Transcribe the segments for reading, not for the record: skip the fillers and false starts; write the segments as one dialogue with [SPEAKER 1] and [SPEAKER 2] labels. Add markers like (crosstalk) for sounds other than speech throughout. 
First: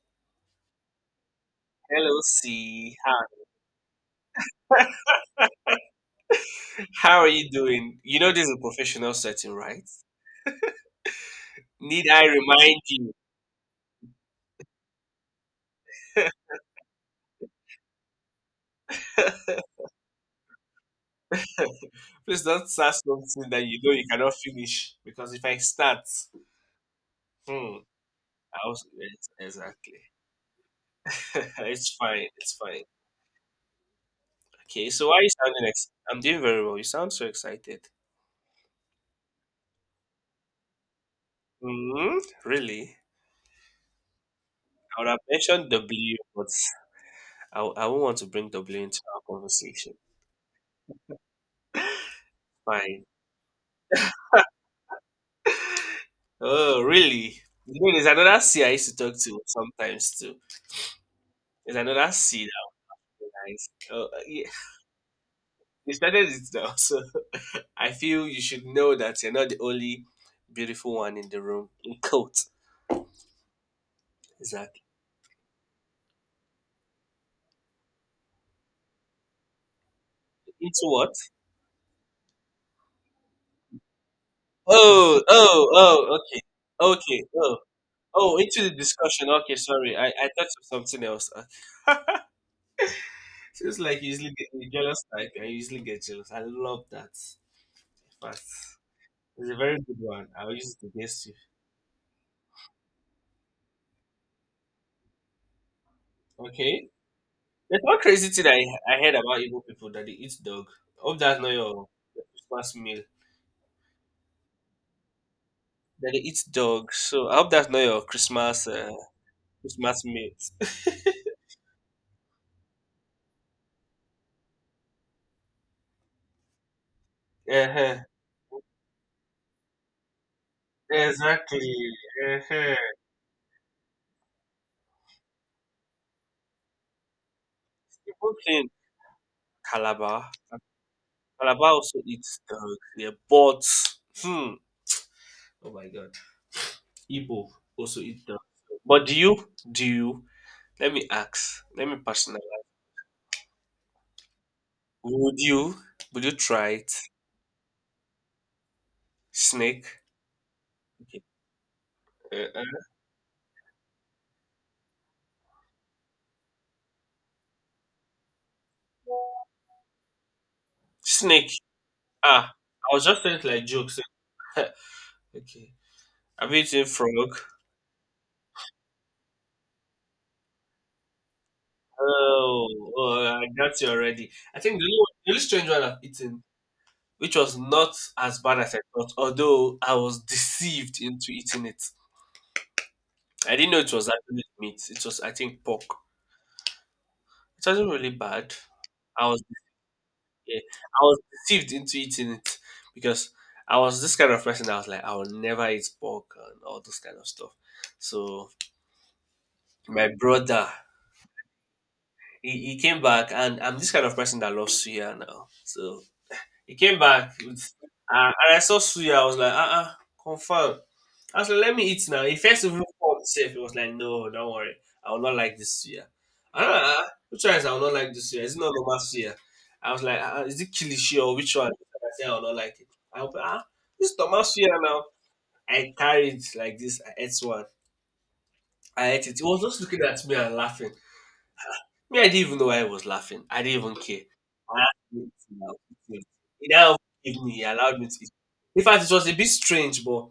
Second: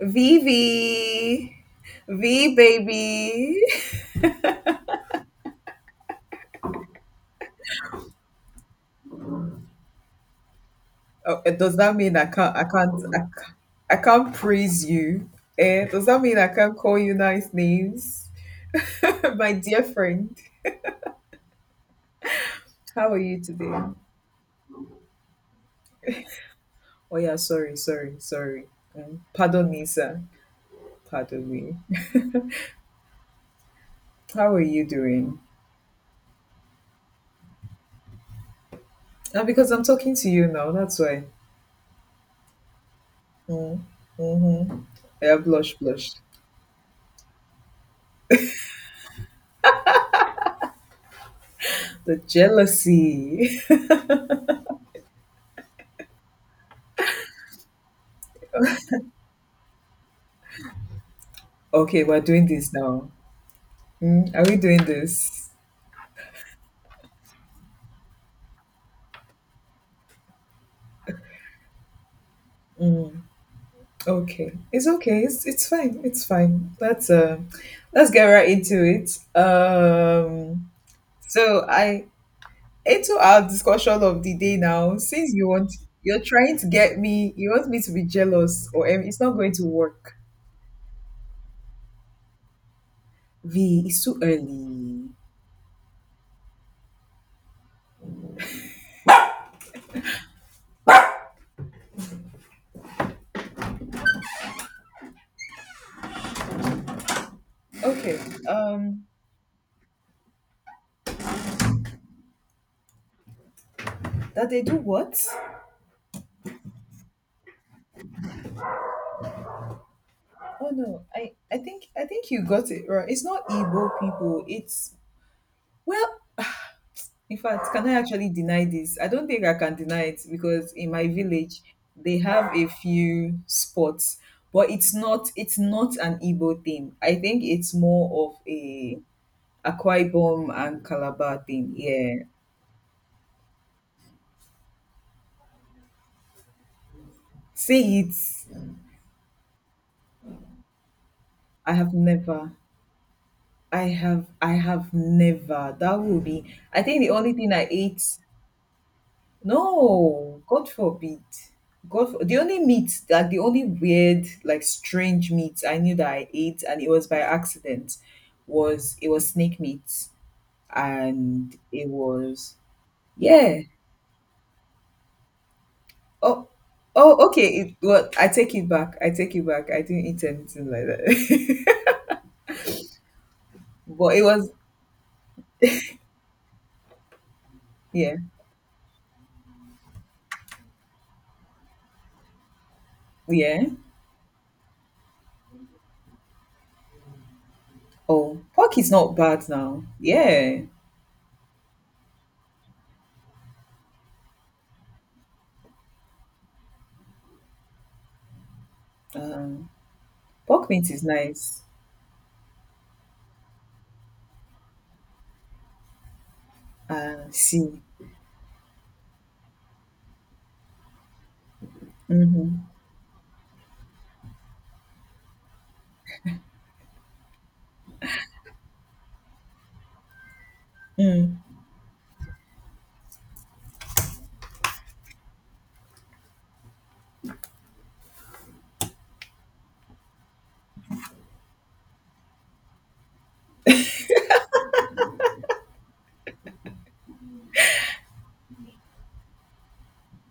[SPEAKER 1] Vivi,
[SPEAKER 2] Hello,
[SPEAKER 1] V
[SPEAKER 2] C. How,
[SPEAKER 1] baby.
[SPEAKER 2] (laughs) how are you doing? You know this is a professional setting, right?
[SPEAKER 1] Oh, does that
[SPEAKER 2] Need
[SPEAKER 1] mean
[SPEAKER 2] I
[SPEAKER 1] I can't? I
[SPEAKER 2] remind
[SPEAKER 1] can't.
[SPEAKER 2] you?
[SPEAKER 1] I can't praise you. Eh? Does that mean I can't call you nice names, (laughs) my dear friend?
[SPEAKER 2] (laughs) Please don't start
[SPEAKER 1] How are you
[SPEAKER 2] something that you
[SPEAKER 1] today?
[SPEAKER 2] know you cannot finish because if I start,
[SPEAKER 1] Oh yeah,
[SPEAKER 2] hmm,
[SPEAKER 1] sorry.
[SPEAKER 2] I'll
[SPEAKER 1] Mm.
[SPEAKER 2] yes,
[SPEAKER 1] Pardon me,
[SPEAKER 2] exactly.
[SPEAKER 1] sir. Pardon
[SPEAKER 2] (laughs)
[SPEAKER 1] me.
[SPEAKER 2] It's fine. It's fine.
[SPEAKER 1] (laughs) How are you
[SPEAKER 2] Okay, so why are you
[SPEAKER 1] doing?
[SPEAKER 2] sounding ex- I'm doing very well. You sound so excited.
[SPEAKER 1] Ah, because I'm talking to you now. That's why.
[SPEAKER 2] Hmm. Really?
[SPEAKER 1] Mm-hmm.
[SPEAKER 2] I would have
[SPEAKER 1] Yeah,
[SPEAKER 2] mentioned
[SPEAKER 1] blush, blush.
[SPEAKER 2] W, but I won't want to bring W into our conversation.
[SPEAKER 1] The
[SPEAKER 2] Fine.
[SPEAKER 1] jealousy.
[SPEAKER 2] Oh, really? There's another C I used to talk to sometimes too.
[SPEAKER 1] (laughs)
[SPEAKER 2] There's
[SPEAKER 1] Okay,
[SPEAKER 2] another
[SPEAKER 1] we're
[SPEAKER 2] C
[SPEAKER 1] doing
[SPEAKER 2] that
[SPEAKER 1] this now.
[SPEAKER 2] was, oh,
[SPEAKER 1] Mm, are
[SPEAKER 2] yeah.
[SPEAKER 1] we doing this?
[SPEAKER 2] You started it now, (laughs) so I feel you should know that you're not the only beautiful one in the room. In coat,
[SPEAKER 1] Okay,
[SPEAKER 2] exactly.
[SPEAKER 1] it's okay. It's fine. It's fine. Let's get right into it.
[SPEAKER 2] Into what?
[SPEAKER 1] So I into our discussion of the day now.
[SPEAKER 2] Oh,
[SPEAKER 1] Since you
[SPEAKER 2] oh,
[SPEAKER 1] want,
[SPEAKER 2] oh.
[SPEAKER 1] you're
[SPEAKER 2] Okay,
[SPEAKER 1] trying to get
[SPEAKER 2] okay.
[SPEAKER 1] me. You
[SPEAKER 2] Oh,
[SPEAKER 1] want me to be
[SPEAKER 2] oh. Into
[SPEAKER 1] jealous,
[SPEAKER 2] the
[SPEAKER 1] or em- it's
[SPEAKER 2] discussion.
[SPEAKER 1] not going
[SPEAKER 2] Okay,
[SPEAKER 1] to
[SPEAKER 2] sorry. I,
[SPEAKER 1] work.
[SPEAKER 2] I thought of something else. Seems
[SPEAKER 1] V,
[SPEAKER 2] like
[SPEAKER 1] it's
[SPEAKER 2] you
[SPEAKER 1] too
[SPEAKER 2] usually get you jealous.
[SPEAKER 1] early.
[SPEAKER 2] Like I usually get jealous. I love that. But it's a very good one. I'll use it against you. Okay. There's one
[SPEAKER 1] Okay.
[SPEAKER 2] crazy thing I
[SPEAKER 1] Um,
[SPEAKER 2] heard about Igbo people that they eat dog. I hope that's not your Christmas meal.
[SPEAKER 1] that they do what?
[SPEAKER 2] That they eat dog. So I hope that's not your Christmas Christmas meat.
[SPEAKER 1] Oh
[SPEAKER 2] (laughs)
[SPEAKER 1] no, I think I think you got it right. It's not Igbo people. It's well. In fact, can I
[SPEAKER 2] Uh,
[SPEAKER 1] actually deny this? I don't think I can deny it because in my
[SPEAKER 2] exactly.
[SPEAKER 1] village they
[SPEAKER 2] Uh,
[SPEAKER 1] have a
[SPEAKER 2] people
[SPEAKER 1] few spots, but it's not an Igbo thing. I think it's more of
[SPEAKER 2] in
[SPEAKER 1] a Akwa
[SPEAKER 2] Calabar.
[SPEAKER 1] Ibom and Calabar
[SPEAKER 2] Calabar
[SPEAKER 1] thing.
[SPEAKER 2] also
[SPEAKER 1] Yeah.
[SPEAKER 2] eats dog. Yeah, but hmm. Oh my god. Igbo also
[SPEAKER 1] Say it.
[SPEAKER 2] eat dog. But do you? Do you? Let me ask.
[SPEAKER 1] I
[SPEAKER 2] Let
[SPEAKER 1] have
[SPEAKER 2] me
[SPEAKER 1] never.
[SPEAKER 2] personalize.
[SPEAKER 1] I have
[SPEAKER 2] Would
[SPEAKER 1] never.
[SPEAKER 2] you?
[SPEAKER 1] That will
[SPEAKER 2] Would you
[SPEAKER 1] be
[SPEAKER 2] try
[SPEAKER 1] I
[SPEAKER 2] it?
[SPEAKER 1] think the only thing I ate.
[SPEAKER 2] Snake.
[SPEAKER 1] No, God
[SPEAKER 2] Okay.
[SPEAKER 1] forbid. God for the only
[SPEAKER 2] Uh-uh.
[SPEAKER 1] meat like the only weird, like strange meat I knew that I ate and it was by accident was it was snake meat
[SPEAKER 2] Snake.
[SPEAKER 1] and it
[SPEAKER 2] Ah,
[SPEAKER 1] was
[SPEAKER 2] I was just saying it
[SPEAKER 1] yeah.
[SPEAKER 2] like jokes. (laughs) Okay.
[SPEAKER 1] Oh,
[SPEAKER 2] Have you eaten
[SPEAKER 1] oh
[SPEAKER 2] frog?
[SPEAKER 1] okay, it, well I take it back. I take it back. I didn't eat anything like that.
[SPEAKER 2] Oh, oh, I got you
[SPEAKER 1] (laughs) But it
[SPEAKER 2] already.
[SPEAKER 1] was
[SPEAKER 2] I think the only, one- the only strange one I've eaten, which was not
[SPEAKER 1] yeah.
[SPEAKER 2] as bad as I thought, although I was (laughs) deceived into eating it. I
[SPEAKER 1] Yeah.
[SPEAKER 2] didn't know it was actually meat. It was, I think, pork. It wasn't really
[SPEAKER 1] Oh,
[SPEAKER 2] bad.
[SPEAKER 1] pork is not
[SPEAKER 2] I was,
[SPEAKER 1] bad now.
[SPEAKER 2] yeah,
[SPEAKER 1] Yeah.
[SPEAKER 2] I was deceived into eating it because I was this kind of person. I was like, I will never eat pork and all this kind of stuff. So
[SPEAKER 1] Um,
[SPEAKER 2] my brother
[SPEAKER 1] pork meat is nice.
[SPEAKER 2] he came back and I'm this kind of person that loves suya now. So he came
[SPEAKER 1] Uh,
[SPEAKER 2] back with
[SPEAKER 1] see.
[SPEAKER 2] and I saw suya, I was like, confirm. I was like, let me eat now. He first
[SPEAKER 1] Mm-hmm.
[SPEAKER 2] even called himself, he was like, no, don't worry, I will not like this suya. Uh, which one is I will not like this suya? Is it not normal suya? I was like, is it kilishi or
[SPEAKER 1] Mm.
[SPEAKER 2] which one? I said I will not like it. I was like, ah, this normal suya now. I carried like this, I ate one. I ate it. He was just looking at me and laughing. Me, I didn't even know why I was laughing. I didn't even care. I had to eat it now. Eat it. He now gave me, he allowed me to eat. In fact, it was a bit strange, but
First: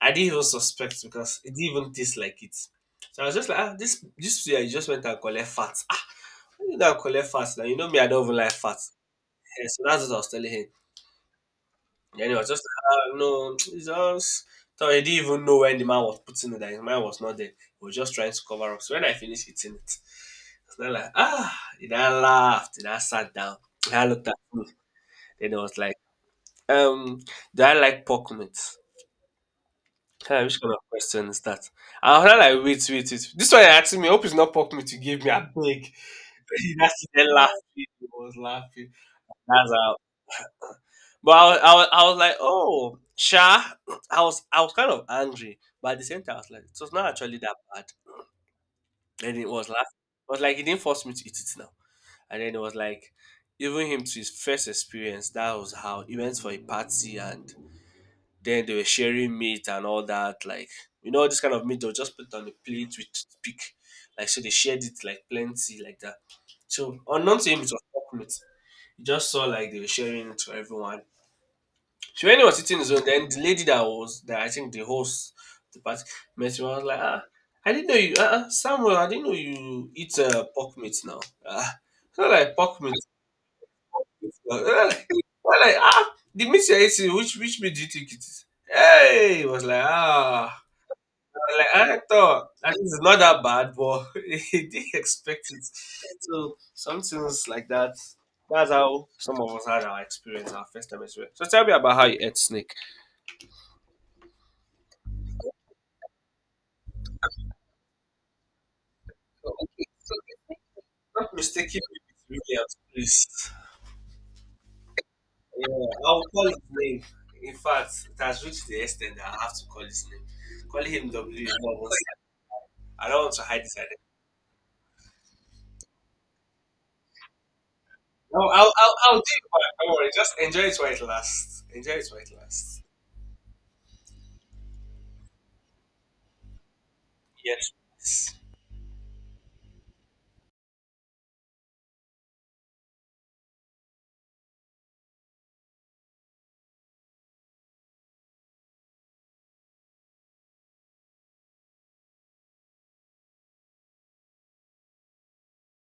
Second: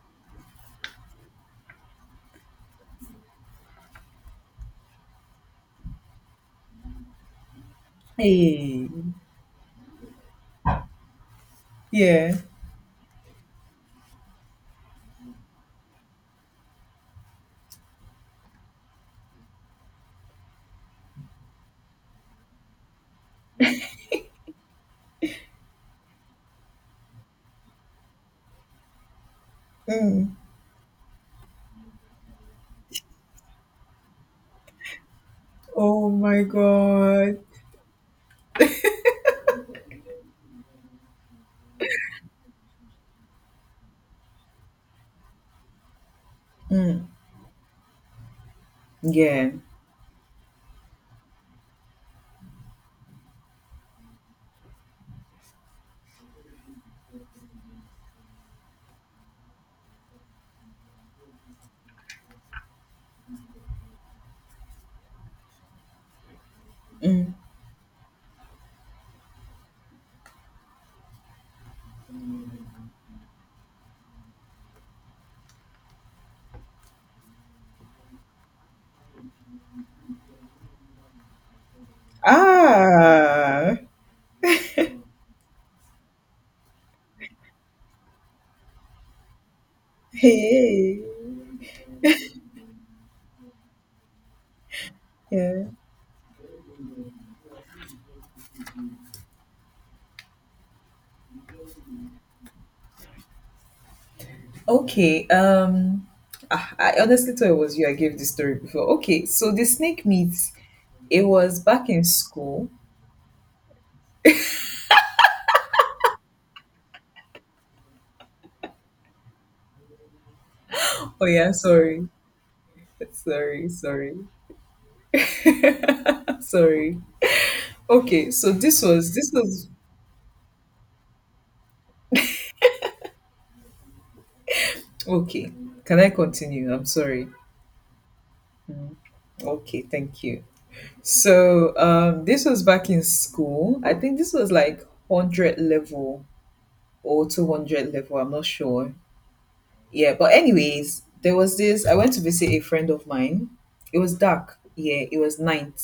[SPEAKER 2] I didn't even suspect because it didn't even taste like it. So I was just like, ah, this year you just went and collect fat. (laughs) Ah, how collect fat now. You know me, I don't even like fat.
[SPEAKER 1] Hey,
[SPEAKER 2] Yeah, so that's what I was telling him. Then
[SPEAKER 1] yeah.
[SPEAKER 2] it was just like, ah, no, (tsk) it's just. So he didn't even know when the man was putting it there. His mind was not there. He was just trying to cover up. So when I finished eating it, it's not like, ah, and I laughed and I sat down. And I looked at me. Then it was like, um, do I like pork meat?
[SPEAKER 1] Mm.
[SPEAKER 2] Huh, which kind of question is that? I was not like, wait, wait, wait. This one asking me, hope it's not pork meat you gave me. I beg.
[SPEAKER 1] Oh my
[SPEAKER 2] (laughs) That's the
[SPEAKER 1] God.
[SPEAKER 2] laugh. He was laughing. That's how but I, wa- I was like, oh, Sha. I was kind of angry, but at the same time, I was like, it was not
[SPEAKER 1] Mm.
[SPEAKER 2] actually that bad. And it
[SPEAKER 1] Yeah.
[SPEAKER 2] was last. But like, he didn't force me to eat it now. And then it was like, even him to his first experience, that was how he went for a party, and then they were sharing meat and all that. Like, you know, this kind of meat they'll just put it on the plate with toothpick. Like, so they shared it like plenty, like that. So
[SPEAKER 1] Mm.
[SPEAKER 2] unknown to him, it was pork meat. He just saw like they were sharing it to everyone. She went was sitting in the zone. Then the lady that was that I think the host the party met me. I was like, ah, I didn't know you, Samuel. I didn't know you eat pork meat now. Ah, it's not like pork meat.
[SPEAKER 1] Ah.
[SPEAKER 2] (laughs) I'm like, ah, the meat you're eating, which meat do you think it is? Hey, it was like, ah,
[SPEAKER 1] Hey.
[SPEAKER 2] I was like I thought, and it's not that bad, but (laughs) he didn't expect it.
[SPEAKER 1] Yeah.
[SPEAKER 2] So some things like that. That's how some of us had our experience, our first time experience. So tell me about how you ate snake.
[SPEAKER 1] Okay. Um, ah, I honestly thought it was you. I gave this story before. Okay. So the snake meat. It
[SPEAKER 2] Not
[SPEAKER 1] was
[SPEAKER 2] mistaking
[SPEAKER 1] back
[SPEAKER 2] me
[SPEAKER 1] in
[SPEAKER 2] with
[SPEAKER 1] school.
[SPEAKER 2] Williams, please. Yeah, I'll call his name. In fact, it has reached the extent that I have to call his name. Calling him
[SPEAKER 1] Oh
[SPEAKER 2] W
[SPEAKER 1] yeah.
[SPEAKER 2] is not once.
[SPEAKER 1] Sorry.
[SPEAKER 2] I don't want to hide
[SPEAKER 1] Sorry.
[SPEAKER 2] his identity.
[SPEAKER 1] Sorry. (laughs) Sorry. Okay.
[SPEAKER 2] No,
[SPEAKER 1] So
[SPEAKER 2] I'll, I'll, I'll do
[SPEAKER 1] this
[SPEAKER 2] it. But
[SPEAKER 1] was
[SPEAKER 2] don't worry. Just enjoy it while it lasts. Enjoy it while it lasts.
[SPEAKER 1] okay. Can I continue? I'm sorry.
[SPEAKER 2] Yes. Please.
[SPEAKER 1] Okay. Thank you. So this was back in school. I think this was like 100 level or 200 level. I'm not sure. Yeah, but anyways, there was this. I went to visit a friend of mine. It was dark. Yeah, it was night,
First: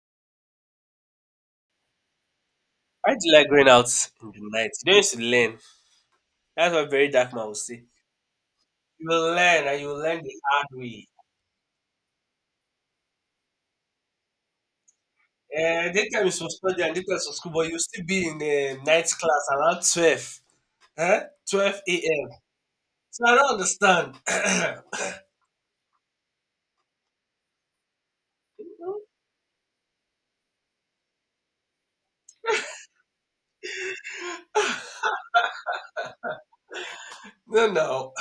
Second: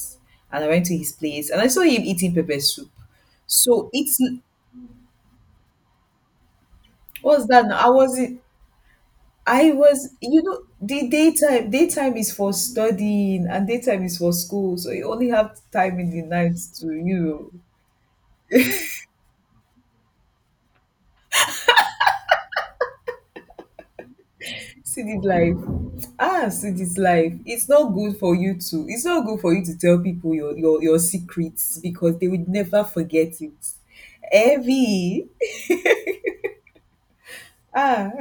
[SPEAKER 1] and I went to his place and I saw him eating pepper soup.
[SPEAKER 2] Why do you like going out
[SPEAKER 1] So it's
[SPEAKER 2] in the night? You don't used to learn. That's what very dark man
[SPEAKER 1] what's
[SPEAKER 2] will
[SPEAKER 1] that?
[SPEAKER 2] say.
[SPEAKER 1] Now? I wasn't.
[SPEAKER 2] You will learn
[SPEAKER 1] I
[SPEAKER 2] and you will
[SPEAKER 1] was,
[SPEAKER 2] learn the
[SPEAKER 1] you know,
[SPEAKER 2] hard way.
[SPEAKER 1] the daytime. Daytime is for studying, and daytime is for school. So you only have time in the
[SPEAKER 2] Daytime is for
[SPEAKER 1] night
[SPEAKER 2] study
[SPEAKER 1] to,
[SPEAKER 2] and daytime
[SPEAKER 1] you
[SPEAKER 2] is for
[SPEAKER 1] know,
[SPEAKER 2] school, but you'll still be in the night class around 12. Huh? 12 a.m. So I don't understand. (clears throat)
[SPEAKER 1] see this life, ah, see this life, it's not good for you to it's not good for you to tell people your your secrets because they would never forget it. Heavy,
[SPEAKER 2] No,
[SPEAKER 1] ah.
[SPEAKER 2] no.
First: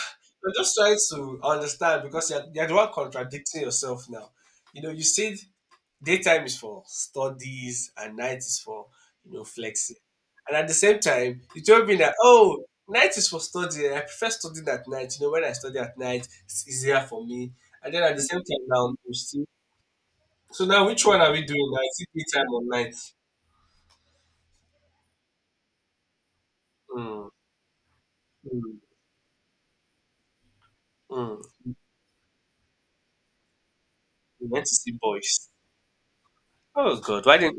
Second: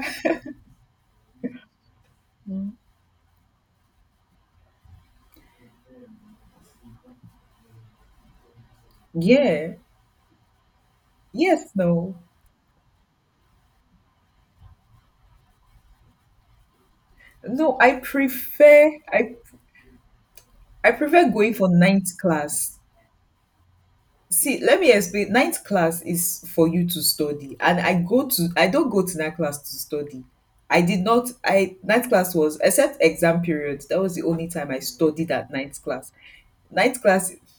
[SPEAKER 2] I'm just trying to understand because you're the one contradicting yourself now. You know, you said daytime is for studies and night is for,
[SPEAKER 1] (laughs)
[SPEAKER 2] you know,
[SPEAKER 1] Yeah,
[SPEAKER 2] flexing. And at the same time, you
[SPEAKER 1] yes,
[SPEAKER 2] told me that,
[SPEAKER 1] no,
[SPEAKER 2] oh, night is for studying. I prefer studying at night. You know, when I study at night, it's easier for me.
[SPEAKER 1] no, i
[SPEAKER 2] And then at the same time,
[SPEAKER 1] prefer
[SPEAKER 2] now, you
[SPEAKER 1] i
[SPEAKER 2] see. So now,
[SPEAKER 1] I
[SPEAKER 2] which one
[SPEAKER 1] prefer
[SPEAKER 2] are we
[SPEAKER 1] going for
[SPEAKER 2] doing now? Is it
[SPEAKER 1] ninth
[SPEAKER 2] daytime or
[SPEAKER 1] class.
[SPEAKER 2] night?
[SPEAKER 1] See, let me explain. Ninth class is for you to
[SPEAKER 2] Mm,
[SPEAKER 1] study, and I go to I
[SPEAKER 2] mm,
[SPEAKER 1] don't go to ninth class to study. I did not.
[SPEAKER 2] mm.
[SPEAKER 1] I ninth class was except exam period. That was the
[SPEAKER 2] We
[SPEAKER 1] only
[SPEAKER 2] went
[SPEAKER 1] time
[SPEAKER 2] to
[SPEAKER 1] I
[SPEAKER 2] see
[SPEAKER 1] studied at
[SPEAKER 2] boys.
[SPEAKER 1] ninth class.
[SPEAKER 2] Oh,
[SPEAKER 1] Ninth
[SPEAKER 2] God.
[SPEAKER 1] class,
[SPEAKER 2] Why didn't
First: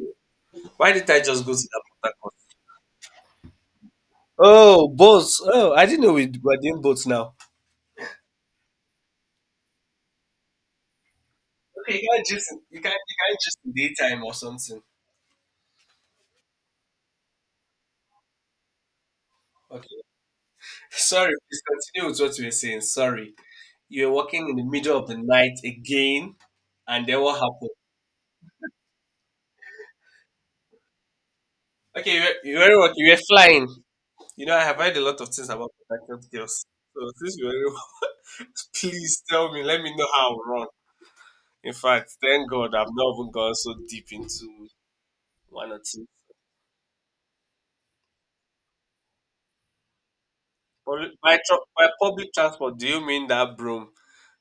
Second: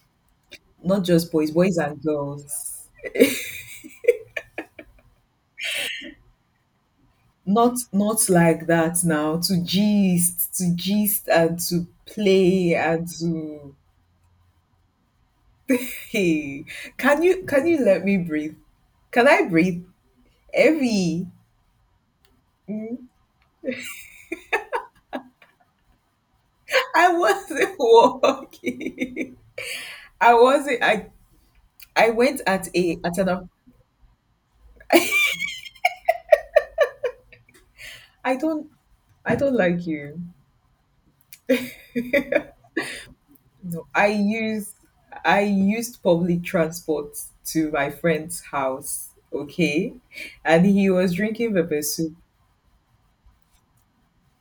[SPEAKER 2] why
[SPEAKER 1] not
[SPEAKER 2] did I
[SPEAKER 1] just
[SPEAKER 2] just
[SPEAKER 1] boys,
[SPEAKER 2] go to
[SPEAKER 1] boys
[SPEAKER 2] that
[SPEAKER 1] and
[SPEAKER 2] Port Harcourt?
[SPEAKER 1] girls.
[SPEAKER 2] Oh, boats. Oh, I didn't know we were doing boats now.
[SPEAKER 1] Not like that now. To gist, and to
[SPEAKER 2] Okay, you can't just
[SPEAKER 1] play
[SPEAKER 2] you can't
[SPEAKER 1] and
[SPEAKER 2] you can't just in
[SPEAKER 1] to
[SPEAKER 2] daytime or something.
[SPEAKER 1] hey. Can you let me breathe? Can I breathe?
[SPEAKER 2] Okay.
[SPEAKER 1] Every.
[SPEAKER 2] Sorry, please continue with what you were saying. Sorry. You were walking in the middle of the night again
[SPEAKER 1] (laughs)
[SPEAKER 2] and
[SPEAKER 1] I
[SPEAKER 2] then what happened?
[SPEAKER 1] wasn't walking. I wasn't. I
[SPEAKER 2] Okay,
[SPEAKER 1] went
[SPEAKER 2] you
[SPEAKER 1] at
[SPEAKER 2] were walk-
[SPEAKER 1] a
[SPEAKER 2] you were
[SPEAKER 1] at an.
[SPEAKER 2] flying. You know, I have heard a lot of things about Port Harcourt girls. So since you were
[SPEAKER 1] I don't.
[SPEAKER 2] (laughs) please
[SPEAKER 1] I
[SPEAKER 2] tell
[SPEAKER 1] don't
[SPEAKER 2] me, let
[SPEAKER 1] like
[SPEAKER 2] me know
[SPEAKER 1] you.
[SPEAKER 2] how wrong. In fact, thank God I've not even gone so
[SPEAKER 1] No, I
[SPEAKER 2] deep into
[SPEAKER 1] use. I
[SPEAKER 2] one or
[SPEAKER 1] used
[SPEAKER 2] two.
[SPEAKER 1] public transport to my friend's house. Okay, and he
[SPEAKER 2] Public
[SPEAKER 1] was
[SPEAKER 2] by
[SPEAKER 1] drinking
[SPEAKER 2] tru-
[SPEAKER 1] pepper
[SPEAKER 2] by
[SPEAKER 1] soup.
[SPEAKER 2] public transport, do you mean that broom?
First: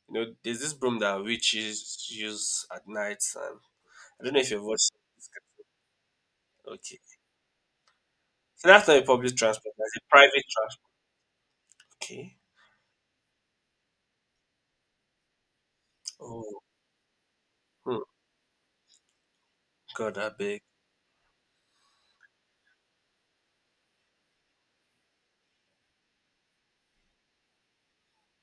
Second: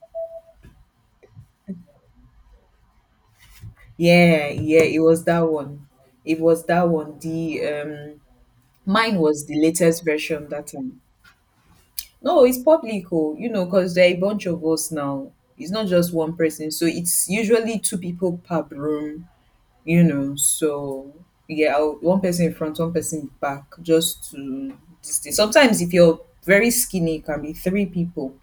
[SPEAKER 2] You know, there's this broom that witches use at night, and I don't know if you've
[SPEAKER 1] Yeah,
[SPEAKER 2] watched.
[SPEAKER 1] it was
[SPEAKER 2] This
[SPEAKER 1] that one. It was
[SPEAKER 2] kind-
[SPEAKER 1] that
[SPEAKER 2] okay,
[SPEAKER 1] one. The
[SPEAKER 2] so that's not a
[SPEAKER 1] mine
[SPEAKER 2] public
[SPEAKER 1] was the
[SPEAKER 2] transport. That's a
[SPEAKER 1] latest
[SPEAKER 2] private
[SPEAKER 1] version that
[SPEAKER 2] transport.
[SPEAKER 1] time.
[SPEAKER 2] Okay.
[SPEAKER 1] No, it's public, oh, you know, because there are a bunch of us now. It's not just one
[SPEAKER 2] Oh,
[SPEAKER 1] person, so it's usually two
[SPEAKER 2] hmm.
[SPEAKER 1] people per room, you
[SPEAKER 2] God,
[SPEAKER 1] know,
[SPEAKER 2] that big.
[SPEAKER 1] so yeah, I'll, one person in front, one person back, just to this thing. Sometimes if you're very skinny, it can be three people,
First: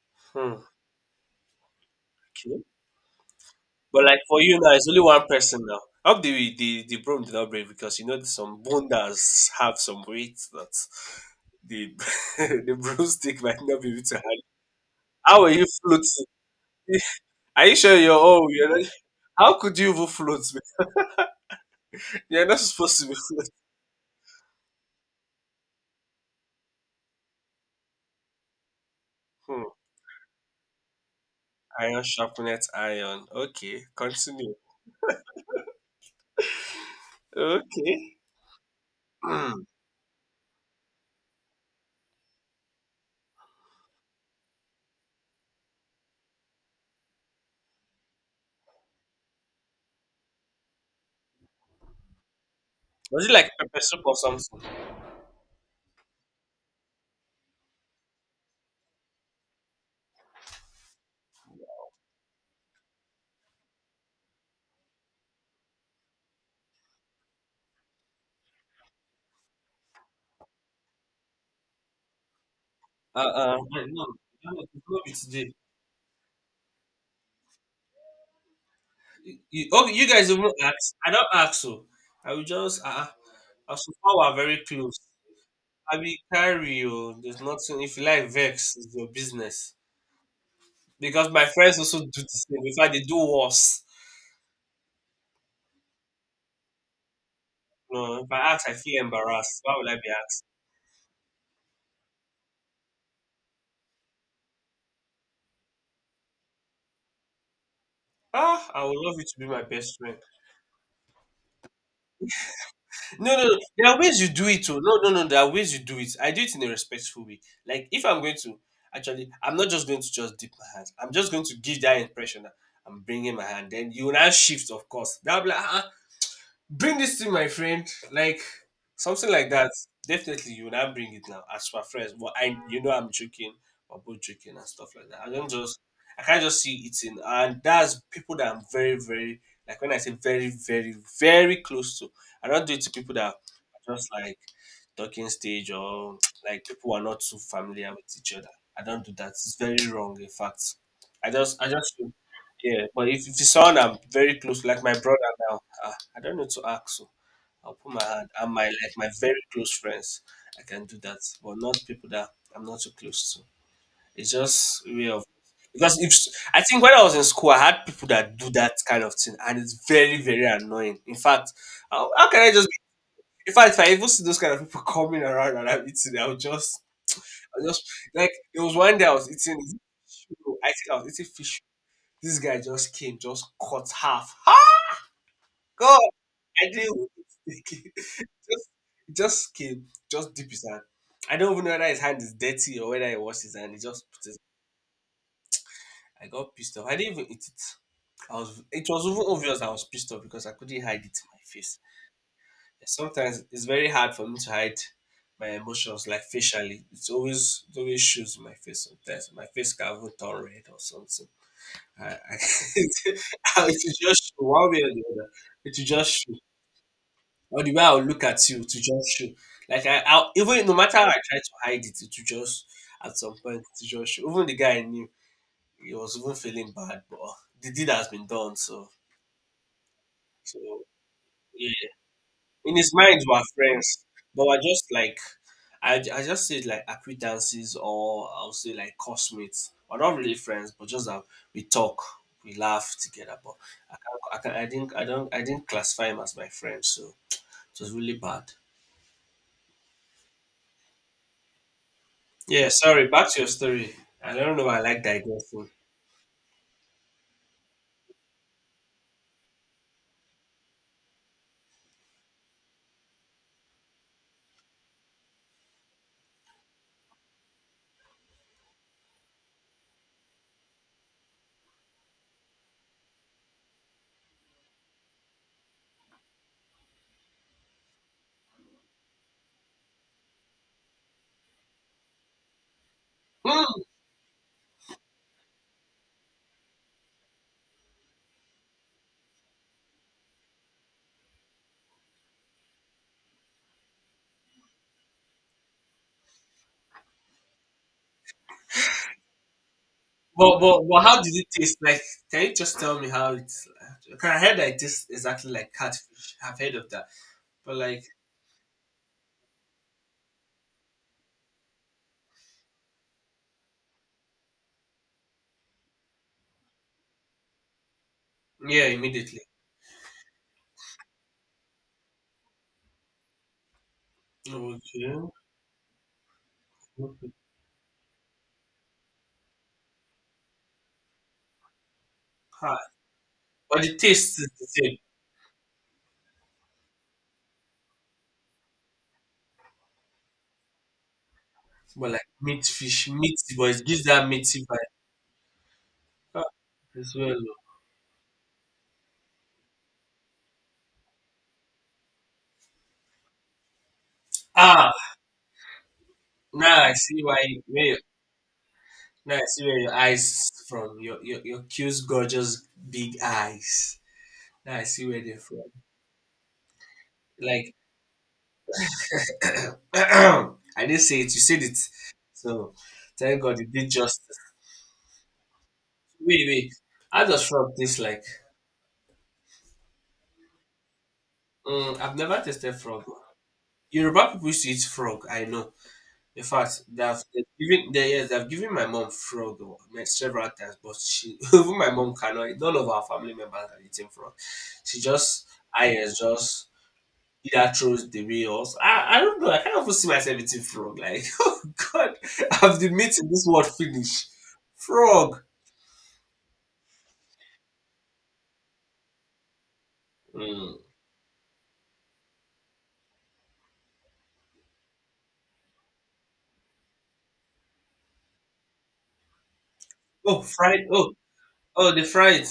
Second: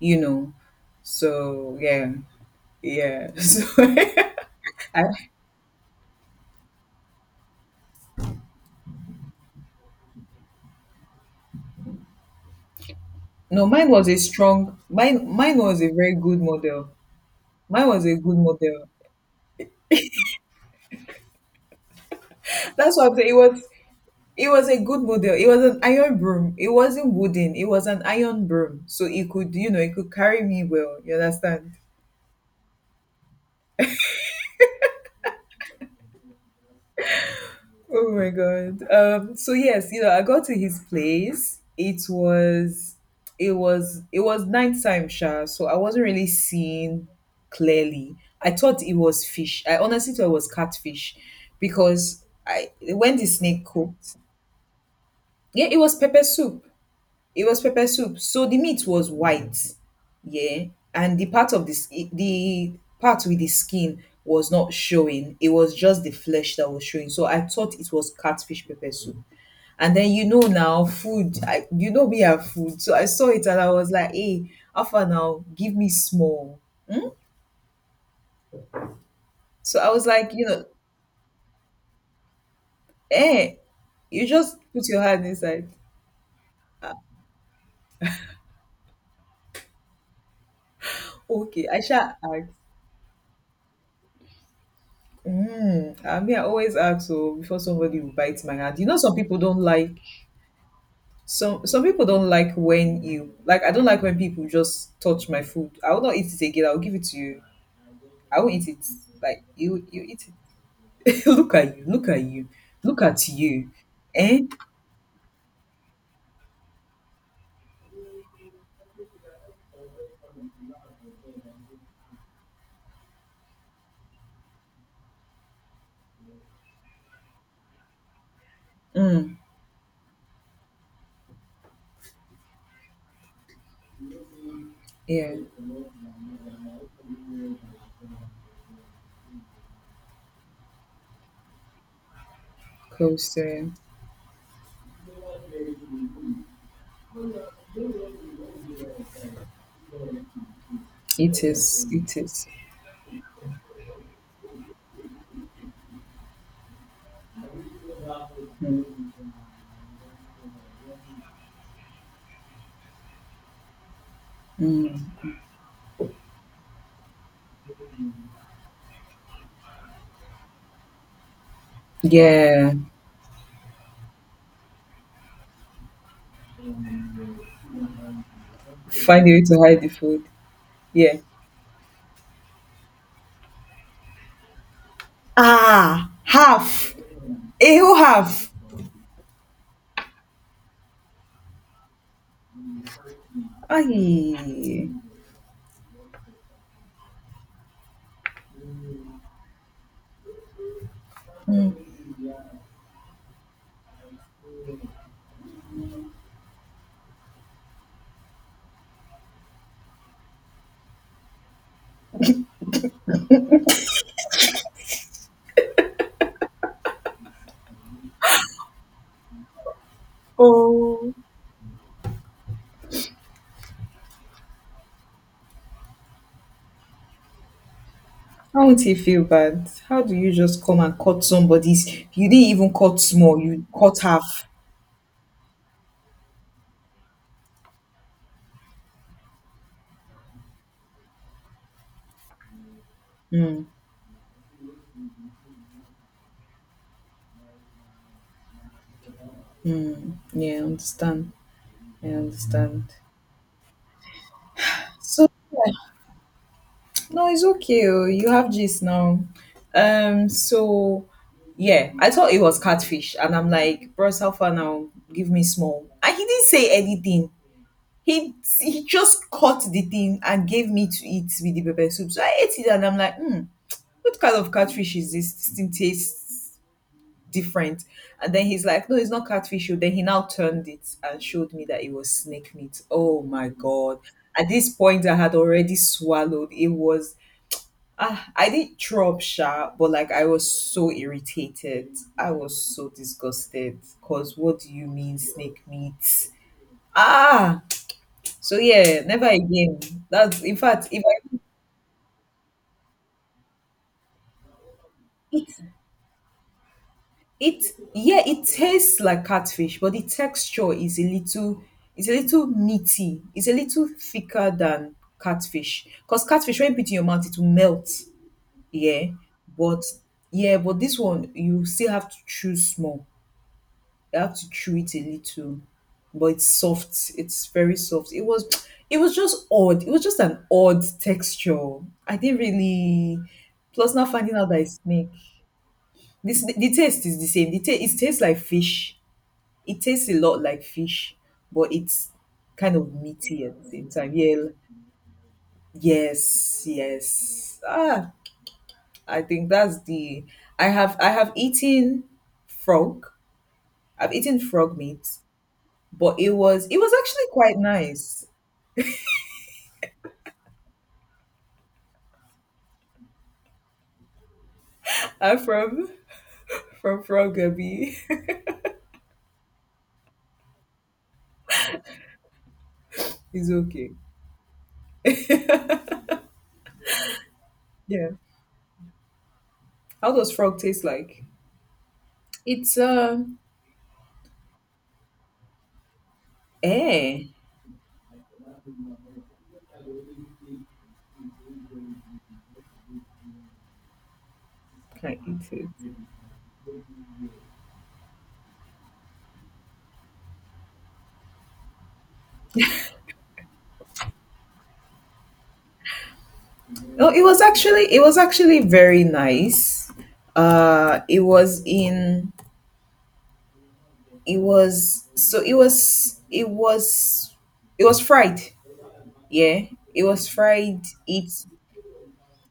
[SPEAKER 1] you know,
[SPEAKER 2] Hmm.
[SPEAKER 1] so yeah,
[SPEAKER 2] Okay.
[SPEAKER 1] yeah. (laughs) So
[SPEAKER 2] But like for you now, it's only
[SPEAKER 1] I,
[SPEAKER 2] one person now. I hope the broom did not break because you know some bondas have some weight that the (laughs) the broomstick might
[SPEAKER 1] no,
[SPEAKER 2] not
[SPEAKER 1] mine
[SPEAKER 2] be able
[SPEAKER 1] was
[SPEAKER 2] to
[SPEAKER 1] a
[SPEAKER 2] handle.
[SPEAKER 1] strong mine
[SPEAKER 2] How are
[SPEAKER 1] mine
[SPEAKER 2] you
[SPEAKER 1] was a very
[SPEAKER 2] floating?
[SPEAKER 1] good model.
[SPEAKER 2] (laughs) Are you
[SPEAKER 1] Mine
[SPEAKER 2] sure
[SPEAKER 1] was
[SPEAKER 2] you're
[SPEAKER 1] a good
[SPEAKER 2] oh
[SPEAKER 1] model.
[SPEAKER 2] you're not how could you even float, man? (laughs) You're not
[SPEAKER 1] That's
[SPEAKER 2] supposed to
[SPEAKER 1] what
[SPEAKER 2] be
[SPEAKER 1] I'm saying. it
[SPEAKER 2] floating.
[SPEAKER 1] was It was a good model. It was an iron broom. It wasn't wooden. It was an iron broom, so it could,
[SPEAKER 2] Hmm.
[SPEAKER 1] you know, it could carry me well, you understand.
[SPEAKER 2] Iron sharpeneth iron. Okay, continue.
[SPEAKER 1] Oh
[SPEAKER 2] Okay.
[SPEAKER 1] my god. So
[SPEAKER 2] Hmm.
[SPEAKER 1] yes, you know, I got to his place. It was it was nighttime, Sha, so I wasn't really seeing clearly. I thought it was fish. I honestly thought it was catfish because I when
[SPEAKER 2] Was
[SPEAKER 1] the
[SPEAKER 2] it like
[SPEAKER 1] snake
[SPEAKER 2] pepper soup or
[SPEAKER 1] cooked,
[SPEAKER 2] something?
[SPEAKER 1] yeah, it was pepper soup. It was pepper soup. So the meat was white. Yeah. And the part of this the part with the skin was not showing. It was just the flesh that was showing. So I thought it was catfish pepper soup, and then you know now, food. I, you know we have food, so I saw it and I
[SPEAKER 2] No,
[SPEAKER 1] was
[SPEAKER 2] no,
[SPEAKER 1] like, "Hey,
[SPEAKER 2] no, it's not
[SPEAKER 1] Alpha,
[SPEAKER 2] be
[SPEAKER 1] now
[SPEAKER 2] today.
[SPEAKER 1] give me small."
[SPEAKER 2] You-
[SPEAKER 1] So I
[SPEAKER 2] okay,
[SPEAKER 1] was
[SPEAKER 2] you guys
[SPEAKER 1] like, you
[SPEAKER 2] even
[SPEAKER 1] know,
[SPEAKER 2] ask. I don't ask so. I will just
[SPEAKER 1] eh,
[SPEAKER 2] so far
[SPEAKER 1] you
[SPEAKER 2] we're
[SPEAKER 1] just
[SPEAKER 2] very
[SPEAKER 1] put
[SPEAKER 2] close.
[SPEAKER 1] your hand inside.
[SPEAKER 2] I will carry you. There's nothing. If you like vex, it's your business. Because my
[SPEAKER 1] Okay,
[SPEAKER 2] friends
[SPEAKER 1] I
[SPEAKER 2] also
[SPEAKER 1] shall
[SPEAKER 2] do the
[SPEAKER 1] ask.
[SPEAKER 2] same. In fact, they do worse.
[SPEAKER 1] Hmm, I mean, I always ask so before somebody will
[SPEAKER 2] No, if
[SPEAKER 1] bite
[SPEAKER 2] I
[SPEAKER 1] my
[SPEAKER 2] ask, I
[SPEAKER 1] hand. You know,
[SPEAKER 2] feel
[SPEAKER 1] some people
[SPEAKER 2] embarrassed.
[SPEAKER 1] don't
[SPEAKER 2] Why would I
[SPEAKER 1] like
[SPEAKER 2] be asked?
[SPEAKER 1] some people don't like when you like. I don't like when people just touch my food. I will not eat it again. I will give it to you. I won't eat
[SPEAKER 2] Ah,
[SPEAKER 1] it.
[SPEAKER 2] I would love you to
[SPEAKER 1] Like
[SPEAKER 2] be my
[SPEAKER 1] you,
[SPEAKER 2] best
[SPEAKER 1] you
[SPEAKER 2] friend.
[SPEAKER 1] eat it. (laughs) Look at you. Look at you. Look at
[SPEAKER 2] No, no, no.
[SPEAKER 1] you.
[SPEAKER 2] There are ways you
[SPEAKER 1] Eh?
[SPEAKER 2] do it too. No, no, no. There are ways you do it. I do it in a respectful way. Like if I'm going to, actually, I'm not just going to just dip my hands. I'm just going to give that impression that I'm bringing my hand. Then you will now shift, of course. That will be like, bring this to my friend, like something
[SPEAKER 1] Mm,
[SPEAKER 2] like that. Definitely, you will not bring it now as for friends. But I, you know, I'm joking. We're both joking and stuff like that. I
[SPEAKER 1] yeah,
[SPEAKER 2] don't just, I can't just see it in, and that's people that I'm very, very, like, when I say very, very, very close to. I don't do it to people that
[SPEAKER 1] coaster.
[SPEAKER 2] are just like talking stage, or like people who are not too familiar with each other. I don't do that. It's very wrong, in fact. I
[SPEAKER 1] It
[SPEAKER 2] just, I
[SPEAKER 1] is.
[SPEAKER 2] just
[SPEAKER 1] It is.
[SPEAKER 2] yeah, but if it's someone I'm very close, like my brother now, I don't need to ask. So I'll put my hand and my, like my very close friends, I can do that. But not people that I'm not so close to. It's just a
[SPEAKER 1] Mm,
[SPEAKER 2] way of, because if I think when I was in school, I had people that do that kind of thing, and it's very, very annoying. In fact, how can I just?
[SPEAKER 1] yeah.
[SPEAKER 2] In fact, if I even see those kind of people coming around and I'm eating, I will just like, there was one day I
[SPEAKER 1] Find
[SPEAKER 2] was
[SPEAKER 1] a way to
[SPEAKER 2] eating.
[SPEAKER 1] hide the food.
[SPEAKER 2] I think I
[SPEAKER 1] Yeah.
[SPEAKER 2] was eating fish. This guy just came, just cut half. God,
[SPEAKER 1] Ah,
[SPEAKER 2] I
[SPEAKER 1] half.
[SPEAKER 2] didn't want it to
[SPEAKER 1] A
[SPEAKER 2] take it.
[SPEAKER 1] whole
[SPEAKER 2] (laughs)
[SPEAKER 1] half.
[SPEAKER 2] Just, it just came, just dip his hand. I don't even know whether his hand is dirty or whether he washed his hand. He just put his.
[SPEAKER 1] Aye.
[SPEAKER 2] I got pissed off. I didn't even eat it. I was. It was even obvious I was pissed off because I couldn't hide it in my face. Sometimes it's very hard for me to hide my emotions, like facially. It always shows in my face sometimes. My face can even turn red or something. I, I, (laughs) it will just show one way or the other. It will just show. Or the way I'll look at you to just show. Like I'll even, no matter how
[SPEAKER 1] Oh.
[SPEAKER 2] I try to hide it, it will just at some point to just show. Even the guy I knew, he was even feeling bad, but the deed has been done.
[SPEAKER 1] How would
[SPEAKER 2] So,
[SPEAKER 1] you feel bad? How do you
[SPEAKER 2] so
[SPEAKER 1] just come and cut somebody's?
[SPEAKER 2] yeah,
[SPEAKER 1] You didn't even
[SPEAKER 2] in his
[SPEAKER 1] cut
[SPEAKER 2] mind
[SPEAKER 1] small.
[SPEAKER 2] we're
[SPEAKER 1] You cut
[SPEAKER 2] friends, but
[SPEAKER 1] half.
[SPEAKER 2] we're just like, I just said, like acquaintances, or I'll say like cosmates. We're not really friends, but just that we talk, we laugh together. But
[SPEAKER 1] Mm,
[SPEAKER 2] I can't, I, can't, I didn't, I don't, I didn't classify him as my friend, so it was really bad.
[SPEAKER 1] yeah, I understand. I
[SPEAKER 2] Yeah,
[SPEAKER 1] understand.
[SPEAKER 2] sorry, back to your story. I don't know why I like
[SPEAKER 1] So
[SPEAKER 2] digressing.
[SPEAKER 1] no, it's okay. Oh, you have this now. So yeah, I thought it was catfish, and I'm like, bros, how far now? Give me small. And he didn't say anything. He he just cut the thing and gave me to eat with the pepper soup. So I ate it, and I'm like, hmm, what kind of catfish is this? This thing tastes different. And then he's like, "No, it's not catfish." oh." Then he now turned it and showed me that it was snake meat. Oh my
[SPEAKER 2] Hmm.
[SPEAKER 1] god! At this point, I had already swallowed. It was ah, I did throw up, sha, but like I was so irritated. I was so disgusted. Cause what do you mean snake meat? Ah, so yeah, never again. That's in
[SPEAKER 2] But, but
[SPEAKER 1] fact,
[SPEAKER 2] but
[SPEAKER 1] if
[SPEAKER 2] how did
[SPEAKER 1] I
[SPEAKER 2] it taste? Like, can you just tell me how it's? Can I, heard that it tastes
[SPEAKER 1] it
[SPEAKER 2] exactly like catfish? I've heard of that,
[SPEAKER 1] it
[SPEAKER 2] but like,
[SPEAKER 1] yeah, it tastes like catfish, but the texture is a little it's a little meaty. It's a little thicker than catfish. Cause catfish when you put it in your mouth, it will melt.
[SPEAKER 2] yeah,
[SPEAKER 1] Yeah,
[SPEAKER 2] immediately.
[SPEAKER 1] but yeah, but this one you still have to choose small I have to chew it a
[SPEAKER 2] Okay,
[SPEAKER 1] little, but it's soft.
[SPEAKER 2] okay.
[SPEAKER 1] It's very soft. It was, (tsk) it was just odd. It was just an odd texture. I didn't
[SPEAKER 2] Ah,
[SPEAKER 1] really.
[SPEAKER 2] but
[SPEAKER 1] Plus,
[SPEAKER 2] the
[SPEAKER 1] now finding
[SPEAKER 2] taste
[SPEAKER 1] out
[SPEAKER 2] is
[SPEAKER 1] that
[SPEAKER 2] the
[SPEAKER 1] it's
[SPEAKER 2] same.
[SPEAKER 1] snake. This the taste is the same. The ta- it tastes like fish. It tastes a lot like fish, but it's
[SPEAKER 2] But like meat
[SPEAKER 1] kind of
[SPEAKER 2] fish,
[SPEAKER 1] meaty
[SPEAKER 2] meaty,
[SPEAKER 1] at the
[SPEAKER 2] but it
[SPEAKER 1] same
[SPEAKER 2] gives
[SPEAKER 1] time.
[SPEAKER 2] that
[SPEAKER 1] Yeah.
[SPEAKER 2] meaty vibe, ah,
[SPEAKER 1] Yes.
[SPEAKER 2] as well.
[SPEAKER 1] Yes.
[SPEAKER 2] Oh.
[SPEAKER 1] Ah, I think that's the. I have eaten frog. I've eaten frog
[SPEAKER 2] Ah,
[SPEAKER 1] meat. But it
[SPEAKER 2] now I
[SPEAKER 1] was
[SPEAKER 2] see
[SPEAKER 1] actually
[SPEAKER 2] why.
[SPEAKER 1] quite
[SPEAKER 2] Where your,
[SPEAKER 1] nice.
[SPEAKER 2] now I see where your eyes from. Your cute, gorgeous, big eyes. Now I see where they're
[SPEAKER 1] I'm
[SPEAKER 2] from.
[SPEAKER 1] from Frog
[SPEAKER 2] Like
[SPEAKER 1] Abbey. (laughs)
[SPEAKER 2] (clears throat) I didn't say it, you said it. So thank
[SPEAKER 1] It's
[SPEAKER 2] God it did
[SPEAKER 1] okay.
[SPEAKER 2] justice. Wait, wait. How does frog taste
[SPEAKER 1] Yeah.
[SPEAKER 2] like?
[SPEAKER 1] How does frog taste like?
[SPEAKER 2] Mm, I've never tasted
[SPEAKER 1] It's
[SPEAKER 2] frog.
[SPEAKER 1] um,
[SPEAKER 2] Yoruba people used to eat frog, I know. In fact, they've,
[SPEAKER 1] eh.
[SPEAKER 2] they've given they, yes, they've given my mom frog like several times, but she (laughs) even my mom cannot. None of our family members are eating frog. She
[SPEAKER 1] Can I
[SPEAKER 2] just,
[SPEAKER 1] eat
[SPEAKER 2] I
[SPEAKER 1] it?
[SPEAKER 2] is just, either throws the way or s- I don't know. I can't even see myself eating frog. Like, (laughs) oh God, I've been meeting this word finish. Frog.
[SPEAKER 1] No, it was actually very nice.
[SPEAKER 2] Mm.
[SPEAKER 1] Uh, it was in it was it was fried. Yeah. It was
[SPEAKER 2] Oh,
[SPEAKER 1] fried.
[SPEAKER 2] fried. Oh,
[SPEAKER 1] It's
[SPEAKER 2] oh, the fried.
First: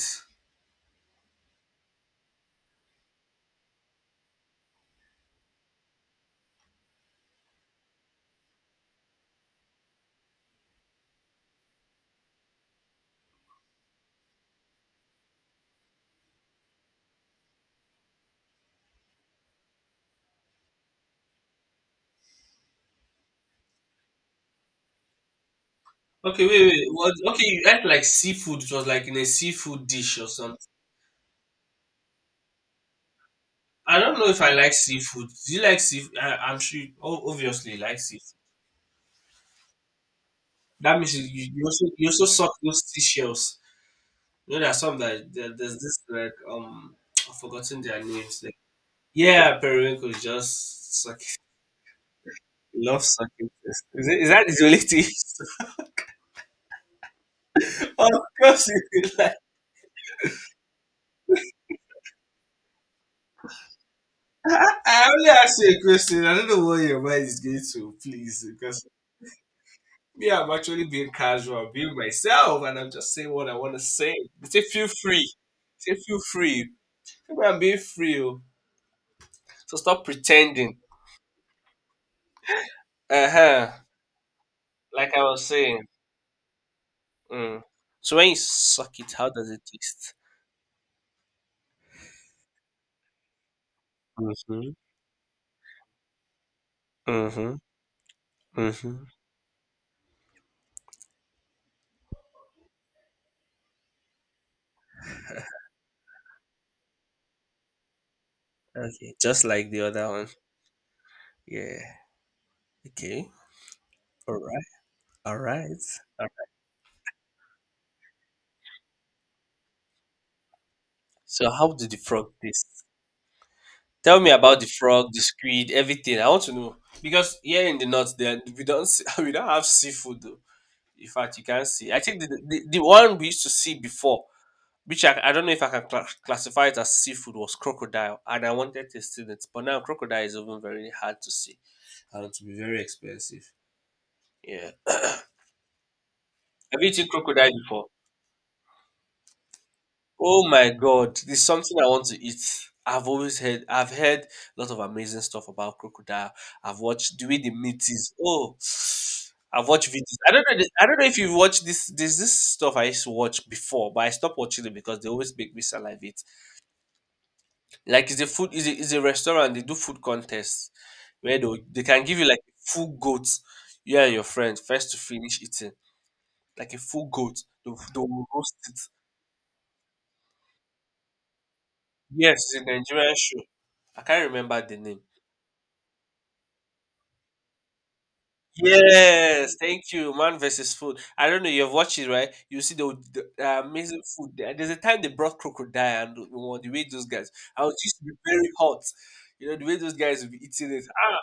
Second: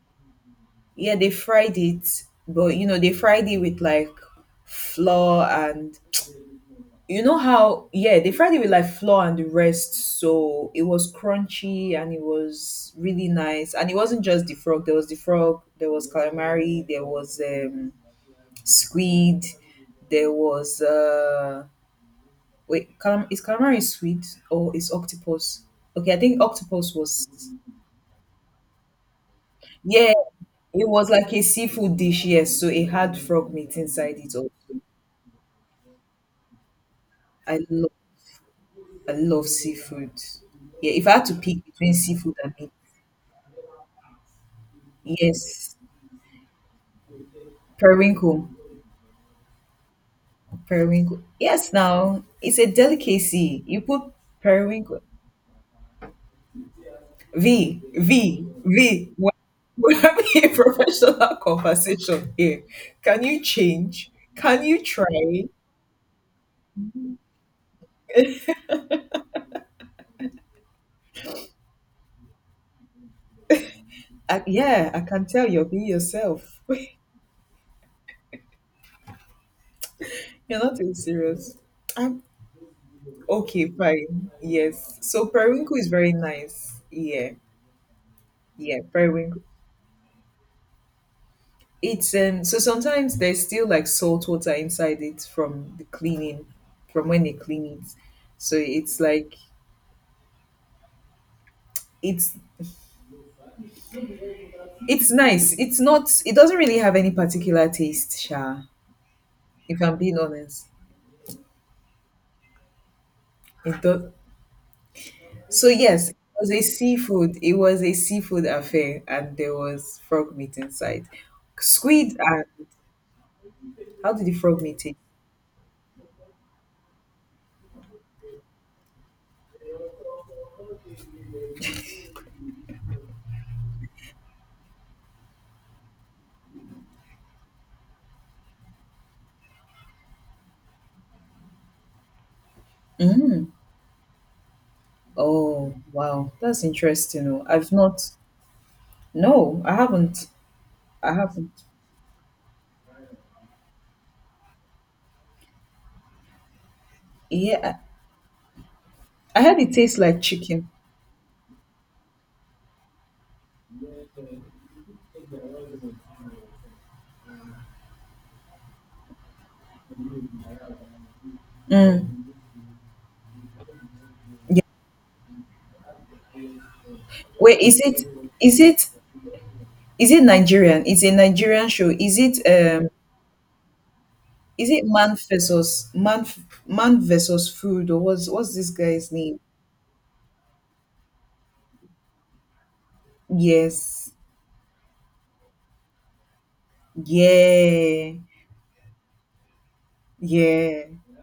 [SPEAKER 1] yeah, they fried it, but you know, they fried it with like flour and you know how, yeah, they fried it with like flour and the rest, so it was crunchy and it was really nice, and it wasn't just the frog, there was the frog, there was calamari, there was squid, there was wait, calam- is calamari sweet or is octopus, okay, I think
[SPEAKER 2] Okay, wait, wait.
[SPEAKER 1] octopus
[SPEAKER 2] What?
[SPEAKER 1] was
[SPEAKER 2] Okay, you ate like seafood. It was like in a seafood
[SPEAKER 1] yeah,
[SPEAKER 2] dish or something.
[SPEAKER 1] it was like a seafood dish. Yes, so it had frog meat
[SPEAKER 2] I
[SPEAKER 1] inside
[SPEAKER 2] don't know
[SPEAKER 1] it
[SPEAKER 2] if
[SPEAKER 1] also.
[SPEAKER 2] I like seafood. Do you like seafood? I'm sure. You, oh,
[SPEAKER 1] i
[SPEAKER 2] obviously, you
[SPEAKER 1] love
[SPEAKER 2] like seafood.
[SPEAKER 1] I love seafood. Yeah,
[SPEAKER 2] That
[SPEAKER 1] if I
[SPEAKER 2] means you,
[SPEAKER 1] had to
[SPEAKER 2] you you
[SPEAKER 1] pick
[SPEAKER 2] also
[SPEAKER 1] between
[SPEAKER 2] you also
[SPEAKER 1] seafood
[SPEAKER 2] suck
[SPEAKER 1] and meat.
[SPEAKER 2] those seashells. You know, there are some that there's
[SPEAKER 1] Yes,
[SPEAKER 2] this, like I've forgotten their names.
[SPEAKER 1] periwinkle.
[SPEAKER 2] Yeah, periwinkle is just suck.
[SPEAKER 1] Periwinkle. Yes, now it's a
[SPEAKER 2] Love sucking
[SPEAKER 1] delicacy. You
[SPEAKER 2] test. Is,
[SPEAKER 1] put
[SPEAKER 2] it, is that his
[SPEAKER 1] periwinkle.
[SPEAKER 2] relative?
[SPEAKER 1] V,
[SPEAKER 2] (laughs) Of
[SPEAKER 1] V,
[SPEAKER 2] course it
[SPEAKER 1] V.
[SPEAKER 2] is. Like,
[SPEAKER 1] We're having a (laughs) professional conversation here. Can you change?
[SPEAKER 2] (laughs)
[SPEAKER 1] Can
[SPEAKER 2] I
[SPEAKER 1] you
[SPEAKER 2] I only
[SPEAKER 1] try?
[SPEAKER 2] asked you a question. I don't know what your mind is going to, please. Because me, I'm actually being casual, I'm being myself, and I'm just saying what I want to say.
[SPEAKER 1] I,
[SPEAKER 2] They say, feel
[SPEAKER 1] yeah, I can
[SPEAKER 2] free.
[SPEAKER 1] tell you're being
[SPEAKER 2] They say, feel
[SPEAKER 1] yourself.
[SPEAKER 2] free.
[SPEAKER 1] (laughs)
[SPEAKER 2] People, I'm being free. Oh. So stop
[SPEAKER 1] You're
[SPEAKER 2] pretending.
[SPEAKER 1] not being serious. I'm
[SPEAKER 2] Uh
[SPEAKER 1] okay,
[SPEAKER 2] huh.
[SPEAKER 1] fine. Yes.
[SPEAKER 2] Like I
[SPEAKER 1] So
[SPEAKER 2] was
[SPEAKER 1] periwinkle
[SPEAKER 2] saying.
[SPEAKER 1] is very nice. Yeah,
[SPEAKER 2] Mm. So when you
[SPEAKER 1] yeah,
[SPEAKER 2] suck it, how
[SPEAKER 1] periwinkle.
[SPEAKER 2] does it taste?
[SPEAKER 1] It's so sometimes there's still like salt water
[SPEAKER 2] Mm
[SPEAKER 1] inside it from the cleaning, from
[SPEAKER 2] hmm.
[SPEAKER 1] when
[SPEAKER 2] Mm
[SPEAKER 1] they
[SPEAKER 2] hmm.
[SPEAKER 1] clean it. So
[SPEAKER 2] Mm
[SPEAKER 1] it's
[SPEAKER 2] hmm.
[SPEAKER 1] like it's it's nice. It's not it doesn't really have any particular taste, Sha,
[SPEAKER 2] Okay, just like the
[SPEAKER 1] if I'm
[SPEAKER 2] other
[SPEAKER 1] being
[SPEAKER 2] one.
[SPEAKER 1] honest.
[SPEAKER 2] Yeah. Okay.
[SPEAKER 1] It does
[SPEAKER 2] All right. All
[SPEAKER 1] so
[SPEAKER 2] right.
[SPEAKER 1] yes, it
[SPEAKER 2] All right.
[SPEAKER 1] was a seafood. It was a seafood affair and there was frog meat inside.
[SPEAKER 2] So how did the
[SPEAKER 1] Squid
[SPEAKER 2] frog
[SPEAKER 1] and
[SPEAKER 2] taste?
[SPEAKER 1] how
[SPEAKER 2] Tell
[SPEAKER 1] did
[SPEAKER 2] me
[SPEAKER 1] the
[SPEAKER 2] about
[SPEAKER 1] frog
[SPEAKER 2] the
[SPEAKER 1] meat taste?
[SPEAKER 2] frog, the squid, everything. I want to know because here in the north, there we don't see, (laughs) we don't have seafood. Though. In fact, you can't see. I think the one we used to see before, which I don't know if I can cla classify it as seafood, was crocodile, and I wanted to see it, but now crocodile is even very hard to see and to be very
[SPEAKER 1] Mm.
[SPEAKER 2] expensive. Yeah.
[SPEAKER 1] Oh wow, that's
[SPEAKER 2] Have you eaten
[SPEAKER 1] interesting. Oh.
[SPEAKER 2] crocodile
[SPEAKER 1] I've
[SPEAKER 2] before?
[SPEAKER 1] not No, I haven't.
[SPEAKER 2] Oh my
[SPEAKER 1] I
[SPEAKER 2] God, there's
[SPEAKER 1] haven't.
[SPEAKER 2] something I want to eat. I've always heard, I've heard a lot of amazing stuff about crocodile. I've watched the way the
[SPEAKER 1] Yeah,
[SPEAKER 2] meat is. Oh,
[SPEAKER 1] I
[SPEAKER 2] (sighs)
[SPEAKER 1] heard
[SPEAKER 2] I've
[SPEAKER 1] it
[SPEAKER 2] watched
[SPEAKER 1] tastes
[SPEAKER 2] videos.
[SPEAKER 1] like
[SPEAKER 2] I don't know.
[SPEAKER 1] chicken.
[SPEAKER 2] The- I don't know if you've watched this. There's this stuff I used to watch before, but I stopped watching it because they always make me salivate. Like it's a food, is a, it's a restaurant. They do food contests where they will- they can give you
[SPEAKER 1] Mm.
[SPEAKER 2] like a full goat. You and your friends
[SPEAKER 1] Yeah.
[SPEAKER 2] first to finish eating like a full goat.
[SPEAKER 1] Wait,
[SPEAKER 2] They will
[SPEAKER 1] is
[SPEAKER 2] they
[SPEAKER 1] it
[SPEAKER 2] will roast
[SPEAKER 1] is
[SPEAKER 2] it.
[SPEAKER 1] it Is it Nigerian? It's a Nigerian show.
[SPEAKER 2] Yes, it's a Nigerian show. I can't remember
[SPEAKER 1] Is
[SPEAKER 2] the
[SPEAKER 1] it
[SPEAKER 2] name.
[SPEAKER 1] man versus food, or what's this guy's name?
[SPEAKER 2] Yes, thank you. Man versus Food. I don't know. You've watched it, right? You see the amazing
[SPEAKER 1] Yes.
[SPEAKER 2] food there. There's a time they brought crocodile, and you know, the way those guys. I was, used to be
[SPEAKER 1] Yeah.
[SPEAKER 2] very hot. You know the way those guys will be eating it.
[SPEAKER 1] Yeah.
[SPEAKER 2] Ah,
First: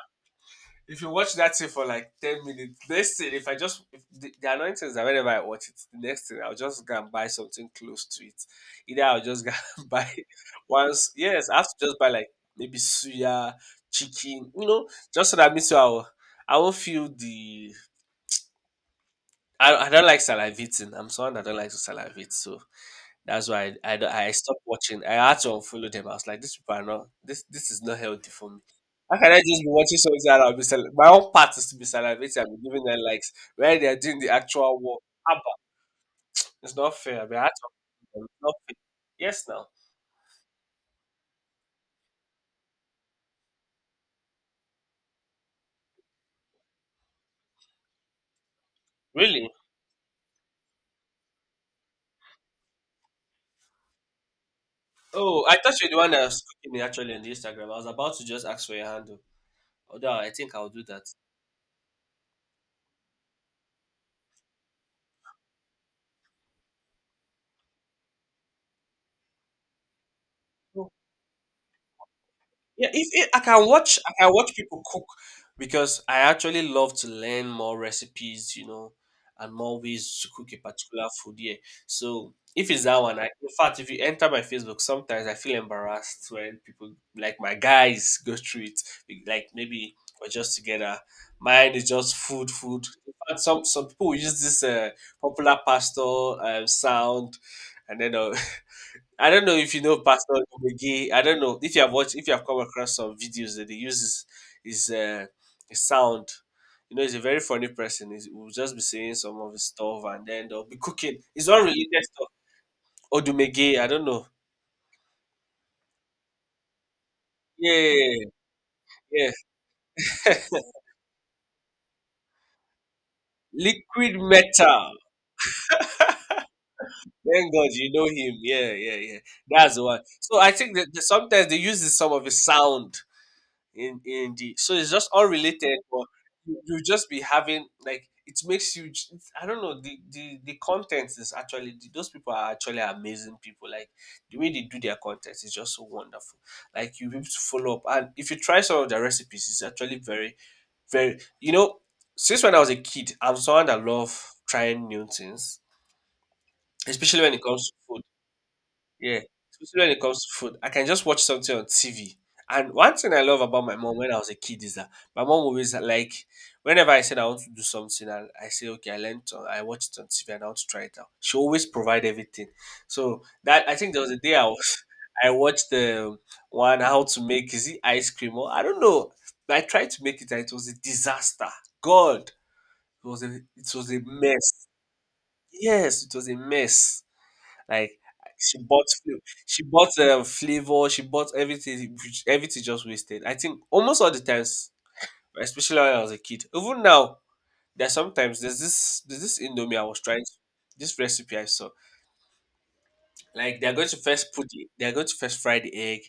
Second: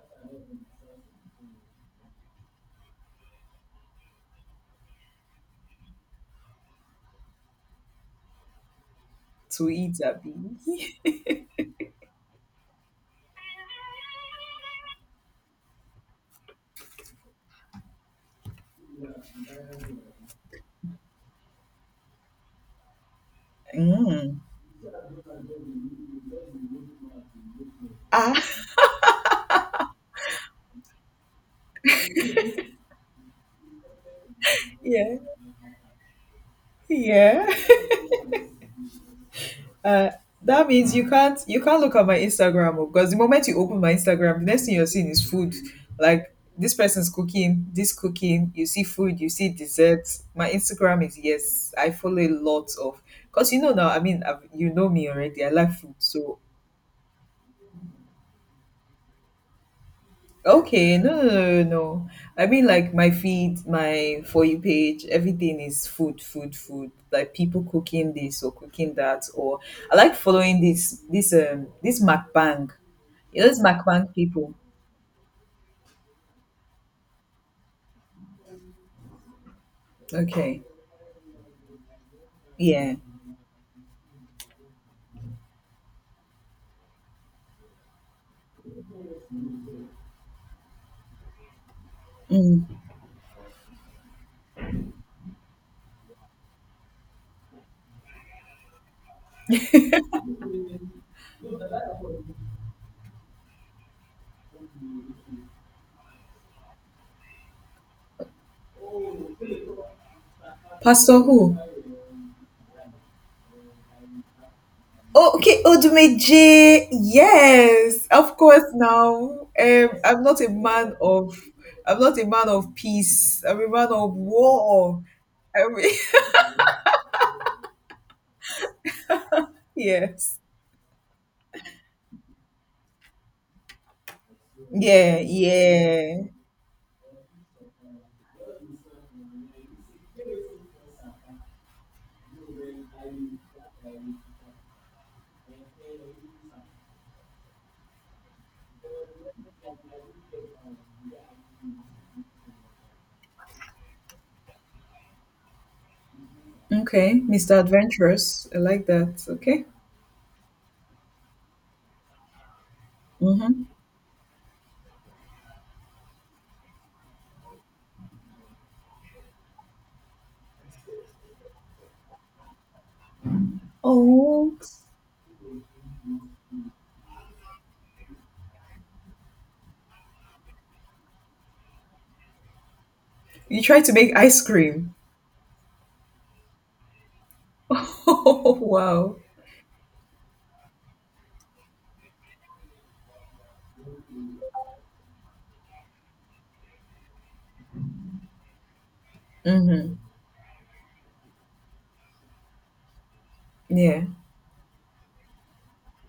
[SPEAKER 2] if you watch that thing for like 10 minutes, next thing, if I just if the, the annoying thing is that whenever I watch it, the next thing I'll just go and buy something close to it. Either I'll just go
[SPEAKER 1] To
[SPEAKER 2] (laughs) and
[SPEAKER 1] eat
[SPEAKER 2] buy
[SPEAKER 1] a bee.
[SPEAKER 2] once.
[SPEAKER 1] (laughs)
[SPEAKER 2] Yes, I have to just buy like maybe suya, chicken. You know, just so that me too, I'll, I won't feel the, I don't like salivating. I'm someone that don't like to salivate, so that's why don't- I
[SPEAKER 1] Mm.
[SPEAKER 2] stopped watching. I had to unfollow them. I was like, these people are not, this this is not healthy
[SPEAKER 1] Ah,
[SPEAKER 2] for me. How can I just be watching something that I'll be sal- my own part is to be salivating and be giving them likes where they are doing the actual work.
[SPEAKER 1] yeah.
[SPEAKER 2] Abba, it's not fair. I mean, I had
[SPEAKER 1] Yeah.
[SPEAKER 2] to unfollow them. It's not fair. Yes, now
[SPEAKER 1] Uh, that means you can't look at my Instagram, oh, because the moment you open my Instagram, the next thing you're seeing is food. Like this person's cooking, this cooking, you see food, you see
[SPEAKER 2] really.
[SPEAKER 1] desserts. My Instagram is, yes, I follow a lot of, because you know now, I've, you know me already.
[SPEAKER 2] Oh,
[SPEAKER 1] I
[SPEAKER 2] I
[SPEAKER 1] like
[SPEAKER 2] thought you were
[SPEAKER 1] food,
[SPEAKER 2] the one that
[SPEAKER 1] so
[SPEAKER 2] was cooking me actually on the Instagram. I was about to just ask for your handle. Although I think I'll do
[SPEAKER 1] okay,
[SPEAKER 2] that.
[SPEAKER 1] no, no, no, no, no. I mean, like my feed, my for you page, everything is food, food, food. Like people cooking this or cooking that, or I like following this MacBang.
[SPEAKER 2] Yeah, if it,
[SPEAKER 1] You know, this
[SPEAKER 2] I
[SPEAKER 1] MacBang
[SPEAKER 2] can watch
[SPEAKER 1] people.
[SPEAKER 2] people cook because I actually love to learn more recipes, you know, and more ways to cook a
[SPEAKER 1] Okay,
[SPEAKER 2] particular food. Yeah. So if it's
[SPEAKER 1] yeah.
[SPEAKER 2] that one, I, in fact, if you enter my Facebook, sometimes I feel embarrassed when people like my guys go through it. Like maybe we're just together. Mine is just food,
[SPEAKER 1] Mm.
[SPEAKER 2] food. In fact, some people will use this popular pastor, sound, and then (laughs) I don't know if you know Pastor Obege. I don't know if you have watched, if you have come across some videos that they use his, uh, his sound. You know, he's a very funny person. He's, he'll just be saying some of his stuff and then they'll be cooking.
[SPEAKER 1] Pastor
[SPEAKER 2] It's
[SPEAKER 1] who?
[SPEAKER 2] unrelated stuff. Odumege, I don't know.
[SPEAKER 1] Oh, okay, Odumeje. Yes,
[SPEAKER 2] Yeah,
[SPEAKER 1] of course.
[SPEAKER 2] yeah.
[SPEAKER 1] Now, I'm not a
[SPEAKER 2] (laughs)
[SPEAKER 1] man of, I'm not a man of peace. I'm a man of
[SPEAKER 2] Liquid metal.
[SPEAKER 1] war. I mean,
[SPEAKER 2] Thank God you know him. Yeah, yeah, yeah. That's
[SPEAKER 1] (laughs)
[SPEAKER 2] the one. So
[SPEAKER 1] yes.
[SPEAKER 2] I think that that sometimes they use this, some of his sound in the, so it's just
[SPEAKER 1] Yeah,
[SPEAKER 2] unrelated, but
[SPEAKER 1] yeah.
[SPEAKER 2] you just be having like, it makes you j- it's- I don't know, the content is actually the, those people are actually amazing people. Like the way they do their content is just so wonderful, like you have to follow up, and if you try some of their recipes, it's actually very, very, you know, since when I was a kid, I'm someone that love trying new things,
[SPEAKER 1] Okay,
[SPEAKER 2] especially when it
[SPEAKER 1] Mr.
[SPEAKER 2] comes to food.
[SPEAKER 1] Adventurous. I like
[SPEAKER 2] Yeah,
[SPEAKER 1] that. Okay.
[SPEAKER 2] especially when it comes to food. I can just watch something on TV. And one thing I love
[SPEAKER 1] Mm-hmm.
[SPEAKER 2] about my mom when I was a kid is that my mom always like whenever I said I want to do something and I say okay, I watched it on TV and I want to try it out. She always provide everything. So that I think there was a day I
[SPEAKER 1] Oh.
[SPEAKER 2] was (laughs) I watched the one how to make is it ice cream or I don't know. I tried to make it and it was a disaster. God, it was
[SPEAKER 1] You try to
[SPEAKER 2] a
[SPEAKER 1] make ice
[SPEAKER 2] mess.
[SPEAKER 1] cream. (laughs)
[SPEAKER 2] Yes, it was a mess. Like
[SPEAKER 1] Oh,
[SPEAKER 2] she bought
[SPEAKER 1] wow.
[SPEAKER 2] flu- she bought flavor, she bought everything, everything just wasted. I think almost all the times, especially when I was a kid, even now, there's sometimes there's this indomie I
[SPEAKER 1] Mm-hmm.
[SPEAKER 2] was trying to, this recipe I saw. Like they're going to
[SPEAKER 1] Yeah.
[SPEAKER 2] first put the, they're going to first fry the egg,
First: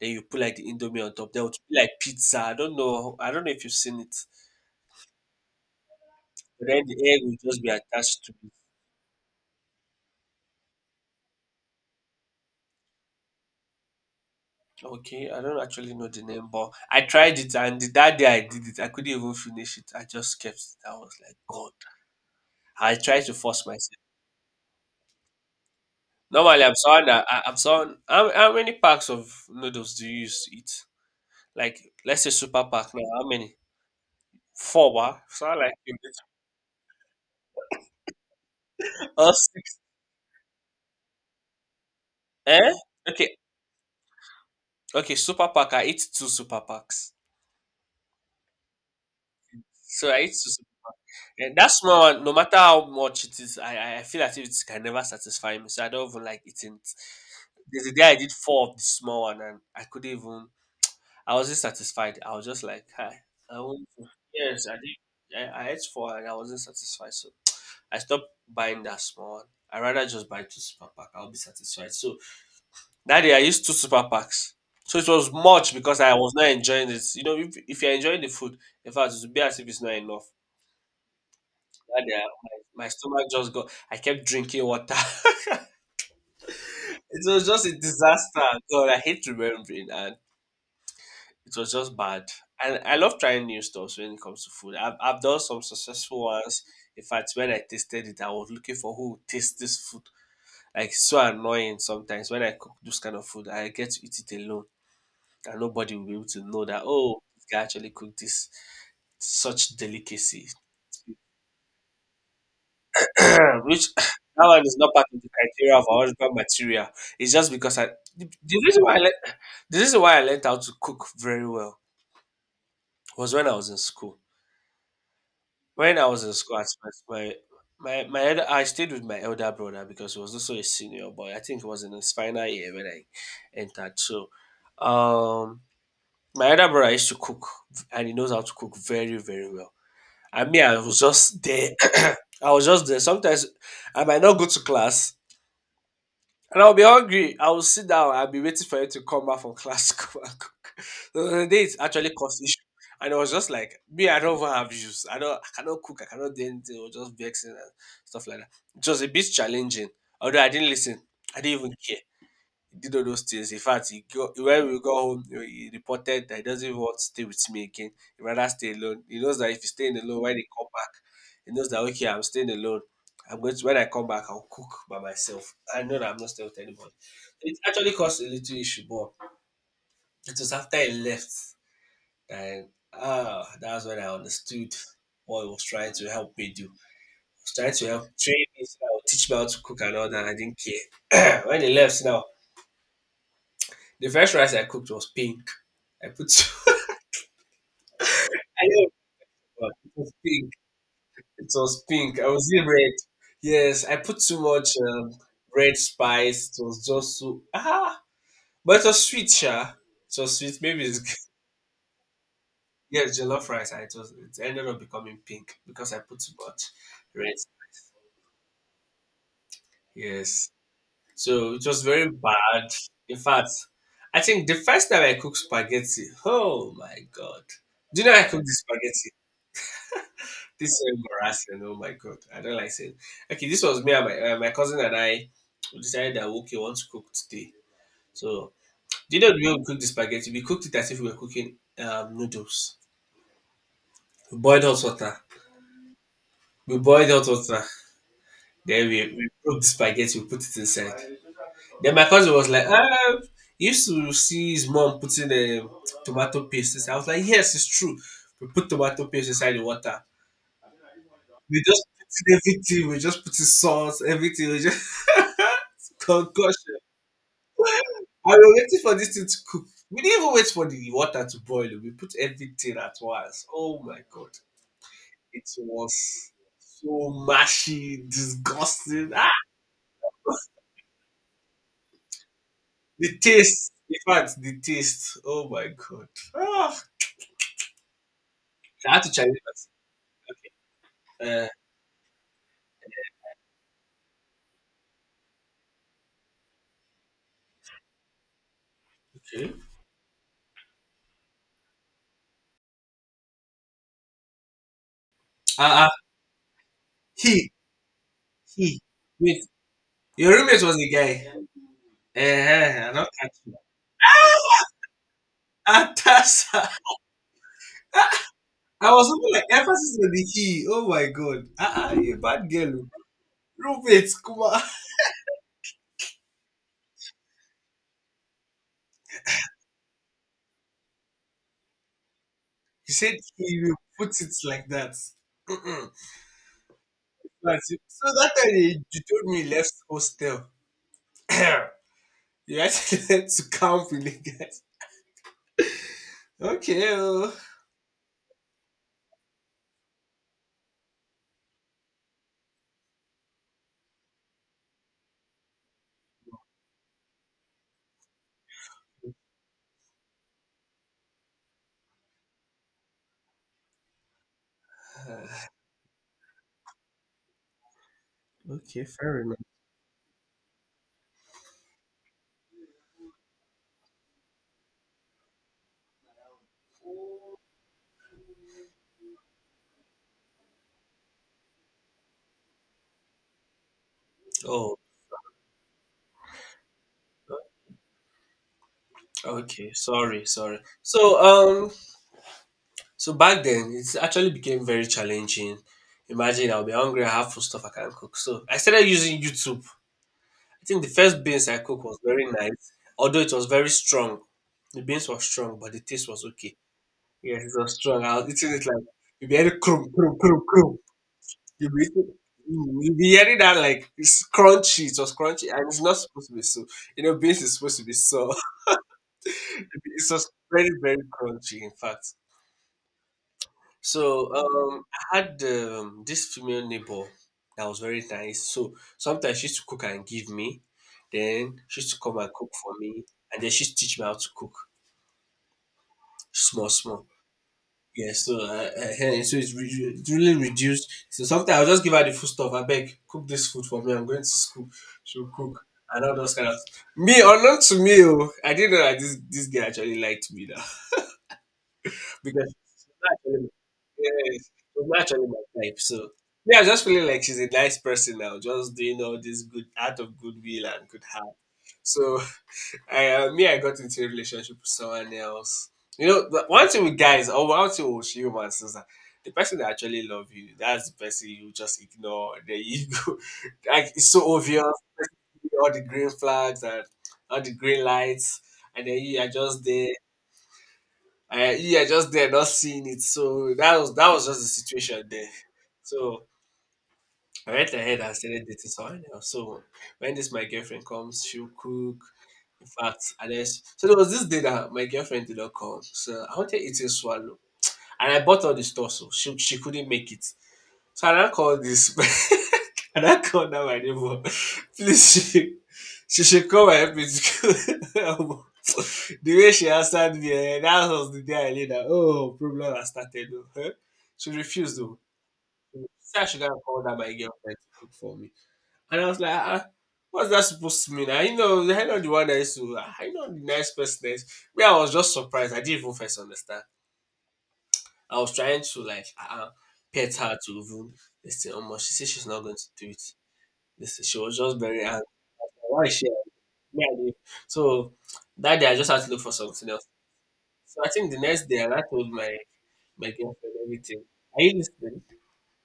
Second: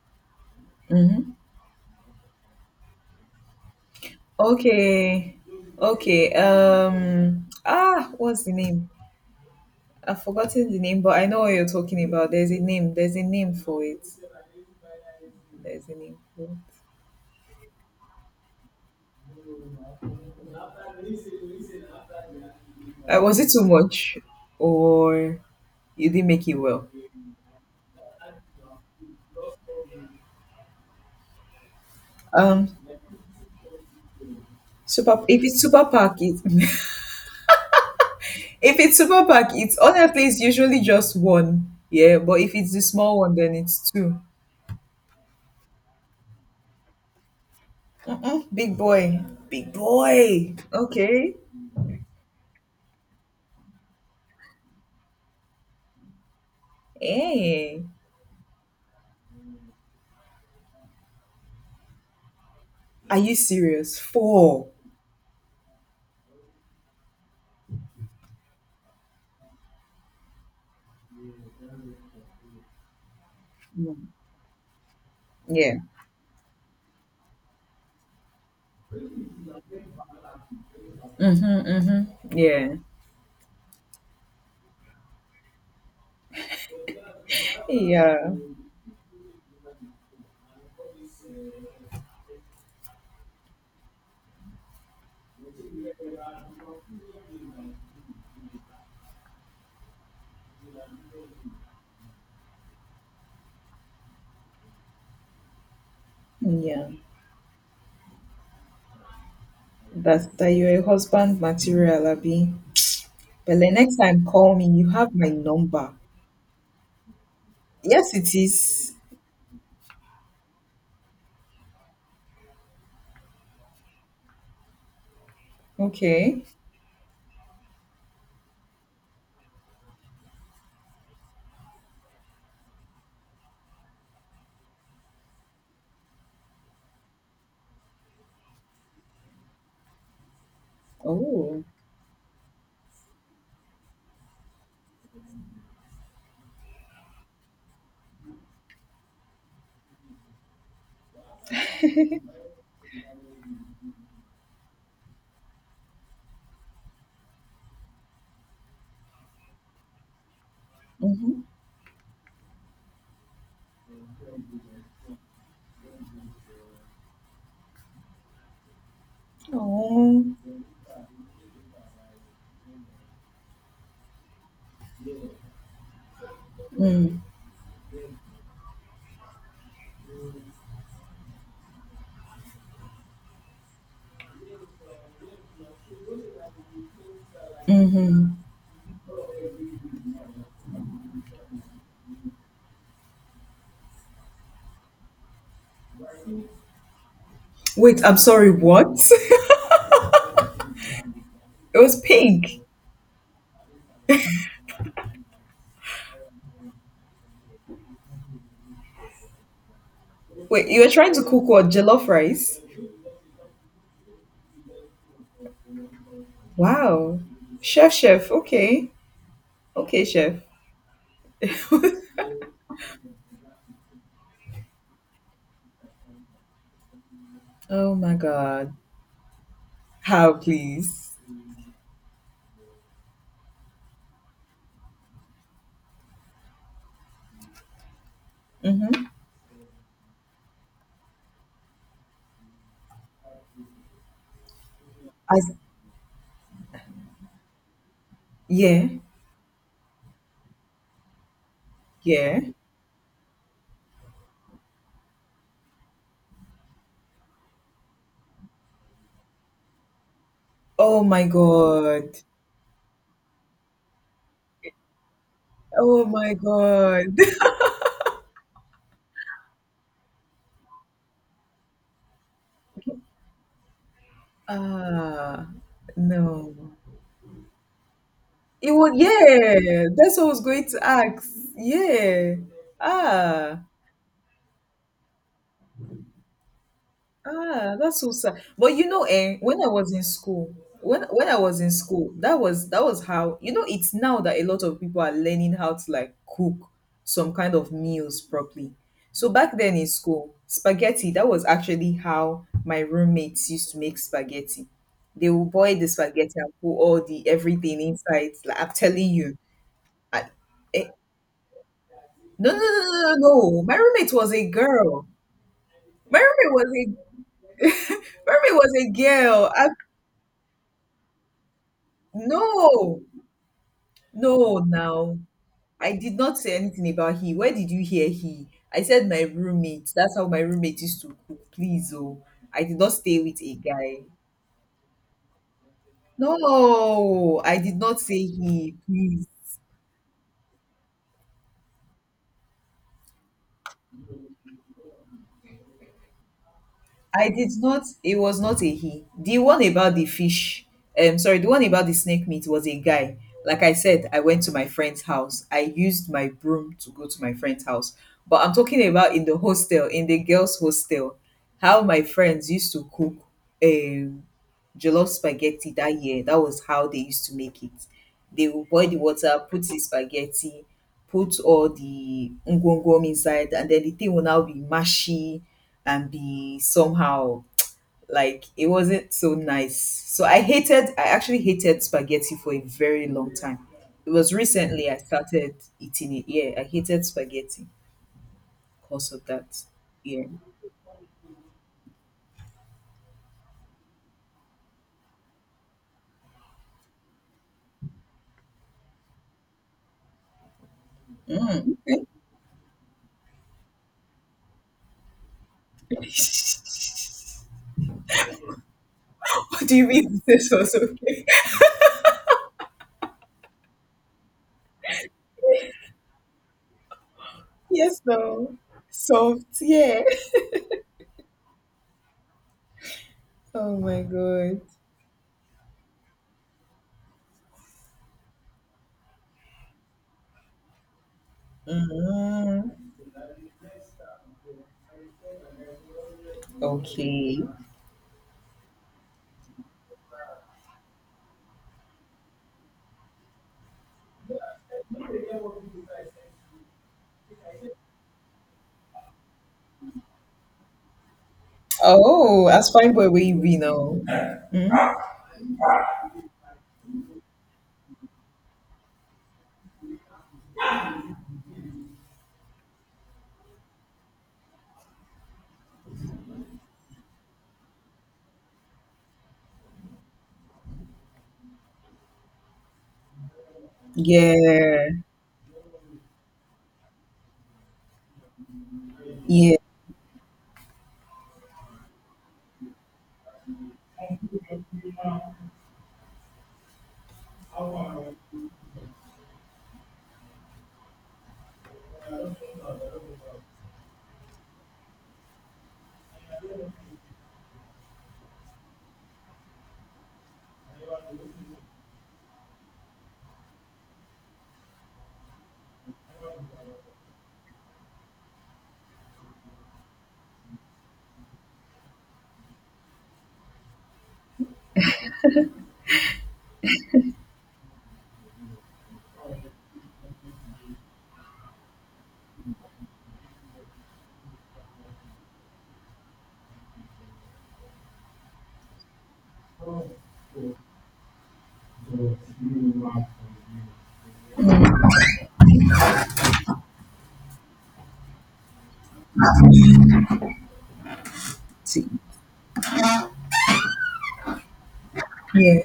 [SPEAKER 2] then you put like the indomie on top.
[SPEAKER 1] Mm-hmm.
[SPEAKER 2] There would be like pizza. I don't know. I don't know if you've seen it.
[SPEAKER 1] Okay. Okay.
[SPEAKER 2] But then the egg will just be attached to.
[SPEAKER 1] What's the name? I've forgotten the name, but I know what you're talking about. There's a name. There's a name for it.
[SPEAKER 2] Okay, I don't
[SPEAKER 1] There's
[SPEAKER 2] actually
[SPEAKER 1] a
[SPEAKER 2] know
[SPEAKER 1] name
[SPEAKER 2] the
[SPEAKER 1] for
[SPEAKER 2] name,
[SPEAKER 1] it.
[SPEAKER 2] but I tried it, and the that day I did it, I couldn't even finish it. I just kept it. I was like, God. I tried to
[SPEAKER 1] Was it too
[SPEAKER 2] force myself.
[SPEAKER 1] much, or you didn't make it
[SPEAKER 2] Normally,
[SPEAKER 1] well?
[SPEAKER 2] I'm someone. How many packs of noodles do you use to eat? Like, let's say super
[SPEAKER 1] Um.
[SPEAKER 2] pack now. How many? Four, wow.
[SPEAKER 1] Super. If
[SPEAKER 2] So I
[SPEAKER 1] it's
[SPEAKER 2] like
[SPEAKER 1] super pack, it. (laughs) If it's
[SPEAKER 2] (laughs)
[SPEAKER 1] super
[SPEAKER 2] or
[SPEAKER 1] pack,
[SPEAKER 2] six.
[SPEAKER 1] it's honestly, it's usually just one. Yeah, but if
[SPEAKER 2] Eh?
[SPEAKER 1] it's the small one,
[SPEAKER 2] Okay,
[SPEAKER 1] then it's two.
[SPEAKER 2] okay. Super pack. I eat two super packs.
[SPEAKER 1] Mm-mm, big boy, big
[SPEAKER 2] So I eat two.
[SPEAKER 1] boy. Okay.
[SPEAKER 2] And that small one, no matter how much it is, I feel as if it can never satisfy me. So I don't even like eating it. There's
[SPEAKER 1] Hey,
[SPEAKER 2] a day I did four of the small one and I couldn't even, I wasn't satisfied. I was just like,
[SPEAKER 1] are
[SPEAKER 2] hi,
[SPEAKER 1] you
[SPEAKER 2] I want
[SPEAKER 1] serious?
[SPEAKER 2] to. Yes,
[SPEAKER 1] Four.
[SPEAKER 2] I did. I ate four and I wasn't satisfied. So I stopped buying that small one. I rather just buy two super pack. I'll be satisfied. So that day I used two super
[SPEAKER 1] Mm.
[SPEAKER 2] packs. So it was much
[SPEAKER 1] Yeah.
[SPEAKER 2] because I was not enjoying it. You know, if you're enjoying the food, in fact, it would be as if it's not enough.
[SPEAKER 1] Mhm.
[SPEAKER 2] That
[SPEAKER 1] Mhm.
[SPEAKER 2] day,
[SPEAKER 1] Yeah.
[SPEAKER 2] my stomach just got. I kept drinking water. (laughs) It was just a
[SPEAKER 1] Yeah.
[SPEAKER 2] disaster. God, I hate remembering, and it was just bad. And I love trying new stuff when it comes to food. I've done some successful ones. In fact, when I tasted it, I was looking for who would taste this food. Like it's so annoying sometimes when I cook this kind of food. I get to eat it alone, and nobody will be able to know that.
[SPEAKER 1] Yeah.
[SPEAKER 2] Oh, this guy actually cooked this such
[SPEAKER 1] That's
[SPEAKER 2] delicacy.
[SPEAKER 1] that you're a husband material, Abby. But
[SPEAKER 2] (clears throat)
[SPEAKER 1] the
[SPEAKER 2] which
[SPEAKER 1] next time,
[SPEAKER 2] (clears throat) that
[SPEAKER 1] call
[SPEAKER 2] one
[SPEAKER 1] me.
[SPEAKER 2] is
[SPEAKER 1] You
[SPEAKER 2] not part
[SPEAKER 1] have
[SPEAKER 2] of the
[SPEAKER 1] my
[SPEAKER 2] criteria of
[SPEAKER 1] number.
[SPEAKER 2] our husband material. It's just because I
[SPEAKER 1] Yes, it
[SPEAKER 2] the reason
[SPEAKER 1] is.
[SPEAKER 2] why I learned, the reason why I learned how to cook very well was when I was in school. When I was in
[SPEAKER 1] Okay.
[SPEAKER 2] school, at first, my elder, I stayed with my elder brother because he was also a senior, but I think he was in his final year when I entered. So, um, my elder brother used to cook, and he knows how to cook very very well. I mean, I was just
[SPEAKER 1] Oh.
[SPEAKER 2] there. (clears throat) I was just there. Sometimes I might not go to class. And I'll be hungry. I will sit down. I'll be waiting for you to come back from class (laughs) to come and cook. (laughs) So the day it actually caused issue. And I was just like, me, I don't even have issues. I cannot cook, I cannot do anything, or just vexing and stuff like that. It was a bit challenging. Although I didn't listen. I
[SPEAKER 1] Mhm.
[SPEAKER 2] didn't even care. He did all those things. In fact, he go, when we got home, he reported that he doesn't even want to stay with me again. He rather stay alone. He knows that if he's staying alone, when
[SPEAKER 1] Oh.
[SPEAKER 2] he come back, he knows that okay, I'm staying alone. When I come back, I'll cook by myself. I know that I'm not staying with anybody.
[SPEAKER 1] Mm.
[SPEAKER 2] It actually caused a little issue, but it was after he left and ah, that's when I understood what he was trying to help me do. He was trying to help
[SPEAKER 1] Mhm.
[SPEAKER 2] train me, so that I would teach me how to cook and all that. I didn't care. (clears throat) when he left now, the first rice I cooked was pink. I put (laughs)
[SPEAKER 1] Wait, I'm sorry,
[SPEAKER 2] I know,
[SPEAKER 1] what? (laughs)
[SPEAKER 2] but it was pink. It
[SPEAKER 1] It
[SPEAKER 2] was
[SPEAKER 1] was
[SPEAKER 2] pink. I was
[SPEAKER 1] pink.
[SPEAKER 2] in red. Yes, I put too much red spice. It was just so ah, but it was sweet, sha. It was sweet.
[SPEAKER 1] Wait, you
[SPEAKER 2] Maybe
[SPEAKER 1] were
[SPEAKER 2] it's (laughs)
[SPEAKER 1] trying
[SPEAKER 2] good.
[SPEAKER 1] to cook what? Jollof rice?
[SPEAKER 2] Yeah, jollof rice. And it was. It ended up becoming pink because I put too much
[SPEAKER 1] Wow.
[SPEAKER 2] red.
[SPEAKER 1] Chef, chef. Okay. Okay, chef.
[SPEAKER 2] Yes, so it was very
[SPEAKER 1] (laughs)
[SPEAKER 2] bad. In fact, I think the first time I cooked spaghetti. Oh my god!
[SPEAKER 1] Oh
[SPEAKER 2] Do you know
[SPEAKER 1] my
[SPEAKER 2] I cooked the
[SPEAKER 1] God.
[SPEAKER 2] spaghetti?
[SPEAKER 1] How,
[SPEAKER 2] This is
[SPEAKER 1] please?
[SPEAKER 2] embarrassing. Oh my god, I don't like saying. Okay, this was me and my my cousin and I we decided that okay, we want to cook today. So,
[SPEAKER 1] Mm-hmm.
[SPEAKER 2] do you know the way we cook the spaghetti? We cooked it as if we were cooking noodles. We boiled hot water.
[SPEAKER 1] I,
[SPEAKER 2] We boiled hot water. Then
[SPEAKER 1] yeah,
[SPEAKER 2] we broke the spaghetti. We put it inside. Then my cousin
[SPEAKER 1] yeah.
[SPEAKER 2] was like, ah, he used to see his mom putting tomato paste inside. I was like, yes, it's true. We put tomato paste inside the water.
[SPEAKER 1] Oh my
[SPEAKER 2] We just put
[SPEAKER 1] God.
[SPEAKER 2] in everything. We just put in sauce, everything. We just (laughs)
[SPEAKER 1] Oh my
[SPEAKER 2] concussion.
[SPEAKER 1] God.
[SPEAKER 2] (laughs) I was waiting for this thing to cook. We didn't even wait for the water to boil. We put everything at once. Oh my god.
[SPEAKER 1] (laughs)
[SPEAKER 2] It
[SPEAKER 1] Ah,
[SPEAKER 2] was
[SPEAKER 1] no.
[SPEAKER 2] so mashy,
[SPEAKER 1] It would,
[SPEAKER 2] disgusting. Ah,
[SPEAKER 1] yeah. That's what I was going to ask. Yeah.
[SPEAKER 2] the
[SPEAKER 1] Ah.
[SPEAKER 2] taste. In fact, the taste. Oh my god. Ah,
[SPEAKER 1] Ah, that's so sad. But you
[SPEAKER 2] I had
[SPEAKER 1] know,
[SPEAKER 2] to challenge
[SPEAKER 1] eh, when I was in school,
[SPEAKER 2] that.
[SPEAKER 1] when I was in school, that was how, you know, it's now that a lot of people are learning how to like cook some kind of meals properly. So
[SPEAKER 2] Okay.
[SPEAKER 1] back then in school, spaghetti, that was actually how my roommates used to make spaghetti. They will
[SPEAKER 2] Uh,
[SPEAKER 1] boil the
[SPEAKER 2] uh,
[SPEAKER 1] spaghetti and put all the
[SPEAKER 2] he,
[SPEAKER 1] everything inside. Like I'm
[SPEAKER 2] he.
[SPEAKER 1] telling you,
[SPEAKER 2] Wait,
[SPEAKER 1] I,
[SPEAKER 2] your roommate was
[SPEAKER 1] eh,
[SPEAKER 2] a guy.
[SPEAKER 1] no, no, no,
[SPEAKER 2] I'm
[SPEAKER 1] no,
[SPEAKER 2] not
[SPEAKER 1] no,
[SPEAKER 2] catching.
[SPEAKER 1] no. My roommate was a girl. My roommate
[SPEAKER 2] Atasa.
[SPEAKER 1] was a my roommate was
[SPEAKER 2] (laughs)
[SPEAKER 1] a
[SPEAKER 2] I was looking
[SPEAKER 1] girl.
[SPEAKER 2] like emphasis on the he. Oh my god. Ah, ah, you a bad girl. Oh.
[SPEAKER 1] No,
[SPEAKER 2] Roommate, come
[SPEAKER 1] no,
[SPEAKER 2] on. (laughs)
[SPEAKER 1] now. I did not say anything about he. Where did you hear he? I said my roommate. That's how my roommate used to cook. Please, oh. I did not
[SPEAKER 2] He said
[SPEAKER 1] stay with a
[SPEAKER 2] he will
[SPEAKER 1] guy.
[SPEAKER 2] put it like that. Mm-mm.
[SPEAKER 1] No, I
[SPEAKER 2] But-
[SPEAKER 1] did not
[SPEAKER 2] so
[SPEAKER 1] say
[SPEAKER 2] that time
[SPEAKER 1] he.
[SPEAKER 2] you
[SPEAKER 1] Please.
[SPEAKER 2] told me you left hostel. (coughs) (clears throat) you actually had (laughs) to camp with the guys. Okay.
[SPEAKER 1] I
[SPEAKER 2] Oh. (sighs)
[SPEAKER 1] did not. It was not a he. The one about the fish, sorry, the one about the snake meat was a guy. Like I said, I went to my friend's house. I used my broom to go to my friend's house. But I'm talking about in the hostel, in the girls' hostel, how my friends used to cook. Um, jollof spaghetti that year. That was how they used to make it. They will
[SPEAKER 2] Okay,
[SPEAKER 1] boil the
[SPEAKER 2] fair enough.
[SPEAKER 1] water, put the spaghetti, put all the ngwongwom inside, and then the thing will now be mashy and be somehow, like, it wasn't so nice. So I hated, I actually hated spaghetti for a very long time. It was
[SPEAKER 2] Oh,
[SPEAKER 1] recently I started eating it. Yeah, I hated spaghetti because of that.
[SPEAKER 2] okay. Sorry,
[SPEAKER 1] Yeah.
[SPEAKER 2] sorry.
[SPEAKER 1] (laughs)
[SPEAKER 2] So so back then it actually became very challenging. Imagine I'll be hungry, I have food stuff I can't cook. So I started using YouTube. I think the first beans I cooked was very nice, although it was very strong. The beans were strong, but the taste was okay. Yes, it was strong. I was eating it like you be hearing
[SPEAKER 1] What do you
[SPEAKER 2] crum crum
[SPEAKER 1] mean (laughs)
[SPEAKER 2] crum
[SPEAKER 1] this was
[SPEAKER 2] crum.
[SPEAKER 1] okay?
[SPEAKER 2] You be eating, mm, you be hearing that like it's crunchy. It was crunchy, and it's not supposed to be so. You know, beans is supposed to be
[SPEAKER 1] Yes,
[SPEAKER 2] so. (laughs)
[SPEAKER 1] no. Soft,
[SPEAKER 2] It
[SPEAKER 1] yeah.
[SPEAKER 2] was very very crunchy. In fact.
[SPEAKER 1] Oh my
[SPEAKER 2] So
[SPEAKER 1] god.
[SPEAKER 2] I had this female neighbor that was very nice. So sometimes she used to cook and give me. Then she used to come and cook
[SPEAKER 1] Mhm.
[SPEAKER 2] for me, and then she used to teach me how to cook small, small.
[SPEAKER 1] Okay.
[SPEAKER 2] Yeah, so so it's, it's really reduced. So sometimes I'll just give her the food stuff. I beg, cook this food for me. I'm going to school. She'll cook and all those kind of me. Unknown to me, oh, I didn't know that this girl actually liked me now.
[SPEAKER 1] Oh, as fine boy where you
[SPEAKER 2] (laughs)
[SPEAKER 1] be now.
[SPEAKER 2] Yes, it was actually my type. So yeah, I just feeling like she's a nice person now, just doing all this good out of goodwill and good heart. So (laughs) me, I got into a relationship with someone else. You know, the- one thing with guys, or one thing with humans is that the person that actually love you, that's the person you just ignore. Then you (laughs) go, like it's so obvious
[SPEAKER 1] Yeah.
[SPEAKER 2] all the green flags and all the green lights, and then you are
[SPEAKER 1] Yeah.
[SPEAKER 2] just there yeah, just there, not seeing it. So that was just the situation there. So I went ahead and started dating someone else. So when this my girlfriend comes, she'll cook. In fact, and then so there was this day that my girlfriend did not come. So I wanted eating swallow, and I bought all the stuff. So she couldn't make it. So I now called this. (laughs) I now called now my neighbor. Please, she should come and help me. To go." (laughs) the way she answered me, eh, that was the day I knew that, oh, problem has started. Oh, huh? She refused, though. She said I should have called her my girlfriend to cook for me. And I was like, ah, ah, what's that supposed to mean? I know the one that used to, I know the nice person. That is- me, I was just surprised. I didn't even first understand. I was trying to like pet her to even listen. She said she's not going to do it. Listen, she was just very angry. Why is she angry? Me, I did. So that day I just had to look for something else. So I think the next day and I
[SPEAKER 1] See.
[SPEAKER 2] told my my girlfriend everything. Are you listening?
[SPEAKER 1] Yeah.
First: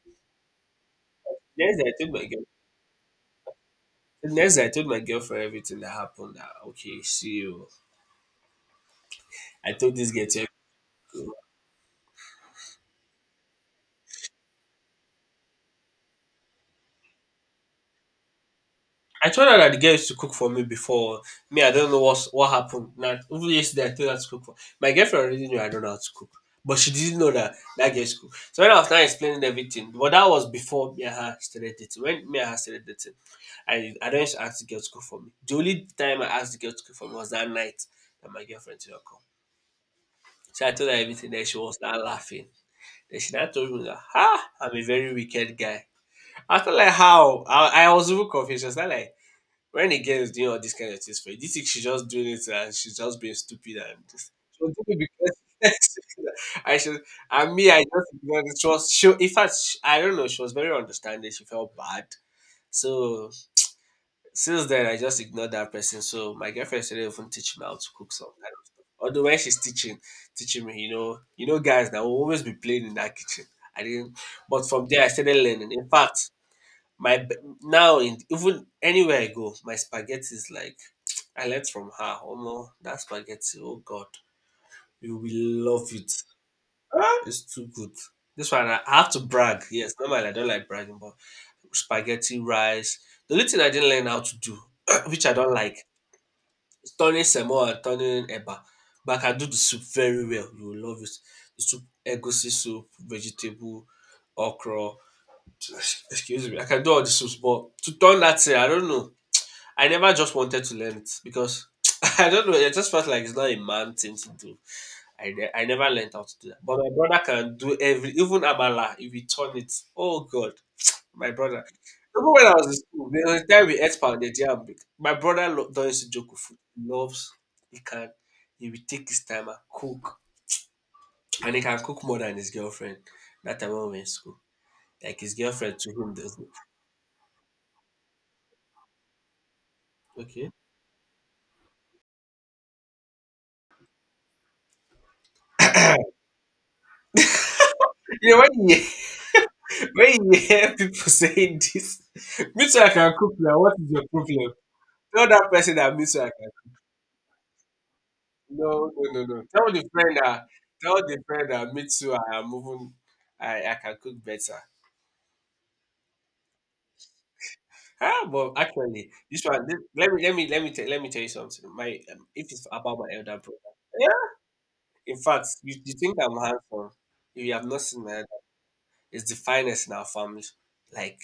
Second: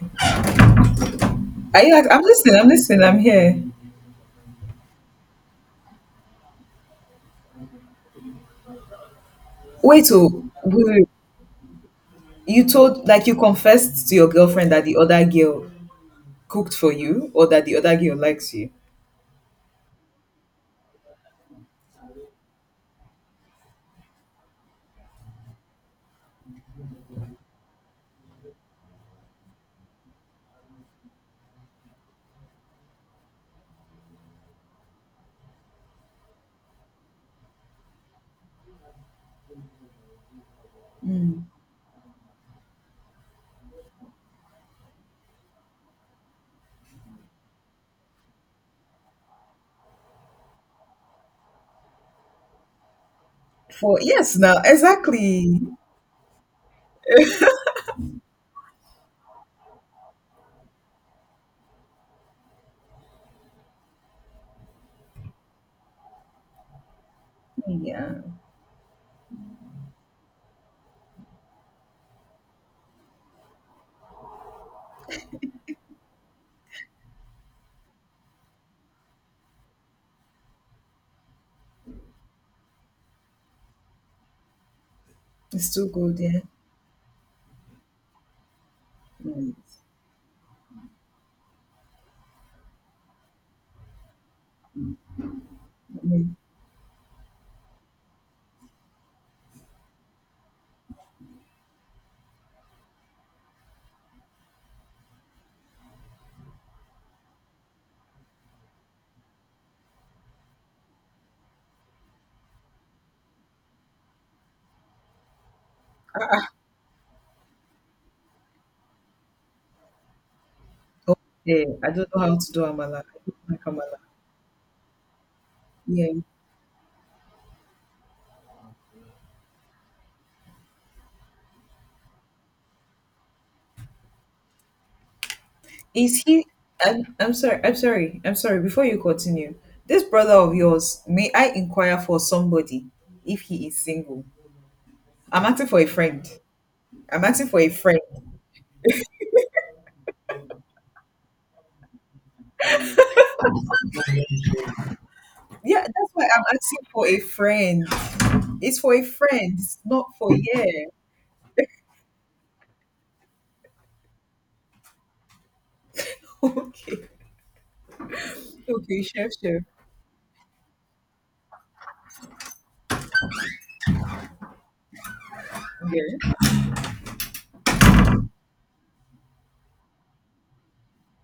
[SPEAKER 2] The next day
[SPEAKER 1] Are you
[SPEAKER 2] I
[SPEAKER 1] like,
[SPEAKER 2] told
[SPEAKER 1] I'm
[SPEAKER 2] my girl.
[SPEAKER 1] listening, I'm listening, I'm here.
[SPEAKER 2] The next day I told my girlfriend everything that happened. That okay, see you. I told
[SPEAKER 1] Wait,
[SPEAKER 2] this girl
[SPEAKER 1] oh
[SPEAKER 2] to
[SPEAKER 1] wait, wait. You told, like, you confessed to your girlfriend that the other girl cooked for you, or that the other girl likes you.
[SPEAKER 2] I told her that the girl used to cook for me before. Me, I don't know what happened. Now, even yesterday, I told her to cook for. My girlfriend already knew I don't know how to cook. But she didn't know that that girl used to cook. So when I was now explaining everything, but that was before me and her started dating. When me and her started dating, I don't used to ask the girl to cook for me. The only time I asked the girl to cook for me was that night that my girlfriend did not come. So I told her everything. Then
[SPEAKER 1] Mm.
[SPEAKER 2] she was now laughing. Then she now told me that, ha, I'm a very wicked guy. I was like, how? I was even confused. I was like, when a girl is doing all these kind of things for you, do you think she's just doing it and she's just being stupid and
[SPEAKER 1] For
[SPEAKER 2] just
[SPEAKER 1] yes, now
[SPEAKER 2] she was doing it because
[SPEAKER 1] exactly.
[SPEAKER 2] (laughs) I should and me I just ignored it. She was she in fact sh I don't know, she was very understanding, she felt bad. So since then I just ignored that person. So my girlfriend started even teaching me how to cook
[SPEAKER 1] Yeah.
[SPEAKER 2] some kind of stuff. Although when she's teaching, teaching me, you know guys that will always be playing in that kitchen. I didn't but from there I started learning. In fact, my b- now in even anywhere I go, my spaghetti is like (tsk) I learned from her. Omo, that spaghetti, oh God, you will
[SPEAKER 1] It's
[SPEAKER 2] love
[SPEAKER 1] too
[SPEAKER 2] it.
[SPEAKER 1] good, yeah.
[SPEAKER 2] Ah, it's too good. This one I have to
[SPEAKER 1] Mm.
[SPEAKER 2] brag. Yes, normally I don't like bragging, but spaghetti, rice. The only thing I didn't learn how to do, (clears throat) which I don't like,
[SPEAKER 1] Mm.
[SPEAKER 2] is turning semo and turning eba. But I can do the soup very well. You will love it. The soup, egusi soup, vegetable, okra. (tsk) Excuse me. I can do all the soups, but to turn that thing, I don't know. I never just wanted to learn it because (laughs) (tsk) I don't know. It just felt like it's not a man thing to do. I, ne- I never learned how to do that. But my brother can do every, even Amala, if he turn it. Oh, God. My brother.
[SPEAKER 1] Okay. I don't know
[SPEAKER 2] Even
[SPEAKER 1] how
[SPEAKER 2] when
[SPEAKER 1] to
[SPEAKER 2] I
[SPEAKER 1] do
[SPEAKER 2] was in
[SPEAKER 1] Amala.
[SPEAKER 2] school,
[SPEAKER 1] I
[SPEAKER 2] there was a
[SPEAKER 1] don't like
[SPEAKER 2] time we ate
[SPEAKER 1] Amala.
[SPEAKER 2] pounded yam. My brother lo- does
[SPEAKER 1] Yeah.
[SPEAKER 2] joke with food. He loves, he can, he will take his time and cook. And he can cook more than his girlfriend. That time when we were in school. Like his girlfriend to him
[SPEAKER 1] Is
[SPEAKER 2] does.
[SPEAKER 1] he? I'm sorry. I'm sorry. I'm sorry. Before you continue, this brother
[SPEAKER 2] Okay.
[SPEAKER 1] of yours, may I inquire for somebody if he is single? I'm asking for a
[SPEAKER 2] (coughs) (laughs)
[SPEAKER 1] friend. I'm asking for a friend.
[SPEAKER 2] You know, when you hear people (laughs) saying this, me too, I can cook now. What is your problem? Tell that person
[SPEAKER 1] Yeah,
[SPEAKER 2] that me
[SPEAKER 1] that's
[SPEAKER 2] too,
[SPEAKER 1] why
[SPEAKER 2] I
[SPEAKER 1] I'm
[SPEAKER 2] can.
[SPEAKER 1] asking for a friend. It's
[SPEAKER 2] No,
[SPEAKER 1] for a
[SPEAKER 2] no, no, no.
[SPEAKER 1] friend.
[SPEAKER 2] Tell
[SPEAKER 1] It's
[SPEAKER 2] the
[SPEAKER 1] not
[SPEAKER 2] friend
[SPEAKER 1] for,
[SPEAKER 2] that.
[SPEAKER 1] yeah.
[SPEAKER 2] Tell the friend that me too. I am moving. I can cook better.
[SPEAKER 1] (laughs) Okay.
[SPEAKER 2] Ah, but
[SPEAKER 1] Okay,
[SPEAKER 2] actually,
[SPEAKER 1] chef,
[SPEAKER 2] this
[SPEAKER 1] chef.
[SPEAKER 2] one. This, let me let me let me tell you something. My if it's about my elder brother. Yeah. In fact, you think I'm
[SPEAKER 1] Yeah.
[SPEAKER 2] handsome? If you have not seen my elder, it's the finest in our family. Like,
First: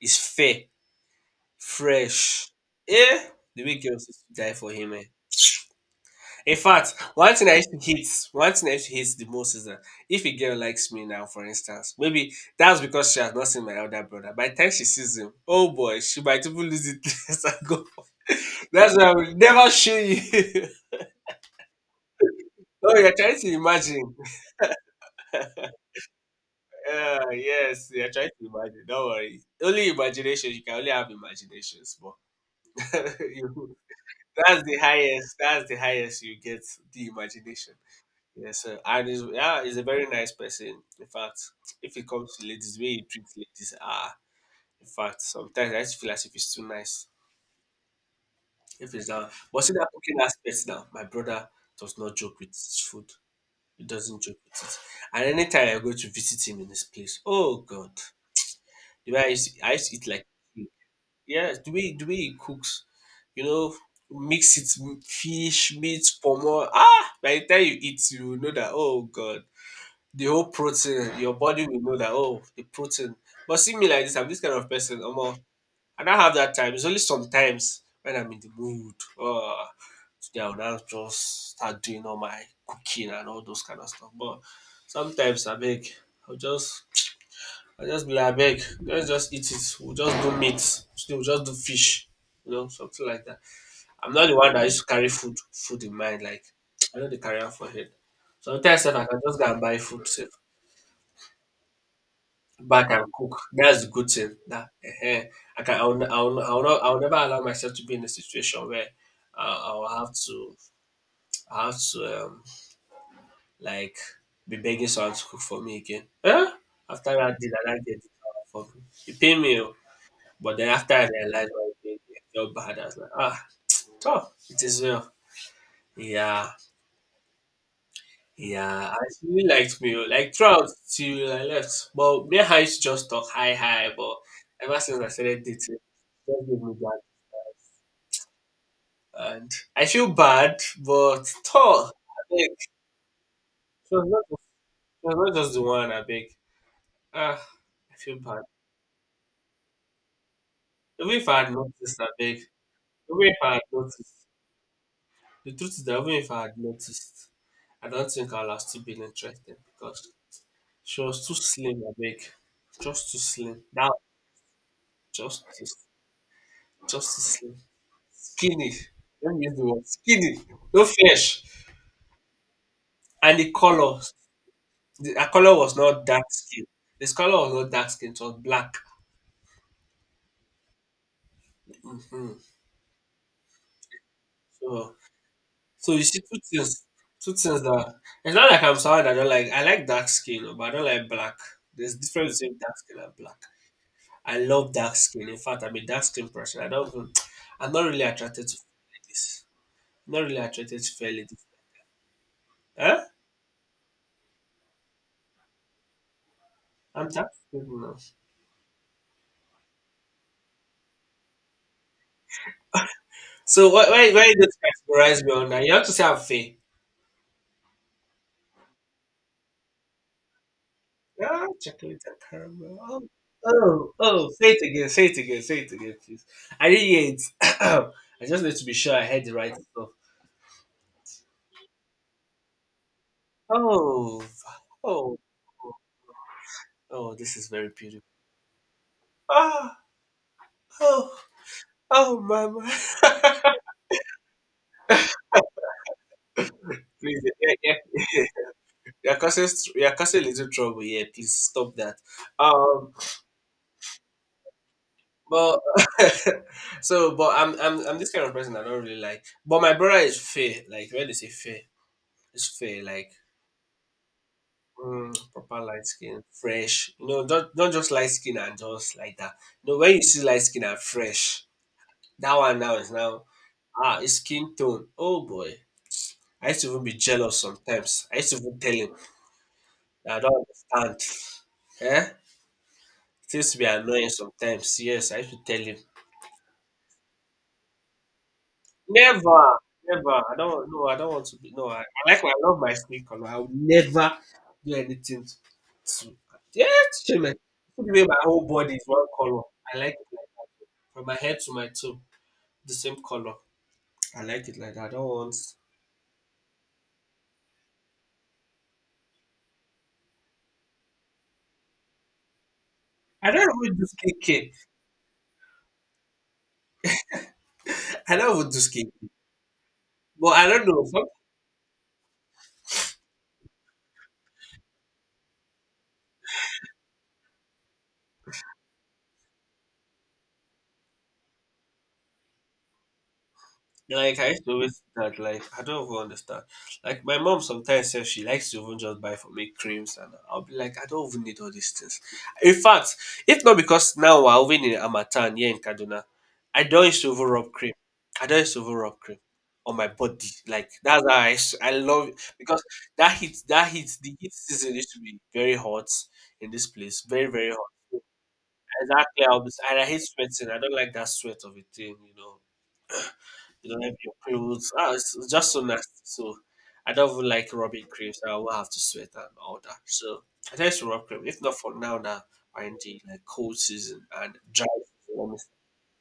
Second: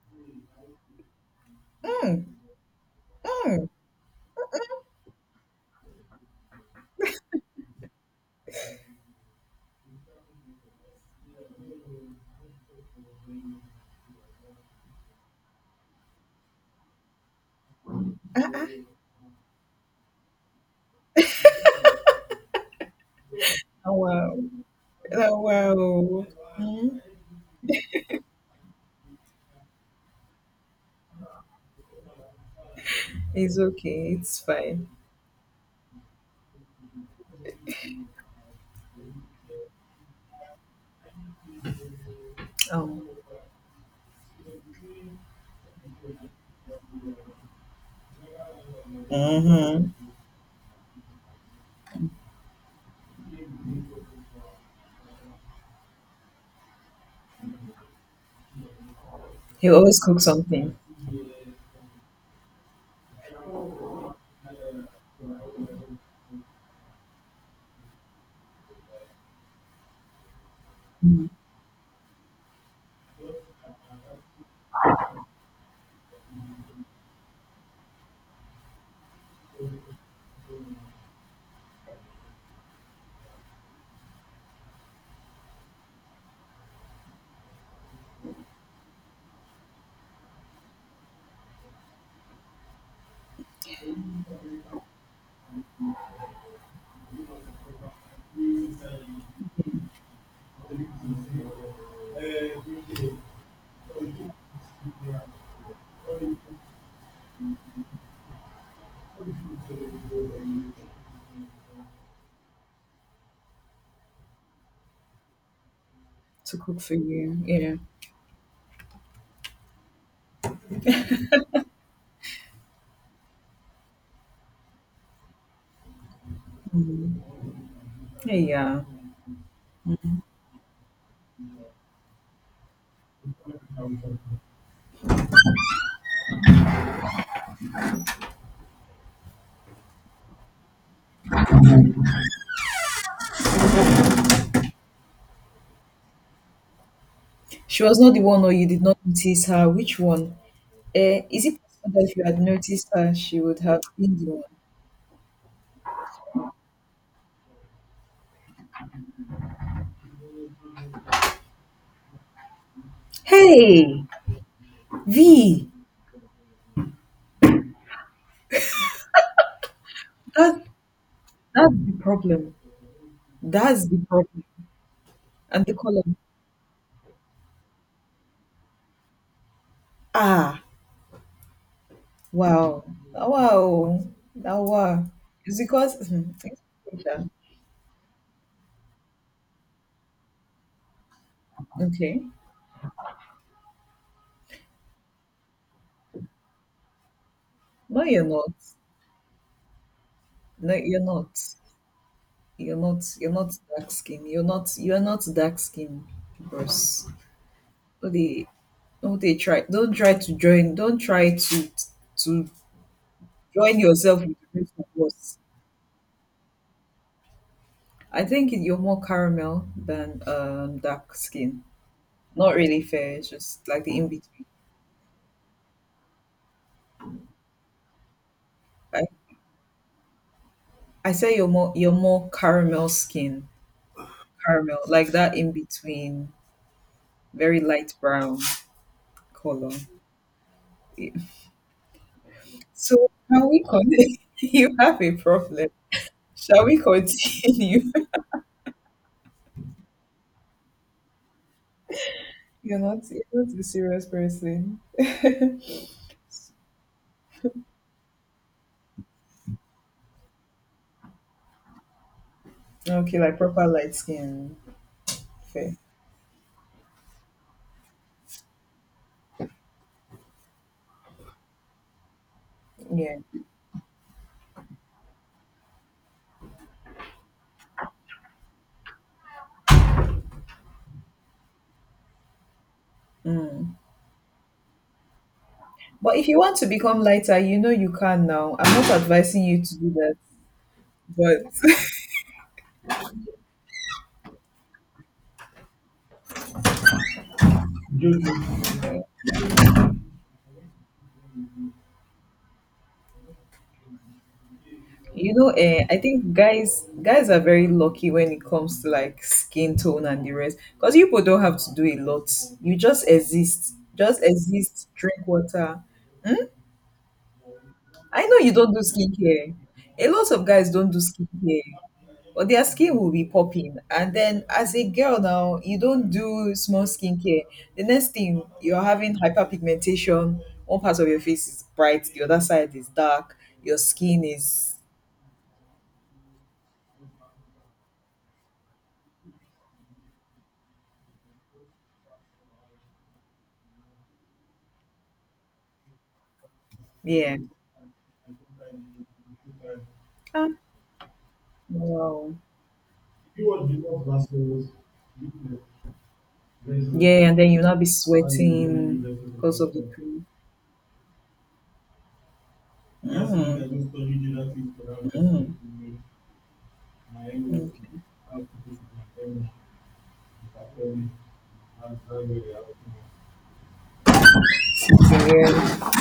[SPEAKER 2] it's fair.
[SPEAKER 1] Mm,
[SPEAKER 2] Fresh. Eh! The
[SPEAKER 1] mm.
[SPEAKER 2] way girls used to die for him, eh. In fact, one thing I used to hate, one thing I used to hate the most is that if a girl likes me now, for instance, maybe that's because she has not seen my elder brother. By the time she sees him, oh boy, she might even lose it. (laughs) Let's not go.
[SPEAKER 1] Uh-uh.
[SPEAKER 2] That's why I will never show you. (laughs) Oh, you're trying to
[SPEAKER 1] Oh,
[SPEAKER 2] imagine.
[SPEAKER 1] wow. Oh, wow. Mm.
[SPEAKER 2] Yeah, yes, you're trying to imagine. Don't worry. Only imagination. You can only have imaginations, but (laughs)
[SPEAKER 1] It's
[SPEAKER 2] you
[SPEAKER 1] okay. It's
[SPEAKER 2] that's the
[SPEAKER 1] fine.
[SPEAKER 2] highest. That's the highest you get the imagination. Yes, sir. And he's, yeah, he's a very nice person. In fact, if it comes to ladies, the way he
[SPEAKER 1] Um.
[SPEAKER 2] treats ladies, ah, in fact, sometimes I just feel as if he's too nice. If it's down, but see that
[SPEAKER 1] Hmm.
[SPEAKER 2] cooking aspect now. My brother does not joke with his food. He doesn't joke with it. And anytime I go to visit him in his place, oh God, the way
[SPEAKER 1] He
[SPEAKER 2] I used to
[SPEAKER 1] always
[SPEAKER 2] eat like
[SPEAKER 1] cooks something.
[SPEAKER 2] yes, the way he cooks, you know, mix it with fish, meat, pomo. Ah, by the time you eat, you will know that oh god, the whole protein, your body will know that oh the protein. But see me like this, I'm this kind of person. Omo, I don't have that time. It's only sometimes when I'm in the mood. Oh, today I'll now just start doing all my cooking and all those kind of stuff. But sometimes I beg, I'll just I just be like, abeg, let's just eat it. We'll just do meat. Still, we'll just do fish. You know, something like that. I'm not the one that used to carry food food in mind. Like, I know they carry am for head. Sometimes sef, I can just go and buy food sef. Back and cook. That's the good thing. That eh I can I will not I will never allow myself to be in a situation where I will have to I have to like be begging someone to cook for me again. Eh?
[SPEAKER 1] To cook for
[SPEAKER 2] After that
[SPEAKER 1] you.
[SPEAKER 2] dinner,
[SPEAKER 1] Yeah.
[SPEAKER 2] that get it for me. You pay me. Oh. But then after I realized what I did, I felt bad. I was like, ah, tough. It is well. Yeah,
[SPEAKER 1] Yeah.
[SPEAKER 2] yeah. And she really liked me. Oh, like throughout till I left. But me and her used to just talk hi hi. But ever since I started dating, she just gave me that. And I feel bad, but tough. I beg. She was not, she was not just the one. I beg. Ah,
[SPEAKER 1] She
[SPEAKER 2] I
[SPEAKER 1] was not
[SPEAKER 2] feel
[SPEAKER 1] the
[SPEAKER 2] bad.
[SPEAKER 1] one, or you did not notice her. Which one?
[SPEAKER 2] Even if I
[SPEAKER 1] Is
[SPEAKER 2] had
[SPEAKER 1] it possible
[SPEAKER 2] noticed, I
[SPEAKER 1] that if you
[SPEAKER 2] beg.
[SPEAKER 1] had noticed her,
[SPEAKER 2] Even if
[SPEAKER 1] she
[SPEAKER 2] I
[SPEAKER 1] would
[SPEAKER 2] had
[SPEAKER 1] have been
[SPEAKER 2] noticed,
[SPEAKER 1] the one?
[SPEAKER 2] the truth is that even if I had noticed. I don't think I'll have still been interested because she was too slim, I beg. Just too slim. Now,
[SPEAKER 1] Hey,
[SPEAKER 2] just too,
[SPEAKER 1] V,
[SPEAKER 2] just too slim. Skinny. Let me use the word skinny.
[SPEAKER 1] that,
[SPEAKER 2] No flesh.
[SPEAKER 1] that's the problem.
[SPEAKER 2] And the
[SPEAKER 1] That's the
[SPEAKER 2] color,
[SPEAKER 1] problem.
[SPEAKER 2] the her color
[SPEAKER 1] And the
[SPEAKER 2] was not
[SPEAKER 1] column.
[SPEAKER 2] dark skin. The color was not dark skin. It was black.
[SPEAKER 1] Ah,
[SPEAKER 2] Hmm.
[SPEAKER 1] wow. Ah, wow. Ah,
[SPEAKER 2] So,
[SPEAKER 1] wow. It's
[SPEAKER 2] so
[SPEAKER 1] because.
[SPEAKER 2] you see
[SPEAKER 1] Mhm.
[SPEAKER 2] two things.
[SPEAKER 1] Okay.
[SPEAKER 2] Two things that it's not like I'm someone that I don't like. I like dark skin, no, but I don't like black. There's
[SPEAKER 1] Okay.
[SPEAKER 2] difference between dark skin and black. I love dark skin. In fact, I'm a dark skin person. I don't. Even- I'm not really
[SPEAKER 1] No, you're
[SPEAKER 2] attracted
[SPEAKER 1] not.
[SPEAKER 2] to like this. Not really
[SPEAKER 1] No,
[SPEAKER 2] attracted to
[SPEAKER 1] you're
[SPEAKER 2] fairly
[SPEAKER 1] not.
[SPEAKER 2] different.
[SPEAKER 1] You're
[SPEAKER 2] Huh?
[SPEAKER 1] not. You're not dark skin. You're not. You're not dark skin, bros.
[SPEAKER 2] I'm tired of people now.
[SPEAKER 1] Only Don't they try, don't try to join don't try to
[SPEAKER 2] So
[SPEAKER 1] join
[SPEAKER 2] why
[SPEAKER 1] yourself
[SPEAKER 2] why you
[SPEAKER 1] with
[SPEAKER 2] don't
[SPEAKER 1] the rest of
[SPEAKER 2] categorize me
[SPEAKER 1] us.
[SPEAKER 2] on that? You have to say I'm fair.
[SPEAKER 1] I think you're more caramel than dark
[SPEAKER 2] Ah,
[SPEAKER 1] skin.
[SPEAKER 2] chocolate and
[SPEAKER 1] Not
[SPEAKER 2] caramel.
[SPEAKER 1] really
[SPEAKER 2] Oh,
[SPEAKER 1] fair, it's just like
[SPEAKER 2] oh,
[SPEAKER 1] the in
[SPEAKER 2] oh,
[SPEAKER 1] between.
[SPEAKER 2] say it again, say it again, say it again, please. I didn't hear it. (coughs) (clears throat) I just need to be sure
[SPEAKER 1] I,
[SPEAKER 2] I heard the right stuff.
[SPEAKER 1] I say you're more caramel skin.
[SPEAKER 2] Oh,
[SPEAKER 1] Caramel, like
[SPEAKER 2] oh,
[SPEAKER 1] that in
[SPEAKER 2] oh,
[SPEAKER 1] between,
[SPEAKER 2] oh, this is
[SPEAKER 1] very
[SPEAKER 2] very
[SPEAKER 1] light
[SPEAKER 2] beautiful.
[SPEAKER 1] brown color.
[SPEAKER 2] Ah,
[SPEAKER 1] (laughs)
[SPEAKER 2] oh,
[SPEAKER 1] Yeah.
[SPEAKER 2] oh, mama. (laughs)
[SPEAKER 1] So can we continue? (laughs) You have a problem. Shall we
[SPEAKER 2] Please, yeah,
[SPEAKER 1] continue?
[SPEAKER 2] yeah. (laughs) You're causing, you're causing a little trouble here. Please stop that.
[SPEAKER 1] (laughs)
[SPEAKER 2] Um,
[SPEAKER 1] You're not a serious person.
[SPEAKER 2] But
[SPEAKER 1] (laughs)
[SPEAKER 2] (laughs) so, but I'm this kind of person I don't really like. But my brother is fair. Like when they say fair, it's fair. Like
[SPEAKER 1] Okay, like proper light skin.
[SPEAKER 2] mm, proper
[SPEAKER 1] Fair.
[SPEAKER 2] light skin, fresh. You know, don't not just light skin and just like that. You know, when you see light skin and fresh, that one now is
[SPEAKER 1] Yeah.
[SPEAKER 2] now ah, his skin tone. Oh boy, I used to even be jealous sometimes. I used to even tell him, I don't understand. Eh? It used to be annoying sometimes. Yes, I used to tell him.
[SPEAKER 1] But if you want to become lighter, you know you can now. I'm not advising
[SPEAKER 2] Never,
[SPEAKER 1] you to do
[SPEAKER 2] never.
[SPEAKER 1] that.
[SPEAKER 2] I don't. No, I don't want to
[SPEAKER 1] But
[SPEAKER 2] be. No, I like. My- I love my skin color. I would never do anything to. To yeah, it's true, man. Put away my whole body is one color. I like it like from my head to my toe, the same color. I like it like that. I don't
[SPEAKER 1] (laughs) you
[SPEAKER 2] want.
[SPEAKER 1] know, eh, I think guys are very lucky when it comes to like skin tone and the rest. Because people don't have to do a lot. You just
[SPEAKER 2] I don't
[SPEAKER 1] exist.
[SPEAKER 2] even do
[SPEAKER 1] Just
[SPEAKER 2] skincare.
[SPEAKER 1] exist, drink water.
[SPEAKER 2] (laughs) I
[SPEAKER 1] I
[SPEAKER 2] don't
[SPEAKER 1] know
[SPEAKER 2] even
[SPEAKER 1] you
[SPEAKER 2] do
[SPEAKER 1] don't do
[SPEAKER 2] skincare.
[SPEAKER 1] skincare. A
[SPEAKER 2] But
[SPEAKER 1] lot of
[SPEAKER 2] I don't
[SPEAKER 1] guys don't do
[SPEAKER 2] know.
[SPEAKER 1] skincare. But their skin will be popping. And then as a girl now, you don't do small skincare. The next thing you're having hyperpigmentation. One part of your face is bright, the other side is dark. Your
[SPEAKER 2] Like
[SPEAKER 1] skin
[SPEAKER 2] I used to
[SPEAKER 1] is,
[SPEAKER 2] always do that, like I don't even understand. Like my mom sometimes says she likes to even just buy for me creams, and I'll be like, I don't even need all these things. In fact, if not because now we're even in Amatan here in Kaduna, I don't used to even
[SPEAKER 1] yeah.
[SPEAKER 2] rub cream. I don't used to even rub cream on my body.
[SPEAKER 1] Ah,
[SPEAKER 2] Like that's how I love it
[SPEAKER 1] wow.
[SPEAKER 2] because that heat the heat season used to be very hot in this place.
[SPEAKER 1] Yeah,
[SPEAKER 2] Very,
[SPEAKER 1] and
[SPEAKER 2] very
[SPEAKER 1] then you'll
[SPEAKER 2] hot.
[SPEAKER 1] not be sweating
[SPEAKER 2] Exactly, I'll be,
[SPEAKER 1] because of
[SPEAKER 2] and
[SPEAKER 1] the
[SPEAKER 2] I hate
[SPEAKER 1] cream.
[SPEAKER 2] sweating. I don't like that sweat of a thing, you know.
[SPEAKER 1] Mm,
[SPEAKER 2] You don't have your clothes. Ah, it's
[SPEAKER 1] mm.
[SPEAKER 2] just so nasty. So I don't even like rubbing
[SPEAKER 1] Okay.
[SPEAKER 2] creams. I will have to sweat and all that. So I tend to rub cream. If not for now, now we're in the like cold season and dry
[SPEAKER 1] So
[SPEAKER 2] season. Let me
[SPEAKER 1] yeah,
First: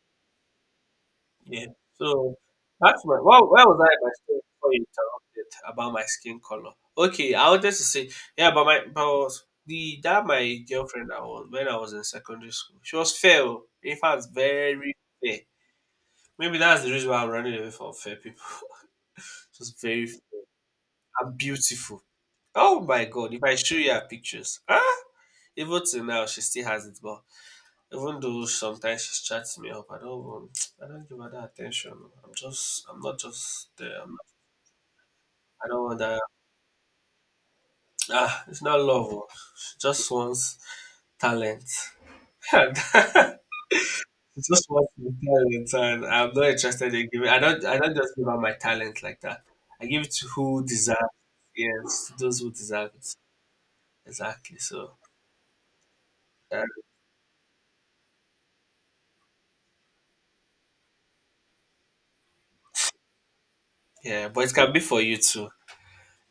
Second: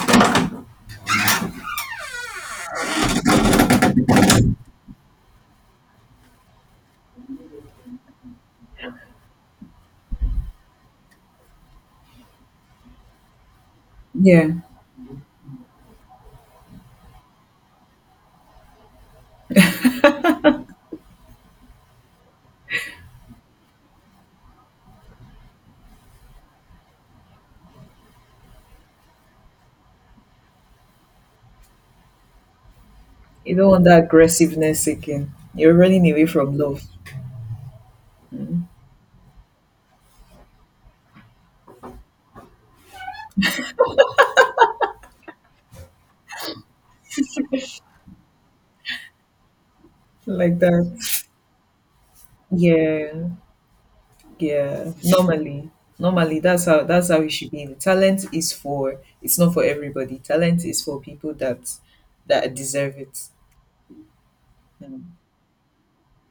[SPEAKER 2] say. Yeah. So that's my. Why was I in my story before you interrupted about my skin color? Okay, I wanted to say, yeah, but my but was the that my girlfriend, I was when I was in secondary school, she was fair. Oh. In fact,
[SPEAKER 1] yeah,
[SPEAKER 2] very fair. Maybe that's the reason why I'm running away from fair people. (laughs) She was very and beautiful. Oh my god, if I show you her pictures, ah, even till now she still has it, but even though sometimes she's chatting me up, I don't want, I don't give her that attention. I'm just, I'm not
[SPEAKER 1] you
[SPEAKER 2] just
[SPEAKER 1] don't want
[SPEAKER 2] there.
[SPEAKER 1] that
[SPEAKER 2] I'm not,
[SPEAKER 1] aggressiveness again.
[SPEAKER 2] I
[SPEAKER 1] You're
[SPEAKER 2] don't want
[SPEAKER 1] running
[SPEAKER 2] that.
[SPEAKER 1] away from love
[SPEAKER 2] Ah, it's not love. Oh. She just wants talent. (laughs) And she just wants my talent, and I'm not interested in giving. I don't just give her my talent like that. I give it to
[SPEAKER 1] like
[SPEAKER 2] who
[SPEAKER 1] that.
[SPEAKER 2] deserves. Yes, those who deserve it.
[SPEAKER 1] Yeah,
[SPEAKER 2] Exactly.
[SPEAKER 1] yeah.
[SPEAKER 2] So.
[SPEAKER 1] Normally, normally
[SPEAKER 2] Yeah.
[SPEAKER 1] that's how it should be. Talent is for, it's not for everybody. Talent is for people that deserve it.
[SPEAKER 2] Yeah, but it can be for
[SPEAKER 1] Mm.
[SPEAKER 2] you too.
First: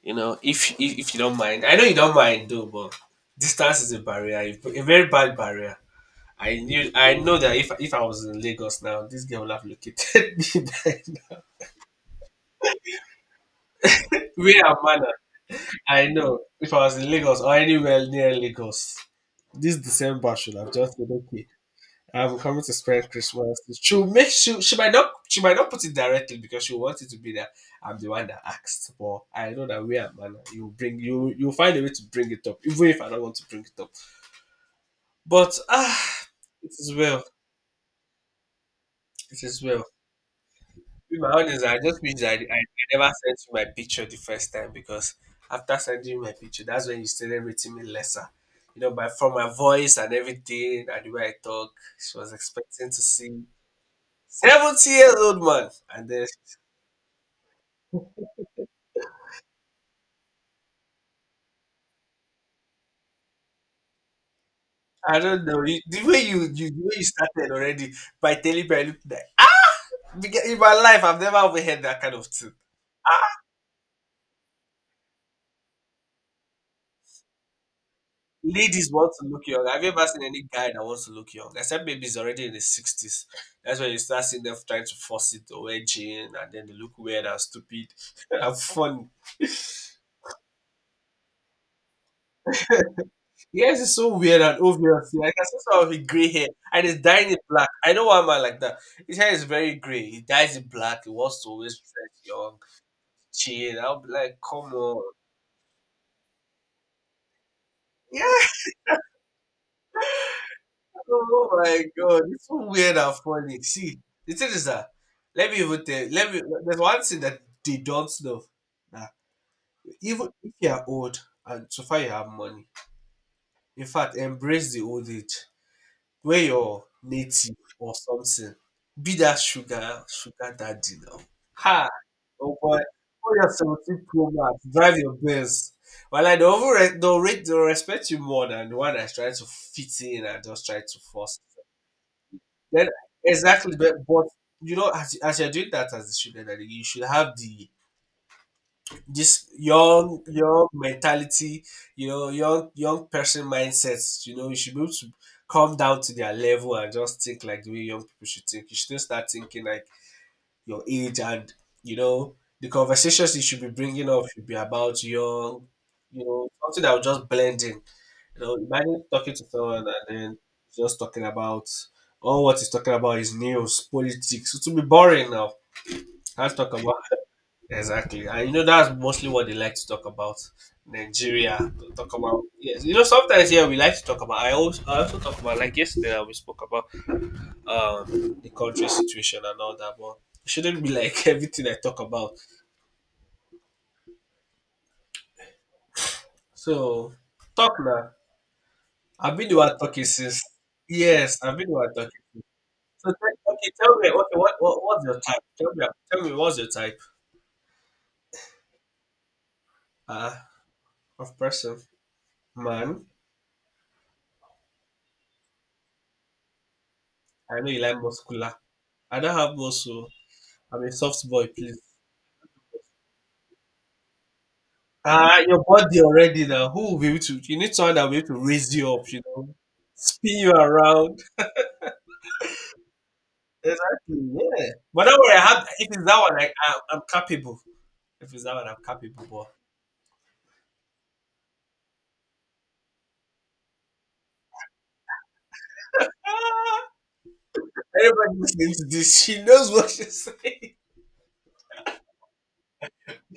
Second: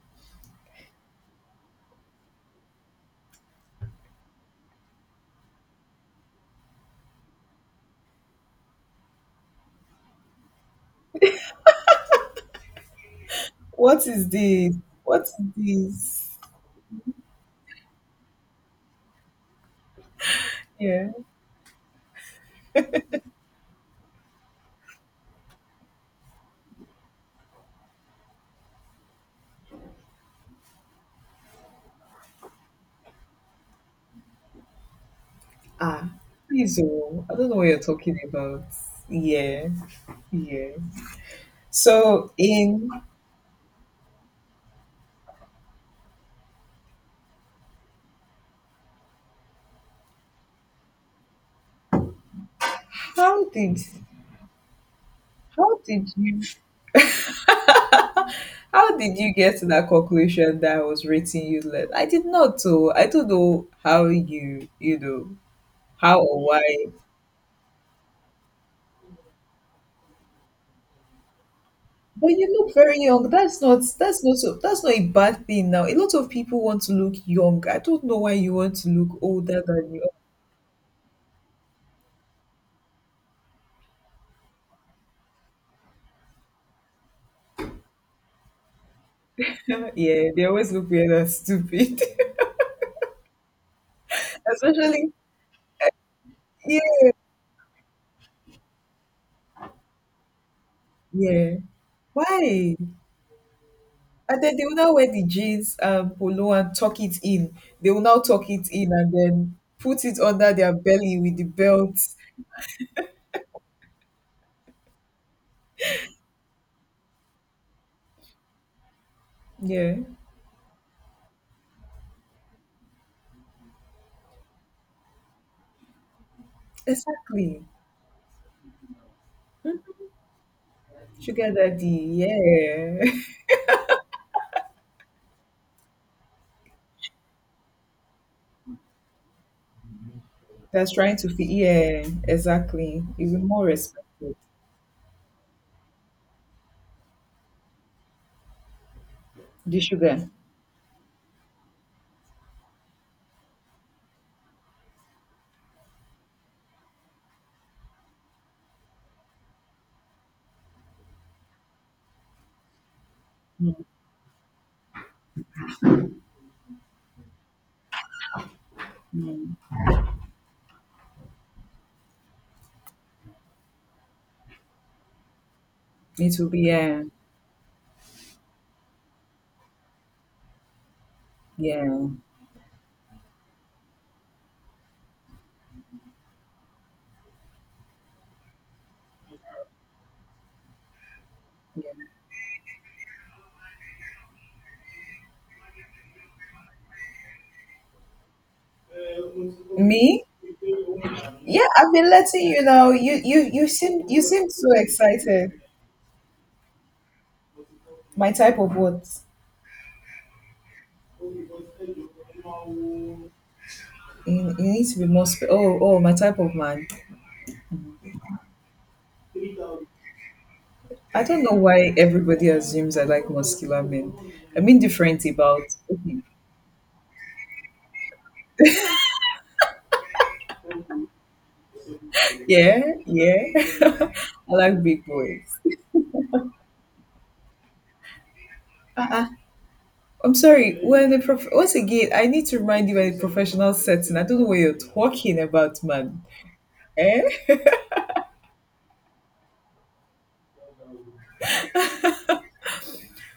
[SPEAKER 2] You know, if you don't mind, I know you don't mind though, but distance is a barrier, a very bad barrier. I know that if I was in Lagos now, this girl would have located (laughs) me by now.
[SPEAKER 1] What is
[SPEAKER 2] Where am
[SPEAKER 1] this?
[SPEAKER 2] I now?
[SPEAKER 1] What is
[SPEAKER 2] I
[SPEAKER 1] this?
[SPEAKER 2] know if I was in Lagos or anywhere near Lagos, this December should have just been
[SPEAKER 1] Yeah.
[SPEAKER 2] okay. I'm coming to spend Christmas. She'll make she might not put it directly because she wants it to be that I'm the one that asked. But I know that we are man. You bring you you find a way to bring it up, even if I don't want to bring it up. But
[SPEAKER 1] Ah,
[SPEAKER 2] ah, it
[SPEAKER 1] please.
[SPEAKER 2] is well.
[SPEAKER 1] Oh, I don't know what you're talking about.
[SPEAKER 2] It is
[SPEAKER 1] Yeah,
[SPEAKER 2] well.
[SPEAKER 1] yeah.
[SPEAKER 2] In my honest, I just wish
[SPEAKER 1] So,
[SPEAKER 2] I
[SPEAKER 1] in
[SPEAKER 2] never sent you my picture the first time, because after sending you my picture, that's when you started rating me lesser. You know, by from my voice and everything and the way I talk, she was expecting to see
[SPEAKER 1] how did
[SPEAKER 2] 70 years old man.
[SPEAKER 1] how
[SPEAKER 2] And
[SPEAKER 1] did
[SPEAKER 2] then
[SPEAKER 1] you how did you get to that conclusion that I was rating you less? I did not, so I don't know how you, you
[SPEAKER 2] I
[SPEAKER 1] know
[SPEAKER 2] don't know. You, the
[SPEAKER 1] how
[SPEAKER 2] way you,
[SPEAKER 1] or
[SPEAKER 2] you the
[SPEAKER 1] why.
[SPEAKER 2] way you started already by telling me I look like. Because in my life I've never overheard that kind of
[SPEAKER 1] But you
[SPEAKER 2] thing.
[SPEAKER 1] look very young. That's not, that's not a bad thing now. A lot of people want to look young. I don't know why you want to
[SPEAKER 2] Ladies want
[SPEAKER 1] look
[SPEAKER 2] to look
[SPEAKER 1] older
[SPEAKER 2] young. Have you
[SPEAKER 1] than
[SPEAKER 2] ever
[SPEAKER 1] you
[SPEAKER 2] seen any guy that wants to look young? Except maybe he's already in his sixties. That's when you start seeing them trying to force it or wear jean and then they look weird and stupid (laughs) and funny.
[SPEAKER 1] are. (laughs) Yeah, they always look weird and stupid.
[SPEAKER 2] Yes, it's so weird
[SPEAKER 1] (laughs)
[SPEAKER 2] and obvious.
[SPEAKER 1] Especially
[SPEAKER 2] Like I see someone with gray hair and
[SPEAKER 1] yeah.
[SPEAKER 2] he's dying it black. I know one man like that. His hair is very gray. He dyes it black. He wants to
[SPEAKER 1] Yeah.
[SPEAKER 2] always dress young,
[SPEAKER 1] Why?
[SPEAKER 2] chill. I'll be like,
[SPEAKER 1] And then they
[SPEAKER 2] come
[SPEAKER 1] will now wear
[SPEAKER 2] on.
[SPEAKER 1] the jeans and polo and tuck it in. They will now
[SPEAKER 2] Yeah.
[SPEAKER 1] tuck it in and then put it under their belly with the
[SPEAKER 2] Oh my
[SPEAKER 1] belt.
[SPEAKER 2] god. It's so weird and funny. See, the thing is that let me even tell let me there's one thing that they don't know. That
[SPEAKER 1] Yeah,
[SPEAKER 2] even if you are old, and so far you have money, in fact, embrace the old age. Where you're native
[SPEAKER 1] exactly.
[SPEAKER 2] or something. Be that sugar daddy now.
[SPEAKER 1] Sugar
[SPEAKER 2] Ha!
[SPEAKER 1] daddy,
[SPEAKER 2] Oh boy.
[SPEAKER 1] yeah.
[SPEAKER 2] Oh, your 17 Pro Max. Drive your Benz. Well, like, they'll respect you more than the one that's trying to fit in and just
[SPEAKER 1] (laughs)
[SPEAKER 2] try
[SPEAKER 1] That's
[SPEAKER 2] to
[SPEAKER 1] trying to
[SPEAKER 2] force.
[SPEAKER 1] fit. Yeah,
[SPEAKER 2] Then
[SPEAKER 1] exactly. It will be more
[SPEAKER 2] exactly, but
[SPEAKER 1] respected.
[SPEAKER 2] you know, as you're doing that as a student, I think you should have the this
[SPEAKER 1] The
[SPEAKER 2] young
[SPEAKER 1] sugar.
[SPEAKER 2] young mentality, you know, young person mindsets. You know, you should be able to come down to their level and just think like the way young people should think. You shouldn't start thinking like your age, and you know the conversations you should be bringing up should be about young, you know, something that will just blend in. You know, imagine talking to someone and then just talking about all what he's talking about is news, politics. It will be boring now.
[SPEAKER 1] It will
[SPEAKER 2] Let's
[SPEAKER 1] be,
[SPEAKER 2] talk about
[SPEAKER 1] yeah,
[SPEAKER 2] exactly. And you know that's mostly what they like to talk about. Nigeria.
[SPEAKER 1] yeah,
[SPEAKER 2] Talk about, yes. You know, sometimes, yeah, we like to talk about, I also talk about, like yesterday we spoke about the country situation and all that, but it shouldn't be like (laughs) everything I talk about. So talk now. I've been the one
[SPEAKER 1] yeah.
[SPEAKER 2] talking
[SPEAKER 1] Me?
[SPEAKER 2] since. Yes, I've
[SPEAKER 1] Yeah,
[SPEAKER 2] been the
[SPEAKER 1] I've
[SPEAKER 2] one
[SPEAKER 1] been
[SPEAKER 2] talking.
[SPEAKER 1] letting you know.
[SPEAKER 2] So
[SPEAKER 1] You
[SPEAKER 2] okay, tell
[SPEAKER 1] seem,
[SPEAKER 2] me,
[SPEAKER 1] you
[SPEAKER 2] okay,
[SPEAKER 1] seem
[SPEAKER 2] what,
[SPEAKER 1] so
[SPEAKER 2] what what's your type?
[SPEAKER 1] excited.
[SPEAKER 2] Tell me, what's your type
[SPEAKER 1] My type of what?
[SPEAKER 2] uh, of person? Man,
[SPEAKER 1] You need to be more. Spe- oh, oh, my type of man.
[SPEAKER 2] I know you like muscular. I don't have muscle. I'm a
[SPEAKER 1] I
[SPEAKER 2] soft
[SPEAKER 1] don't
[SPEAKER 2] boy,
[SPEAKER 1] know
[SPEAKER 2] please.
[SPEAKER 1] why everybody assumes I like muscular men. I'm indifferent
[SPEAKER 2] Ah,
[SPEAKER 1] about.
[SPEAKER 2] your body already now. Who will be able to? You need someone that will be able to raise you up. You know, spin you around.
[SPEAKER 1] Yeah, yeah. (laughs)
[SPEAKER 2] Exactly.
[SPEAKER 1] I
[SPEAKER 2] Yeah.
[SPEAKER 1] like
[SPEAKER 2] But
[SPEAKER 1] big
[SPEAKER 2] don't worry. I
[SPEAKER 1] boys.
[SPEAKER 2] have. If it's that one, I'm capable. If it's that one, I'm capable. But
[SPEAKER 1] I'm sorry. Once again, I need to remind you we're in a professional setting. I don't know what you're talking about, man.
[SPEAKER 2] ah,
[SPEAKER 1] Eh?
[SPEAKER 2] everybody listening to this, she knows what she's saying. (laughs)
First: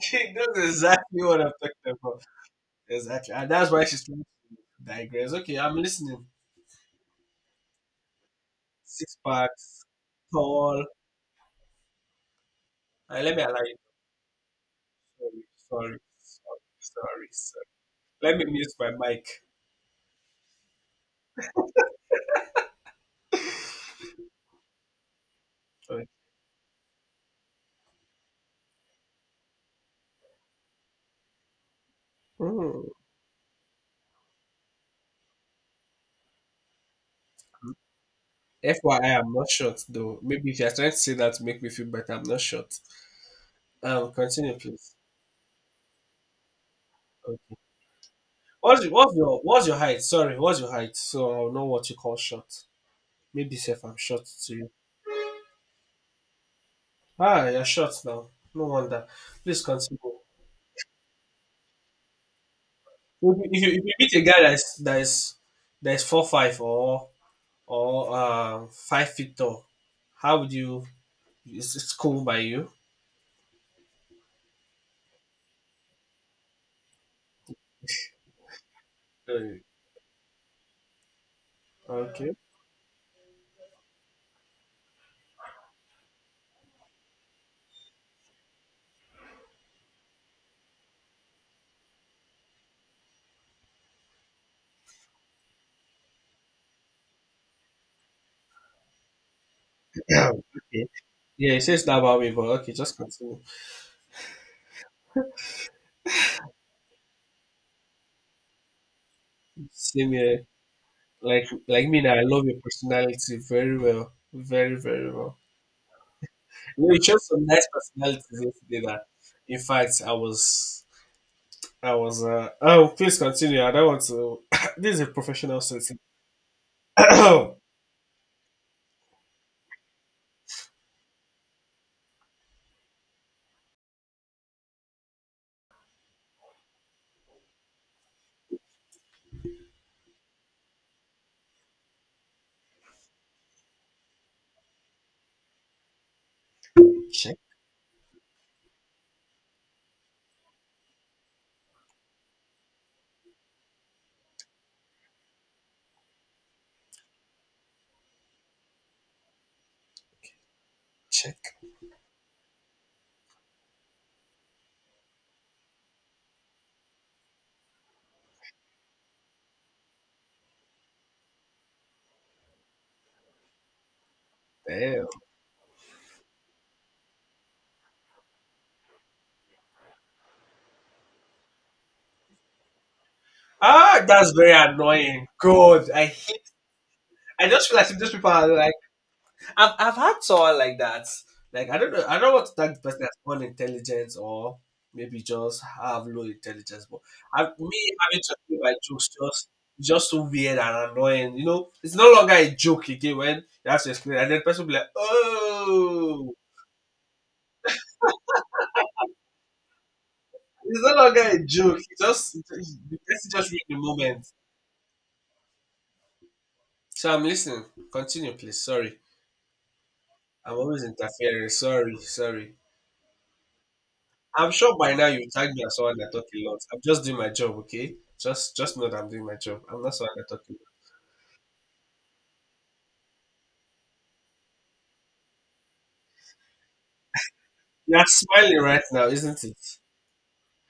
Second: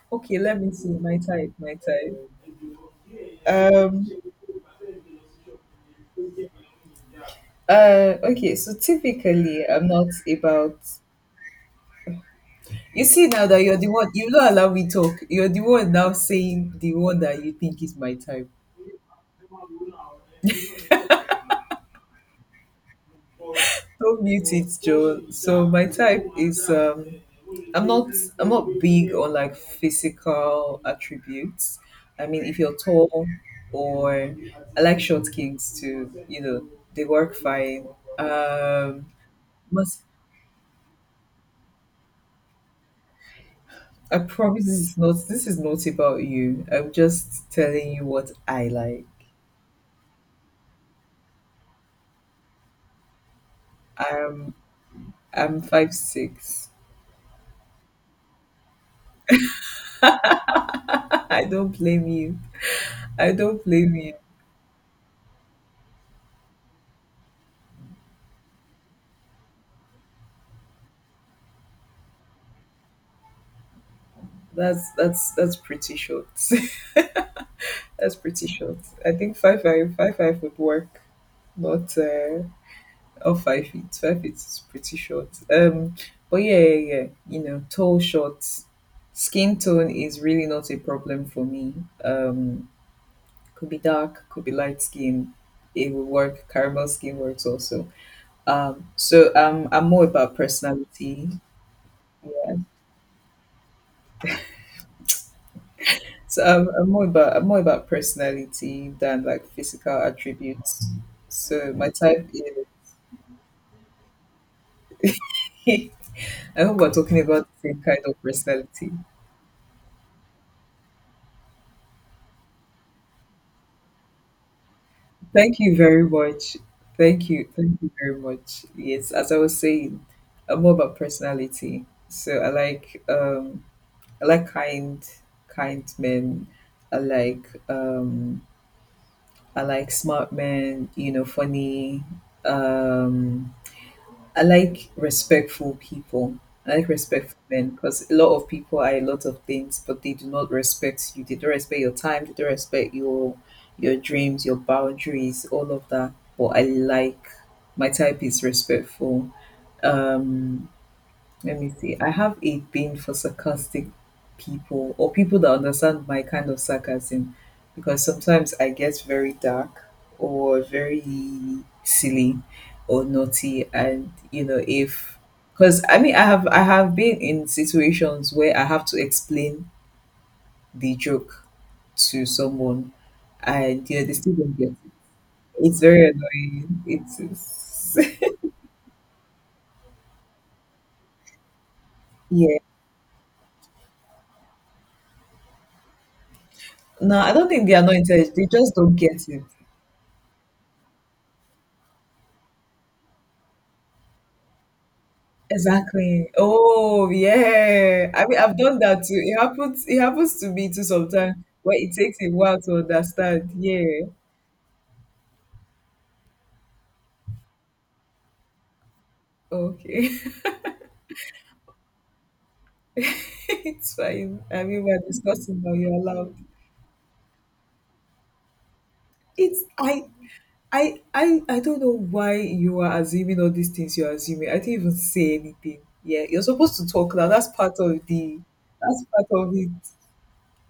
[SPEAKER 2] She
[SPEAKER 1] Okay,
[SPEAKER 2] knows
[SPEAKER 1] let me see. My
[SPEAKER 2] exactly what I'm
[SPEAKER 1] type, my
[SPEAKER 2] talking about.
[SPEAKER 1] type.
[SPEAKER 2] Exactly. And that's why she's
[SPEAKER 1] Um.
[SPEAKER 2] trying to digress. Okay, I'm listening.
[SPEAKER 1] Okay. So
[SPEAKER 2] Six
[SPEAKER 1] typically,
[SPEAKER 2] packs,
[SPEAKER 1] I'm not about.
[SPEAKER 2] tall.
[SPEAKER 1] You see
[SPEAKER 2] Let me
[SPEAKER 1] now
[SPEAKER 2] allow
[SPEAKER 1] that
[SPEAKER 2] you.
[SPEAKER 1] you're the one. You don't allow me talk.
[SPEAKER 2] Sorry,
[SPEAKER 1] You're the one
[SPEAKER 2] sorry,
[SPEAKER 1] now saying the one
[SPEAKER 2] sorry,
[SPEAKER 1] that you
[SPEAKER 2] sorry.
[SPEAKER 1] think is my
[SPEAKER 2] Let me
[SPEAKER 1] type.
[SPEAKER 2] mute my mic.
[SPEAKER 1] Don't mute it, Joe. So my
[SPEAKER 2] Sorry.
[SPEAKER 1] type is, um, I'm not I'm not big on like physical attributes. I mean, if you're
[SPEAKER 2] Hmm.
[SPEAKER 1] tall or I like short kings too, you know, they work fine. Um,
[SPEAKER 2] FYI, I'm not short
[SPEAKER 1] must,
[SPEAKER 2] though. Maybe if you're trying to say that to make me feel better, I'm not short.
[SPEAKER 1] I
[SPEAKER 2] Continue,
[SPEAKER 1] promise
[SPEAKER 2] please.
[SPEAKER 1] this is not about you. I'm just
[SPEAKER 2] Okay.
[SPEAKER 1] telling you what I
[SPEAKER 2] What's your,
[SPEAKER 1] like.
[SPEAKER 2] what's your what's your height? Sorry, what's your height? So I'll know what you call short. Maybe say if I'm short to
[SPEAKER 1] I'm
[SPEAKER 2] you.
[SPEAKER 1] I'm 5'6".
[SPEAKER 2] Ah, you're short now. No wonder. Please continue.
[SPEAKER 1] (laughs) I don't blame you. I
[SPEAKER 2] If you,
[SPEAKER 1] don't
[SPEAKER 2] if you if
[SPEAKER 1] blame you.
[SPEAKER 2] meet a guy that's 4'5", or 5 feet tall, how would you? Is it cool by you?
[SPEAKER 1] That's That's pretty short. (laughs) That's pretty short. I think
[SPEAKER 2] Uh,
[SPEAKER 1] five five would work, but
[SPEAKER 2] okay.
[SPEAKER 1] or 5 feet. 5 feet is pretty short. But yeah. You know, tall, short, skin tone is really not a problem for me. Um, could be dark, could be light skin. It will work. Caramel skin works also. So I'm more
[SPEAKER 2] Yeah.
[SPEAKER 1] about
[SPEAKER 2] Okay.
[SPEAKER 1] personality.
[SPEAKER 2] Yeah, it says that about me, but okay, just continue.
[SPEAKER 1] So I'm more about personality than like physical
[SPEAKER 2] Same here.
[SPEAKER 1] attributes.
[SPEAKER 2] Like
[SPEAKER 1] So
[SPEAKER 2] like
[SPEAKER 1] my
[SPEAKER 2] me now, I
[SPEAKER 1] type
[SPEAKER 2] love your
[SPEAKER 1] is.
[SPEAKER 2] personality very well, very very well.
[SPEAKER 1] (laughs) I hope
[SPEAKER 2] You
[SPEAKER 1] we're
[SPEAKER 2] know, you
[SPEAKER 1] talking
[SPEAKER 2] chose some
[SPEAKER 1] about
[SPEAKER 2] nice
[SPEAKER 1] the same kind of
[SPEAKER 2] personalities yesterday.
[SPEAKER 1] personality.
[SPEAKER 2] That, in fact, I was uh oh, please continue. I don't want to. (coughs) (clears throat) This is a
[SPEAKER 1] Thank
[SPEAKER 2] professional
[SPEAKER 1] you
[SPEAKER 2] setting.
[SPEAKER 1] very much. Thank you.
[SPEAKER 2] (coughs) (clears throat)
[SPEAKER 1] Thank you very much. Yes, as I was saying, I'm more about personality. So I like kind men. I like um I like smart men, you know, funny, um I like respectful people. I like
[SPEAKER 2] Check
[SPEAKER 1] respectful men because a lot of people are a lot of things, but they do not respect you. They don't respect your time. They don't respect your dreams, your boundaries, all of that. But I like my type is respectful. Um,
[SPEAKER 2] check.
[SPEAKER 1] let me see. I have a thing for sarcastic people or people that understand my kind of sarcasm because sometimes I get very dark or very silly or naughty and you know
[SPEAKER 2] Damn.
[SPEAKER 1] if because I mean I have been in situations where I have to explain the joke to someone and you
[SPEAKER 2] Ah,
[SPEAKER 1] know they
[SPEAKER 2] that's
[SPEAKER 1] still
[SPEAKER 2] very
[SPEAKER 1] don't get it.
[SPEAKER 2] annoying.
[SPEAKER 1] It's
[SPEAKER 2] God,
[SPEAKER 1] very annoying. It
[SPEAKER 2] I just feel like some-
[SPEAKER 1] is.
[SPEAKER 2] those people
[SPEAKER 1] (laughs)
[SPEAKER 2] are like. I've had someone like that. Like I don't know, I don't want to
[SPEAKER 1] Yeah.
[SPEAKER 2] tag the person as unintelligent, or maybe just have low intelligence, but
[SPEAKER 1] No, I don't think they
[SPEAKER 2] me
[SPEAKER 1] are not
[SPEAKER 2] having
[SPEAKER 1] intelligent.
[SPEAKER 2] to
[SPEAKER 1] They
[SPEAKER 2] do my
[SPEAKER 1] just don't
[SPEAKER 2] jokes
[SPEAKER 1] get it.
[SPEAKER 2] just, it's just so weird and annoying. You know, it's no longer a joke again when you have to explain, and then the person will be like,
[SPEAKER 1] Exactly.
[SPEAKER 2] "Oh,
[SPEAKER 1] Oh, yeah. I mean, I've done that too. It happens. It happens to me
[SPEAKER 2] it's
[SPEAKER 1] too
[SPEAKER 2] no longer
[SPEAKER 1] sometimes,
[SPEAKER 2] a joke."
[SPEAKER 1] where
[SPEAKER 2] It
[SPEAKER 1] it takes a
[SPEAKER 2] just
[SPEAKER 1] while to
[SPEAKER 2] the person just
[SPEAKER 1] understand.
[SPEAKER 2] read the
[SPEAKER 1] Yeah.
[SPEAKER 2] moment. So I'm listening. Continue, please. Sorry.
[SPEAKER 1] Okay. (laughs)
[SPEAKER 2] I'm always interfering. Sorry, sorry.
[SPEAKER 1] It's fine.
[SPEAKER 2] I'm
[SPEAKER 1] I
[SPEAKER 2] sure
[SPEAKER 1] mean,
[SPEAKER 2] by
[SPEAKER 1] we're
[SPEAKER 2] now you tag
[SPEAKER 1] discussing
[SPEAKER 2] me
[SPEAKER 1] now.
[SPEAKER 2] as
[SPEAKER 1] You're
[SPEAKER 2] someone that talk
[SPEAKER 1] allowed.
[SPEAKER 2] a lot. I'm just doing my job, okay? Just know that I'm doing my job.
[SPEAKER 1] It's
[SPEAKER 2] I'm not
[SPEAKER 1] I.
[SPEAKER 2] someone that talk a lot.
[SPEAKER 1] I don't know why you are assuming all these things you're assuming. I didn't even say anything. Yeah, you're supposed to talk now. That's part of
[SPEAKER 2] You're
[SPEAKER 1] the
[SPEAKER 2] smiling right
[SPEAKER 1] that's
[SPEAKER 2] now,
[SPEAKER 1] part
[SPEAKER 2] isn't
[SPEAKER 1] of
[SPEAKER 2] it?
[SPEAKER 1] it.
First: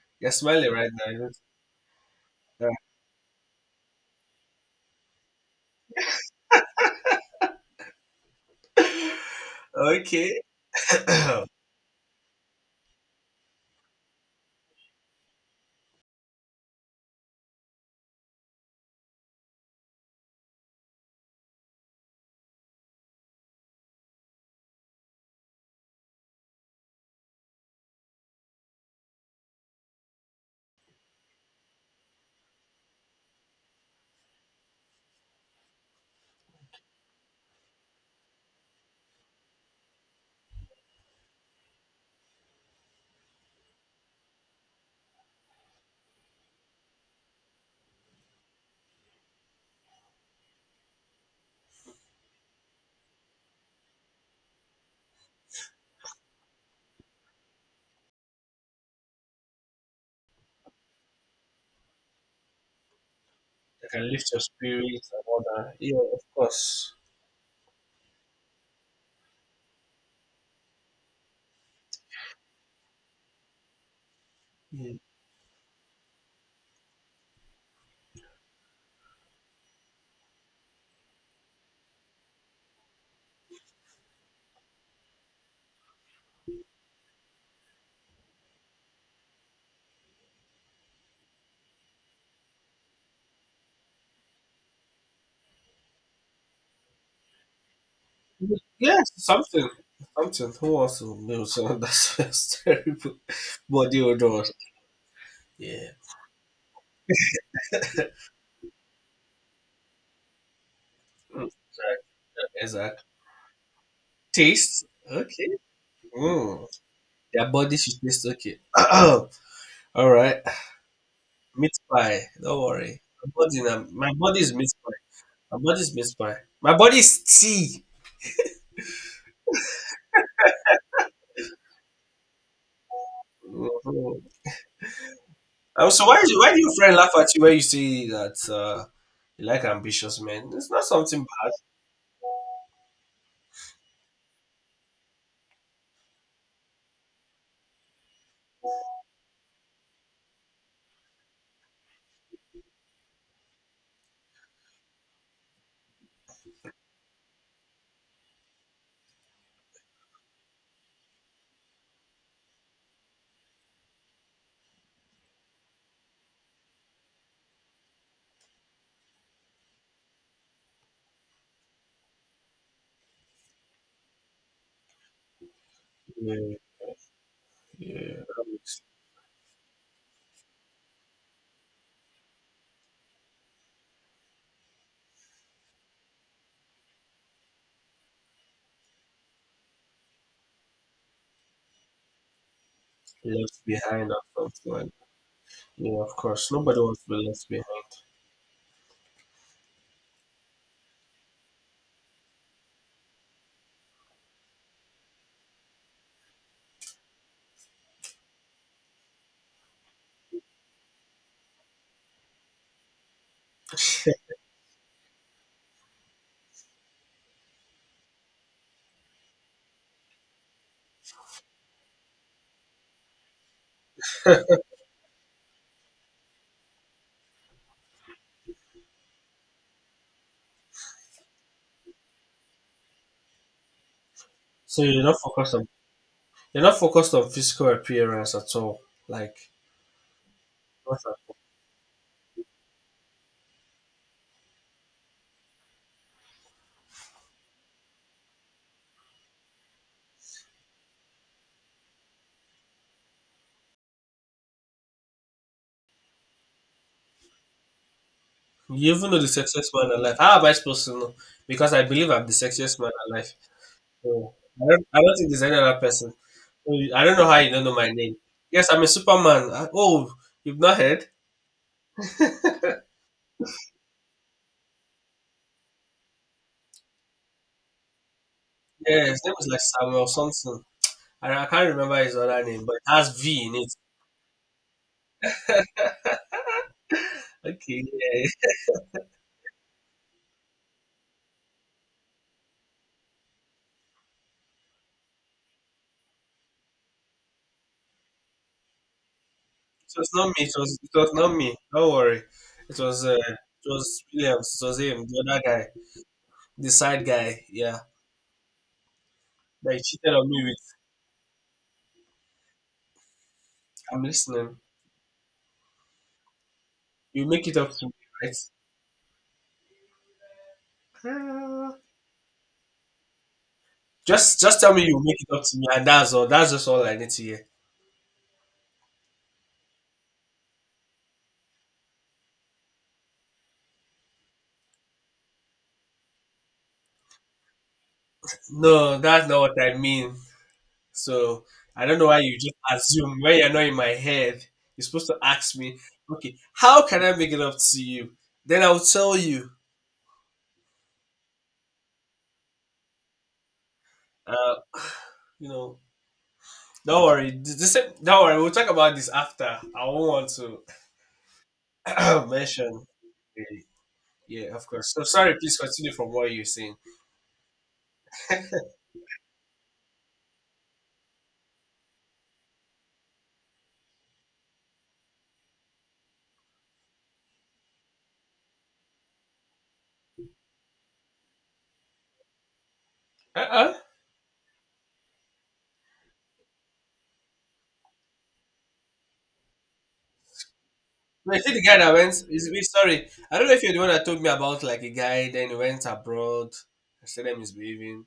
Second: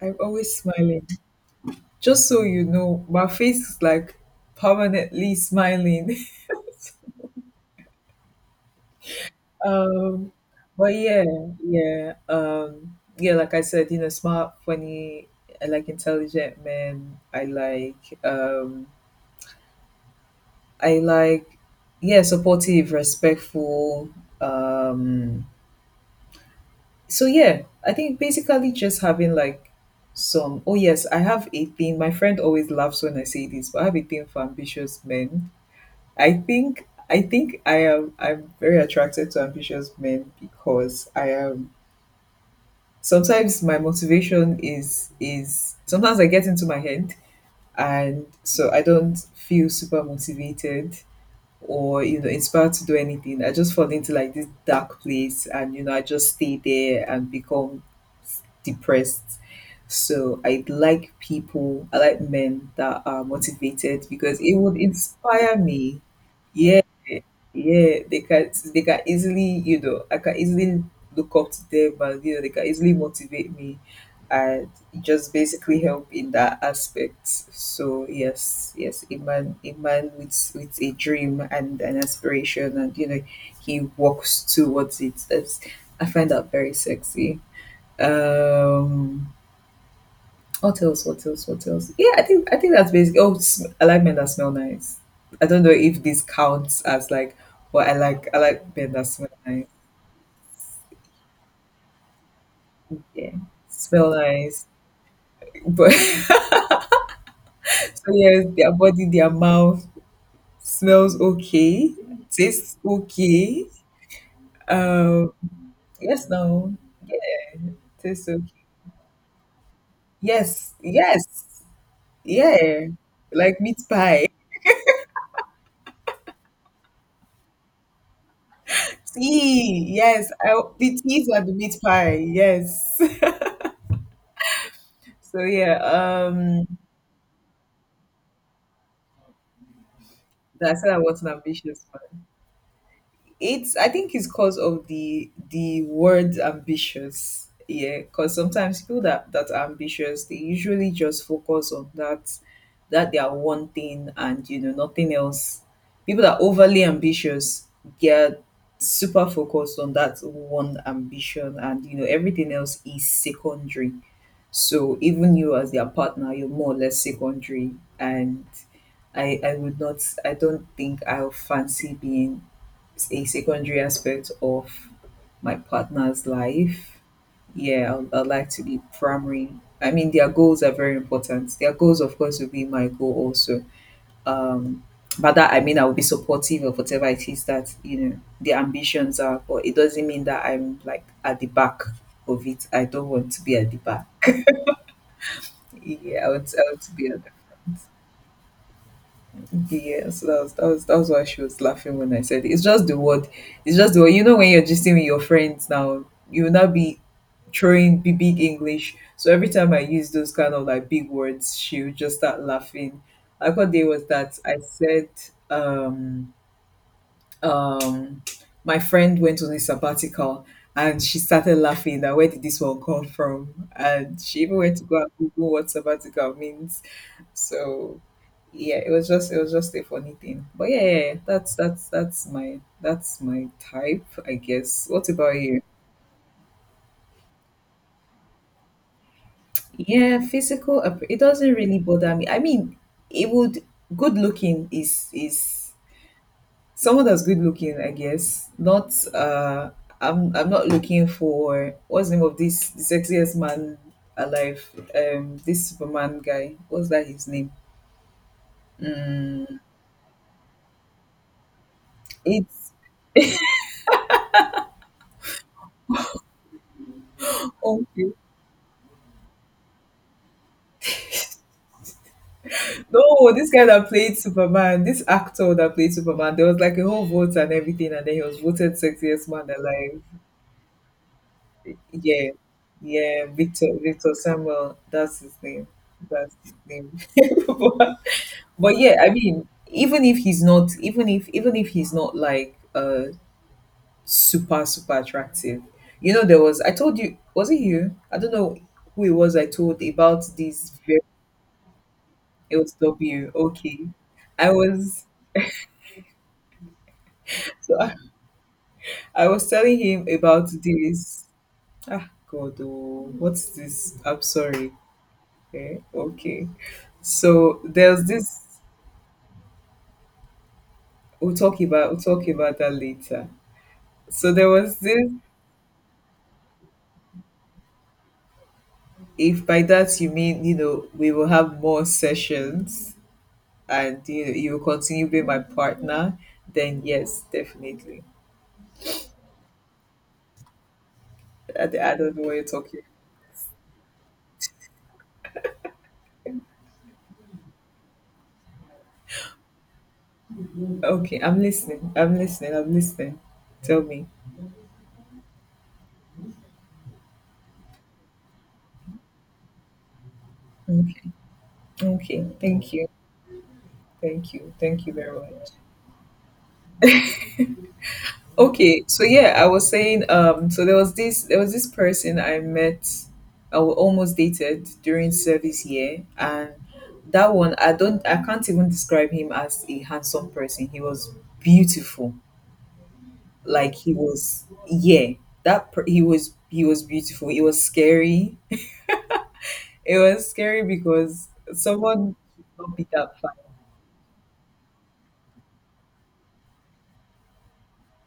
[SPEAKER 1] I'm
[SPEAKER 2] You're
[SPEAKER 1] always
[SPEAKER 2] smiling right
[SPEAKER 1] smiling.
[SPEAKER 2] now, isn't
[SPEAKER 1] Just so you know, my face is like permanently smiling. (laughs)
[SPEAKER 2] it? (laughs)
[SPEAKER 1] Um,
[SPEAKER 2] Okay. (coughs) (clears throat)
[SPEAKER 1] but yeah,
[SPEAKER 2] I
[SPEAKER 1] yeah, um, yeah. Like I said, you know, smart, funny, I like intelligent men. I like, yeah, supportive, respectful. Um, so yeah, I think basically just having like some. Oh yes, I have a thing. My friend always laughs when I say this, but I have a thing for ambitious men. I think. I think I am. I'm very attracted to ambitious men because I am sometimes my motivation is sometimes I get into my head and so I don't feel super motivated or you know inspired to do anything. I just fall into like this dark place and you know I just stay there and become depressed. So I like people, I like men that are motivated
[SPEAKER 2] can lift
[SPEAKER 1] because
[SPEAKER 2] your
[SPEAKER 1] it would
[SPEAKER 2] spirit and all
[SPEAKER 1] inspire
[SPEAKER 2] that. Yeah,
[SPEAKER 1] me
[SPEAKER 2] of
[SPEAKER 1] yeah,
[SPEAKER 2] course.
[SPEAKER 1] yeah, they can easily, you know, I can easily look up to them and you know they can easily motivate me and
[SPEAKER 2] Yeah.
[SPEAKER 1] just basically help in that aspect. So yes, yes, a man with a dream and an aspiration and you know he walks towards it. That's I find that very sexy. Um what else? What else? What else? Yeah, I think that's basic. Oh, I like men that smell nice. I don't know if this counts as like, but I like men that
[SPEAKER 2] Yes,
[SPEAKER 1] smell nice.
[SPEAKER 2] something. Something. Who wants to know someone that smells (laughs) terrible?
[SPEAKER 1] Yeah,
[SPEAKER 2] Body
[SPEAKER 1] smell
[SPEAKER 2] odor.
[SPEAKER 1] nice.
[SPEAKER 2] Yeah.
[SPEAKER 1] But (laughs) so yeah, their body, their mouth smells
[SPEAKER 2] Mm.
[SPEAKER 1] okay,
[SPEAKER 2] Exactly.
[SPEAKER 1] tastes
[SPEAKER 2] Exact.
[SPEAKER 1] okay.
[SPEAKER 2] Taste.
[SPEAKER 1] Um,
[SPEAKER 2] Okay.
[SPEAKER 1] yes,
[SPEAKER 2] Mm.
[SPEAKER 1] no,
[SPEAKER 2] Their body should taste
[SPEAKER 1] tastes okay.
[SPEAKER 2] okay. (clears throat) All right.
[SPEAKER 1] Yes, yes,
[SPEAKER 2] Meat pie. Don't
[SPEAKER 1] yeah.
[SPEAKER 2] worry. My body,
[SPEAKER 1] Like meat
[SPEAKER 2] my
[SPEAKER 1] pie.
[SPEAKER 2] body is meat pie. My body is meat pie. My body is tea.
[SPEAKER 1] See, yes, I, the teas are the meat pie. Yes. (laughs)
[SPEAKER 2] Mhm.
[SPEAKER 1] So yeah,
[SPEAKER 2] So why, why do your friend laugh at you when you say that you like ambitious men? It's
[SPEAKER 1] That I
[SPEAKER 2] not
[SPEAKER 1] said I
[SPEAKER 2] something
[SPEAKER 1] was an
[SPEAKER 2] bad.
[SPEAKER 1] ambitious man. It's I think it's cause of the word ambitious. Yeah, because sometimes people that are ambitious, they usually just focus on that that they are one thing and you know nothing else. People that are overly ambitious get super focused on that one ambition and you know everything else is secondary. So even you as their partner, you're more or less secondary and I would not, I don't think I'll fancy being a secondary aspect of my partner's
[SPEAKER 2] Yeah,
[SPEAKER 1] life. Yeah, I'd,
[SPEAKER 2] yeah.
[SPEAKER 1] I'd like to be primary. I mean, their goals are very important. Their goals, of course, will be my goal also. Um, but that I mean, I will be supportive of whatever it is that you know their ambitions are. But it doesn't mean that I'm like at the back of it. I don't want to be
[SPEAKER 2] Left
[SPEAKER 1] at the back.
[SPEAKER 2] behind or something, like that. Yeah, of
[SPEAKER 1] Yeah,
[SPEAKER 2] course.
[SPEAKER 1] I
[SPEAKER 2] Nobody
[SPEAKER 1] want to
[SPEAKER 2] wants
[SPEAKER 1] be
[SPEAKER 2] to
[SPEAKER 1] at.
[SPEAKER 2] be left behind.
[SPEAKER 1] Yeah, so that was why she was laughing when I said it. It's just the word. It's just the word. You know when you're gisting with your friends now, you will not be throwing big, big English. So every time I use those kind of like big words, she would just start laughing. Like what day was that? I said, um, um, my friend went on a sabbatical and she started laughing that where did this one come from? And she even went to go and Google what sabbatical means. So yeah, it was just a funny thing. But yeah, that's that's my type, I
[SPEAKER 2] So
[SPEAKER 1] guess.
[SPEAKER 2] you're
[SPEAKER 1] What
[SPEAKER 2] not
[SPEAKER 1] about
[SPEAKER 2] focused
[SPEAKER 1] you?
[SPEAKER 2] on, physical appearance at all. Like
[SPEAKER 1] Yeah,
[SPEAKER 2] what
[SPEAKER 1] It doesn't really bother me. I mean, it would. Good looking is someone that's good looking, I guess. Not. I'm not looking for what's the name of this the sexiest man alive. This Superman guy. What's that his name?
[SPEAKER 2] You even know the
[SPEAKER 1] Mm,
[SPEAKER 2] sexiest man alive. How am I supposed to know? Because I believe I'm the
[SPEAKER 1] it's
[SPEAKER 2] sexiest man alive. So I don't think there's any other person. So I don't know how you don't know my
[SPEAKER 1] okay.
[SPEAKER 2] name. Yes, I'm a Superman. You've not heard?
[SPEAKER 1] No, this guy that played Superman, this actor that played Superman, there was like a whole vote and everything, and then he was voted
[SPEAKER 2] Yeah, his
[SPEAKER 1] sexiest
[SPEAKER 2] name is
[SPEAKER 1] man
[SPEAKER 2] like
[SPEAKER 1] alive.
[SPEAKER 2] Samuel something. I can't remember his
[SPEAKER 1] Yeah,
[SPEAKER 2] other name, but it has
[SPEAKER 1] yeah,
[SPEAKER 2] V in
[SPEAKER 1] Victor
[SPEAKER 2] it.
[SPEAKER 1] Victor Samuel, that's his name. That's his name. (laughs)
[SPEAKER 2] Okay,
[SPEAKER 1] but,
[SPEAKER 2] yeah.
[SPEAKER 1] but yeah, I mean, even if he's not, even if he's not like super super attractive, you know, there was I told you, was it you? I don't know who it was. I told
[SPEAKER 2] It was
[SPEAKER 1] about
[SPEAKER 2] not me. It was it was not me. Don't worry.
[SPEAKER 1] It was W.
[SPEAKER 2] It
[SPEAKER 1] Okay,
[SPEAKER 2] was
[SPEAKER 1] I
[SPEAKER 2] Williams. It was him,
[SPEAKER 1] was.
[SPEAKER 2] the other guy, the side guy.
[SPEAKER 1] So
[SPEAKER 2] Yeah,
[SPEAKER 1] I was
[SPEAKER 2] that
[SPEAKER 1] telling
[SPEAKER 2] he
[SPEAKER 1] him
[SPEAKER 2] cheated on me
[SPEAKER 1] about
[SPEAKER 2] with.
[SPEAKER 1] this. Ah, God, oh, what's this?
[SPEAKER 2] I'm
[SPEAKER 1] I'm
[SPEAKER 2] listening.
[SPEAKER 1] sorry. Eh, okay.
[SPEAKER 2] You make it
[SPEAKER 1] So
[SPEAKER 2] up to me,
[SPEAKER 1] there's
[SPEAKER 2] right?
[SPEAKER 1] this.
[SPEAKER 2] Uh,
[SPEAKER 1] We'll talk about that later. So there
[SPEAKER 2] Just tell
[SPEAKER 1] was
[SPEAKER 2] me you
[SPEAKER 1] this.
[SPEAKER 2] make it up to me and that's all. That's just all I need to hear.
[SPEAKER 1] If by that you mean you know we will have more sessions and you know, you will continue being my partner, then yes, definitely.
[SPEAKER 2] No, that's not what I mean. So I
[SPEAKER 1] I
[SPEAKER 2] don't know
[SPEAKER 1] don't
[SPEAKER 2] why
[SPEAKER 1] know
[SPEAKER 2] you
[SPEAKER 1] what you're
[SPEAKER 2] just
[SPEAKER 1] talking.
[SPEAKER 2] assume when you're not in my head. You're supposed to ask me, okay, how can I make it up to you? Then I'll tell you.
[SPEAKER 1] Okay, I'm listening. Tell me.
[SPEAKER 2] Uh, (sighs) you know, don't worry. This, don't worry. We'll talk about this after. I won't want to
[SPEAKER 1] Okay. Okay.
[SPEAKER 2] (clears throat)
[SPEAKER 1] Thank
[SPEAKER 2] mention
[SPEAKER 1] you.
[SPEAKER 2] the-
[SPEAKER 1] Thank you.
[SPEAKER 2] Yeah, of
[SPEAKER 1] Thank
[SPEAKER 2] course.
[SPEAKER 1] you
[SPEAKER 2] So
[SPEAKER 1] very
[SPEAKER 2] sorry.
[SPEAKER 1] much.
[SPEAKER 2] Please continue from what you're saying.
[SPEAKER 1] Okay, so yeah, I was saying so there was this person I met almost dated during service year and that one I don't I can't even describe him as a handsome person. He was beautiful.
[SPEAKER 2] Uh-uh.
[SPEAKER 1] Like he was yeah, he was beautiful. It was scary. It was scary because
[SPEAKER 2] No, you see the guy that went.
[SPEAKER 1] someone should
[SPEAKER 2] Is me,
[SPEAKER 1] not be
[SPEAKER 2] sorry.
[SPEAKER 1] that fine.
[SPEAKER 2] I don't know if you're the one that told me about like a guy. Then he went abroad. I said him misbehaving.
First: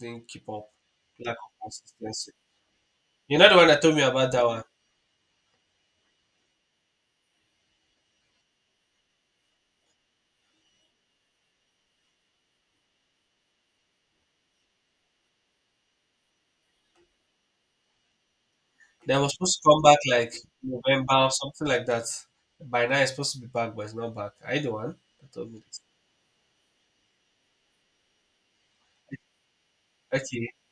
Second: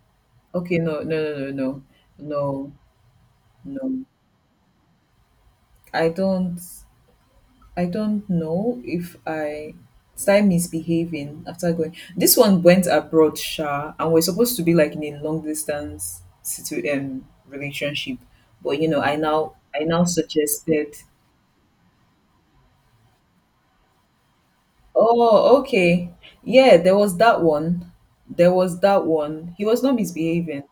[SPEAKER 2] Didn't keep up.
[SPEAKER 1] Okay,
[SPEAKER 2] Lack of
[SPEAKER 1] no.
[SPEAKER 2] consistency.
[SPEAKER 1] No.
[SPEAKER 2] You're not the one that told me
[SPEAKER 1] No.
[SPEAKER 2] about that one.
[SPEAKER 1] I don't. I don't know if I did I misbehaving after going. This one went abroad, Sha, and we're supposed to be like in a long distance relationship. But you know,
[SPEAKER 2] They were supposed to come
[SPEAKER 1] I
[SPEAKER 2] back
[SPEAKER 1] now
[SPEAKER 2] like
[SPEAKER 1] suggested.
[SPEAKER 2] November or something like that. By now it's supposed to be back, but it's not back. Are you the one that told
[SPEAKER 1] Oh,
[SPEAKER 2] me this?
[SPEAKER 1] okay. Yeah, there was that one. There was that one. He was not
[SPEAKER 2] Okay,
[SPEAKER 1] misbehaving.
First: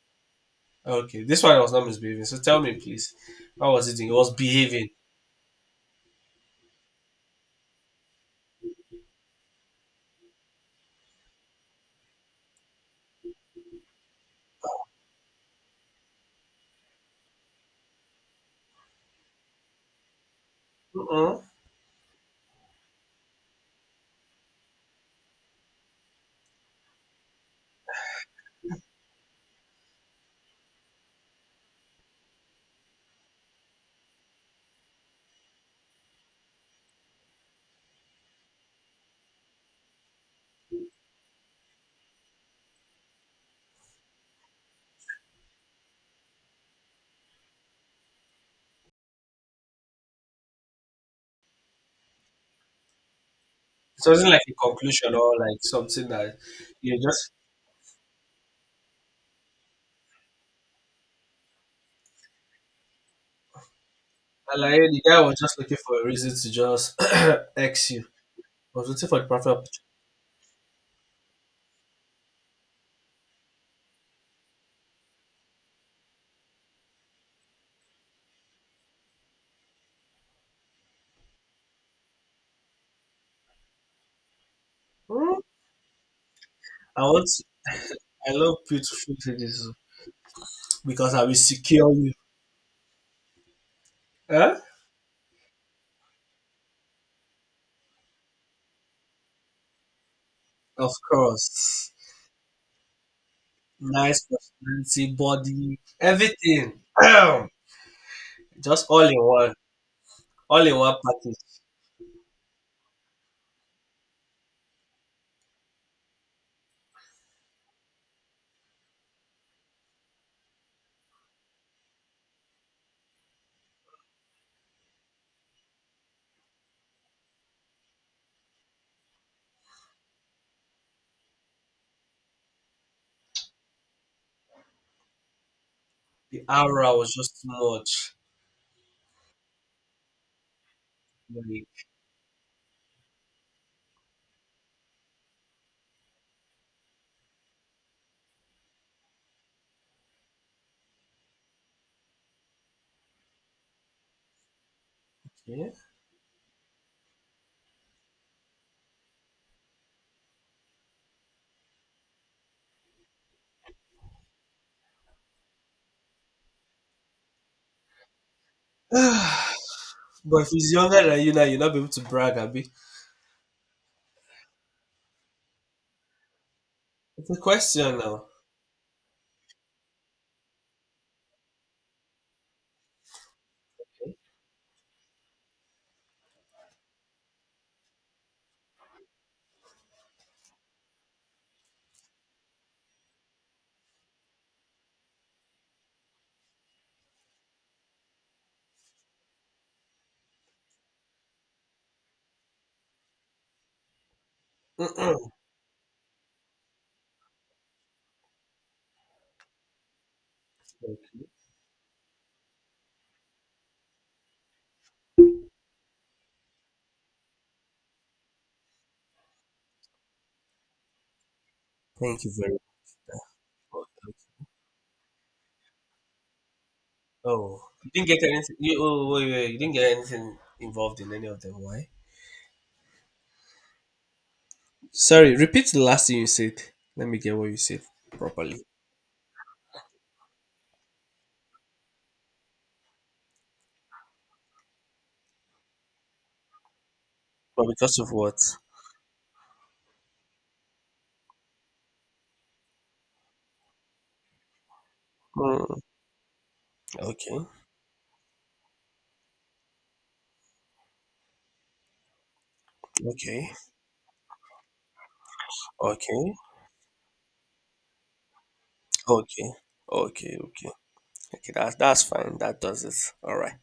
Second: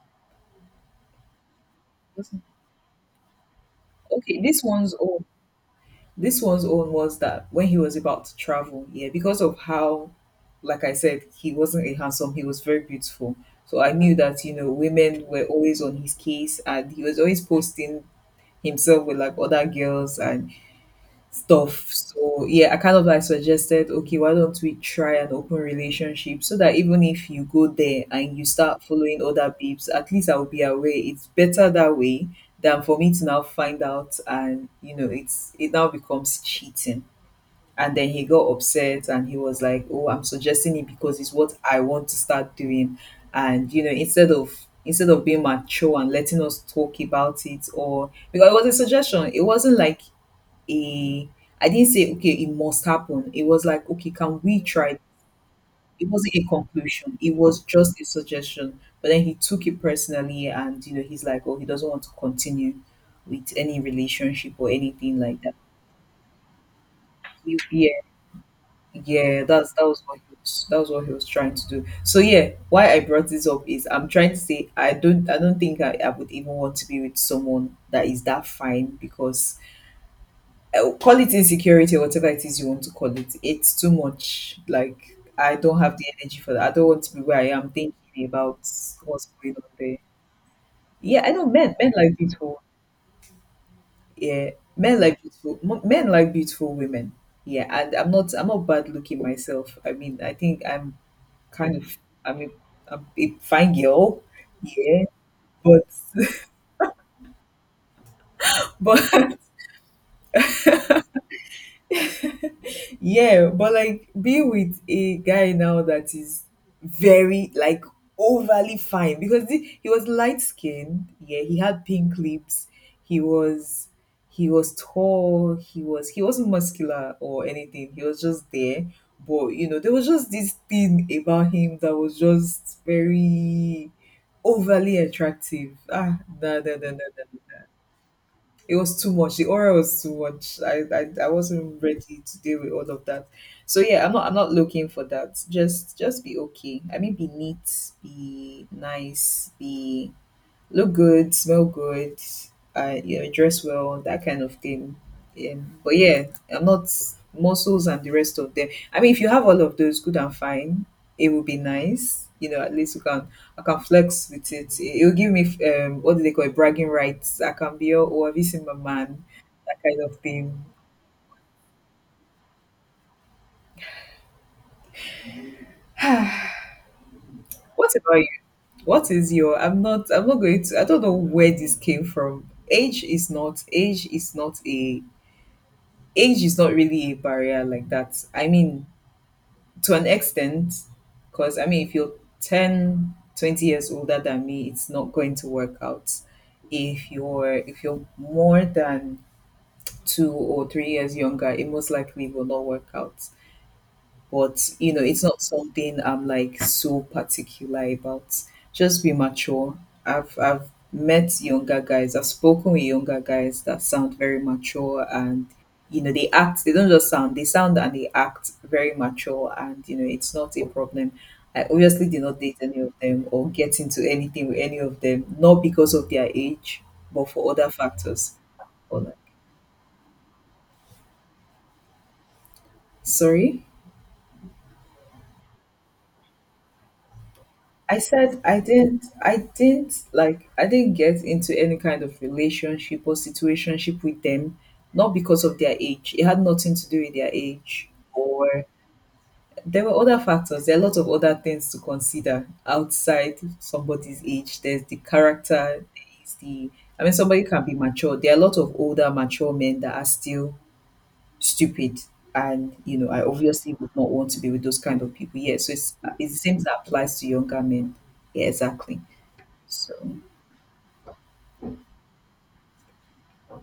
[SPEAKER 2] okay. This one was not misbehaving.
[SPEAKER 1] was-
[SPEAKER 2] So tell me, please, how was it doing? It was
[SPEAKER 1] Okay, this
[SPEAKER 2] behaving.
[SPEAKER 1] one's old. This one's own was that when he was about to travel, yeah, because of how, like I said, he wasn't a handsome, he was very beautiful. So I knew that, you know, women were always on his case and he was always posting himself with like other girls and
[SPEAKER 2] Mm-mm.
[SPEAKER 1] stuff. So yeah, I kind of like suggested, okay, why don't we try an open relationship so that even if you go there and you start following other babes, at least I'll be aware. It's better that way than for me to now find out and you know it's it now becomes cheating. And then he got upset and he was like, "Oh, I'm suggesting it because it's what I want to start doing." And you know, instead of being mature and letting us talk about it or because it was a suggestion. It wasn't like a I didn't say, "Okay, it must happen." It was like,
[SPEAKER 2] It
[SPEAKER 1] "Okay,
[SPEAKER 2] wasn't like
[SPEAKER 1] can
[SPEAKER 2] a
[SPEAKER 1] we try?"
[SPEAKER 2] conclusion or like
[SPEAKER 1] It
[SPEAKER 2] something
[SPEAKER 1] wasn't
[SPEAKER 2] that
[SPEAKER 1] a
[SPEAKER 2] you
[SPEAKER 1] conclusion.
[SPEAKER 2] just.
[SPEAKER 1] It was just a suggestion. But then he took it personally, and you know, he's like, "Oh, he doesn't want to continue with any relationship or
[SPEAKER 2] Alaye, the
[SPEAKER 1] anything
[SPEAKER 2] guy was
[SPEAKER 1] like that."
[SPEAKER 2] just looking for a reason to just (coughs) (clears throat) X
[SPEAKER 1] Yeah,
[SPEAKER 2] you. I was looking for the
[SPEAKER 1] yeah,
[SPEAKER 2] perfect
[SPEAKER 1] that's
[SPEAKER 2] opportunity.
[SPEAKER 1] that was what he was, that was what he was trying to do. So yeah, why I brought this up is I'm trying to say I don't think I would even want to be with someone that is that fine because call it insecurity or whatever it is you want to call it. It's too much. Like
[SPEAKER 2] Hmm?
[SPEAKER 1] I don't have the energy for that. I don't
[SPEAKER 2] I
[SPEAKER 1] want to be
[SPEAKER 2] want
[SPEAKER 1] where
[SPEAKER 2] to,
[SPEAKER 1] I am thinking
[SPEAKER 2] I love
[SPEAKER 1] about
[SPEAKER 2] beautiful
[SPEAKER 1] what's going
[SPEAKER 2] ladies
[SPEAKER 1] on
[SPEAKER 2] oh,
[SPEAKER 1] there.
[SPEAKER 2] because
[SPEAKER 1] Yeah,
[SPEAKER 2] I
[SPEAKER 1] I
[SPEAKER 2] will
[SPEAKER 1] know men.
[SPEAKER 2] secure
[SPEAKER 1] Men
[SPEAKER 2] you.
[SPEAKER 1] like beautiful. Yeah,
[SPEAKER 2] Huh?
[SPEAKER 1] men like beautiful. Men like beautiful women. Yeah, and I'm not. I'm not bad looking myself. I mean, I think
[SPEAKER 2] Of
[SPEAKER 1] I'm kind
[SPEAKER 2] course.
[SPEAKER 1] of. I mean, I'm a fine girl.
[SPEAKER 2] Nice
[SPEAKER 1] Yeah,
[SPEAKER 2] personality, body,
[SPEAKER 1] but
[SPEAKER 2] everything. Ahem.
[SPEAKER 1] (laughs)
[SPEAKER 2] Just all in
[SPEAKER 1] but,
[SPEAKER 2] one. All in one package.
[SPEAKER 1] yeah, but like be with a guy now that is very like overly fine because he was light skinned, yeah, he had pink lips, he was he was tall, he wasn't muscular or anything, he was just there, but you know there was just this thing about him that was just very overly attractive. Ah,
[SPEAKER 2] The
[SPEAKER 1] no, no, no,
[SPEAKER 2] aura
[SPEAKER 1] no,
[SPEAKER 2] was just too
[SPEAKER 1] no,
[SPEAKER 2] much.
[SPEAKER 1] it was too much. The aura was too much. I wasn't
[SPEAKER 2] Like,
[SPEAKER 1] ready to deal with all of that. So yeah, I'm not looking for that. Just be okay. I mean, be neat, be nice, be look good, smell good, dress well, that kind of thing. Yeah.
[SPEAKER 2] yeah.
[SPEAKER 1] But yeah, I'm not muscles and the rest of them. I mean, if you have all of those, good and fine, it will be nice. At least you can I can flex with it. It will give me, what do they call it, bragging rights. I can be all, oh, have you seen my
[SPEAKER 2] (sighs)
[SPEAKER 1] man?
[SPEAKER 2] but
[SPEAKER 1] That kind of
[SPEAKER 2] if
[SPEAKER 1] thing.
[SPEAKER 2] he's younger than you now, you'll not be able to brag, Abby. It's a
[SPEAKER 1] What
[SPEAKER 2] question
[SPEAKER 1] about
[SPEAKER 2] now.
[SPEAKER 1] you? What is your? I'm not. I'm not going to. I don't know where this came from. Age is not. Age is not a age is not really a barrier like that. I mean, to an extent, because I mean, if you're 10, 20 years older than me, it's not going to work out. If you're more than 2 or 3 years younger, it most likely will not work out, but you
[SPEAKER 2] (clears throat)
[SPEAKER 1] know it's not something I'm like so particular about. Just be mature. I've met younger guys. I've spoken with younger guys that sound very mature, and you know they act, they don't just sound, they sound and they act very mature, and you know it's not a problem. I obviously did
[SPEAKER 2] Thank you
[SPEAKER 1] not
[SPEAKER 2] very
[SPEAKER 1] date any of them or get
[SPEAKER 2] much.
[SPEAKER 1] into anything with any of them, not because of their age, but for
[SPEAKER 2] Oh,
[SPEAKER 1] other
[SPEAKER 2] you didn't get
[SPEAKER 1] factors.
[SPEAKER 2] anything. You,
[SPEAKER 1] Or
[SPEAKER 2] oh,
[SPEAKER 1] like,
[SPEAKER 2] wait, wait, you didn't get anything involved in any of them. Why?
[SPEAKER 1] sorry,
[SPEAKER 2] Sorry, repeat the last thing you said. Let me get what you said
[SPEAKER 1] I said I
[SPEAKER 2] properly.
[SPEAKER 1] didn't, I didn't get into any kind of relationship or situationship with them, not because of their age. It had nothing to do with their
[SPEAKER 2] But
[SPEAKER 1] age.
[SPEAKER 2] because of what?
[SPEAKER 1] Or there were other factors. There are a lot of other things to consider outside somebody's age. There's the character,
[SPEAKER 2] Hmm.
[SPEAKER 1] there is the I mean, somebody
[SPEAKER 2] Okay,
[SPEAKER 1] can be mature. There are a lot of older mature men that are still stupid. And, I
[SPEAKER 2] okay,
[SPEAKER 1] obviously would not want to be with those kind of people. Yeah, so it's
[SPEAKER 2] okay,
[SPEAKER 1] it's the same that applies to younger men. Yeah, exactly.
[SPEAKER 2] okay,
[SPEAKER 1] So,
[SPEAKER 2] okay, okay. Okay, that's fine. That does it. All right.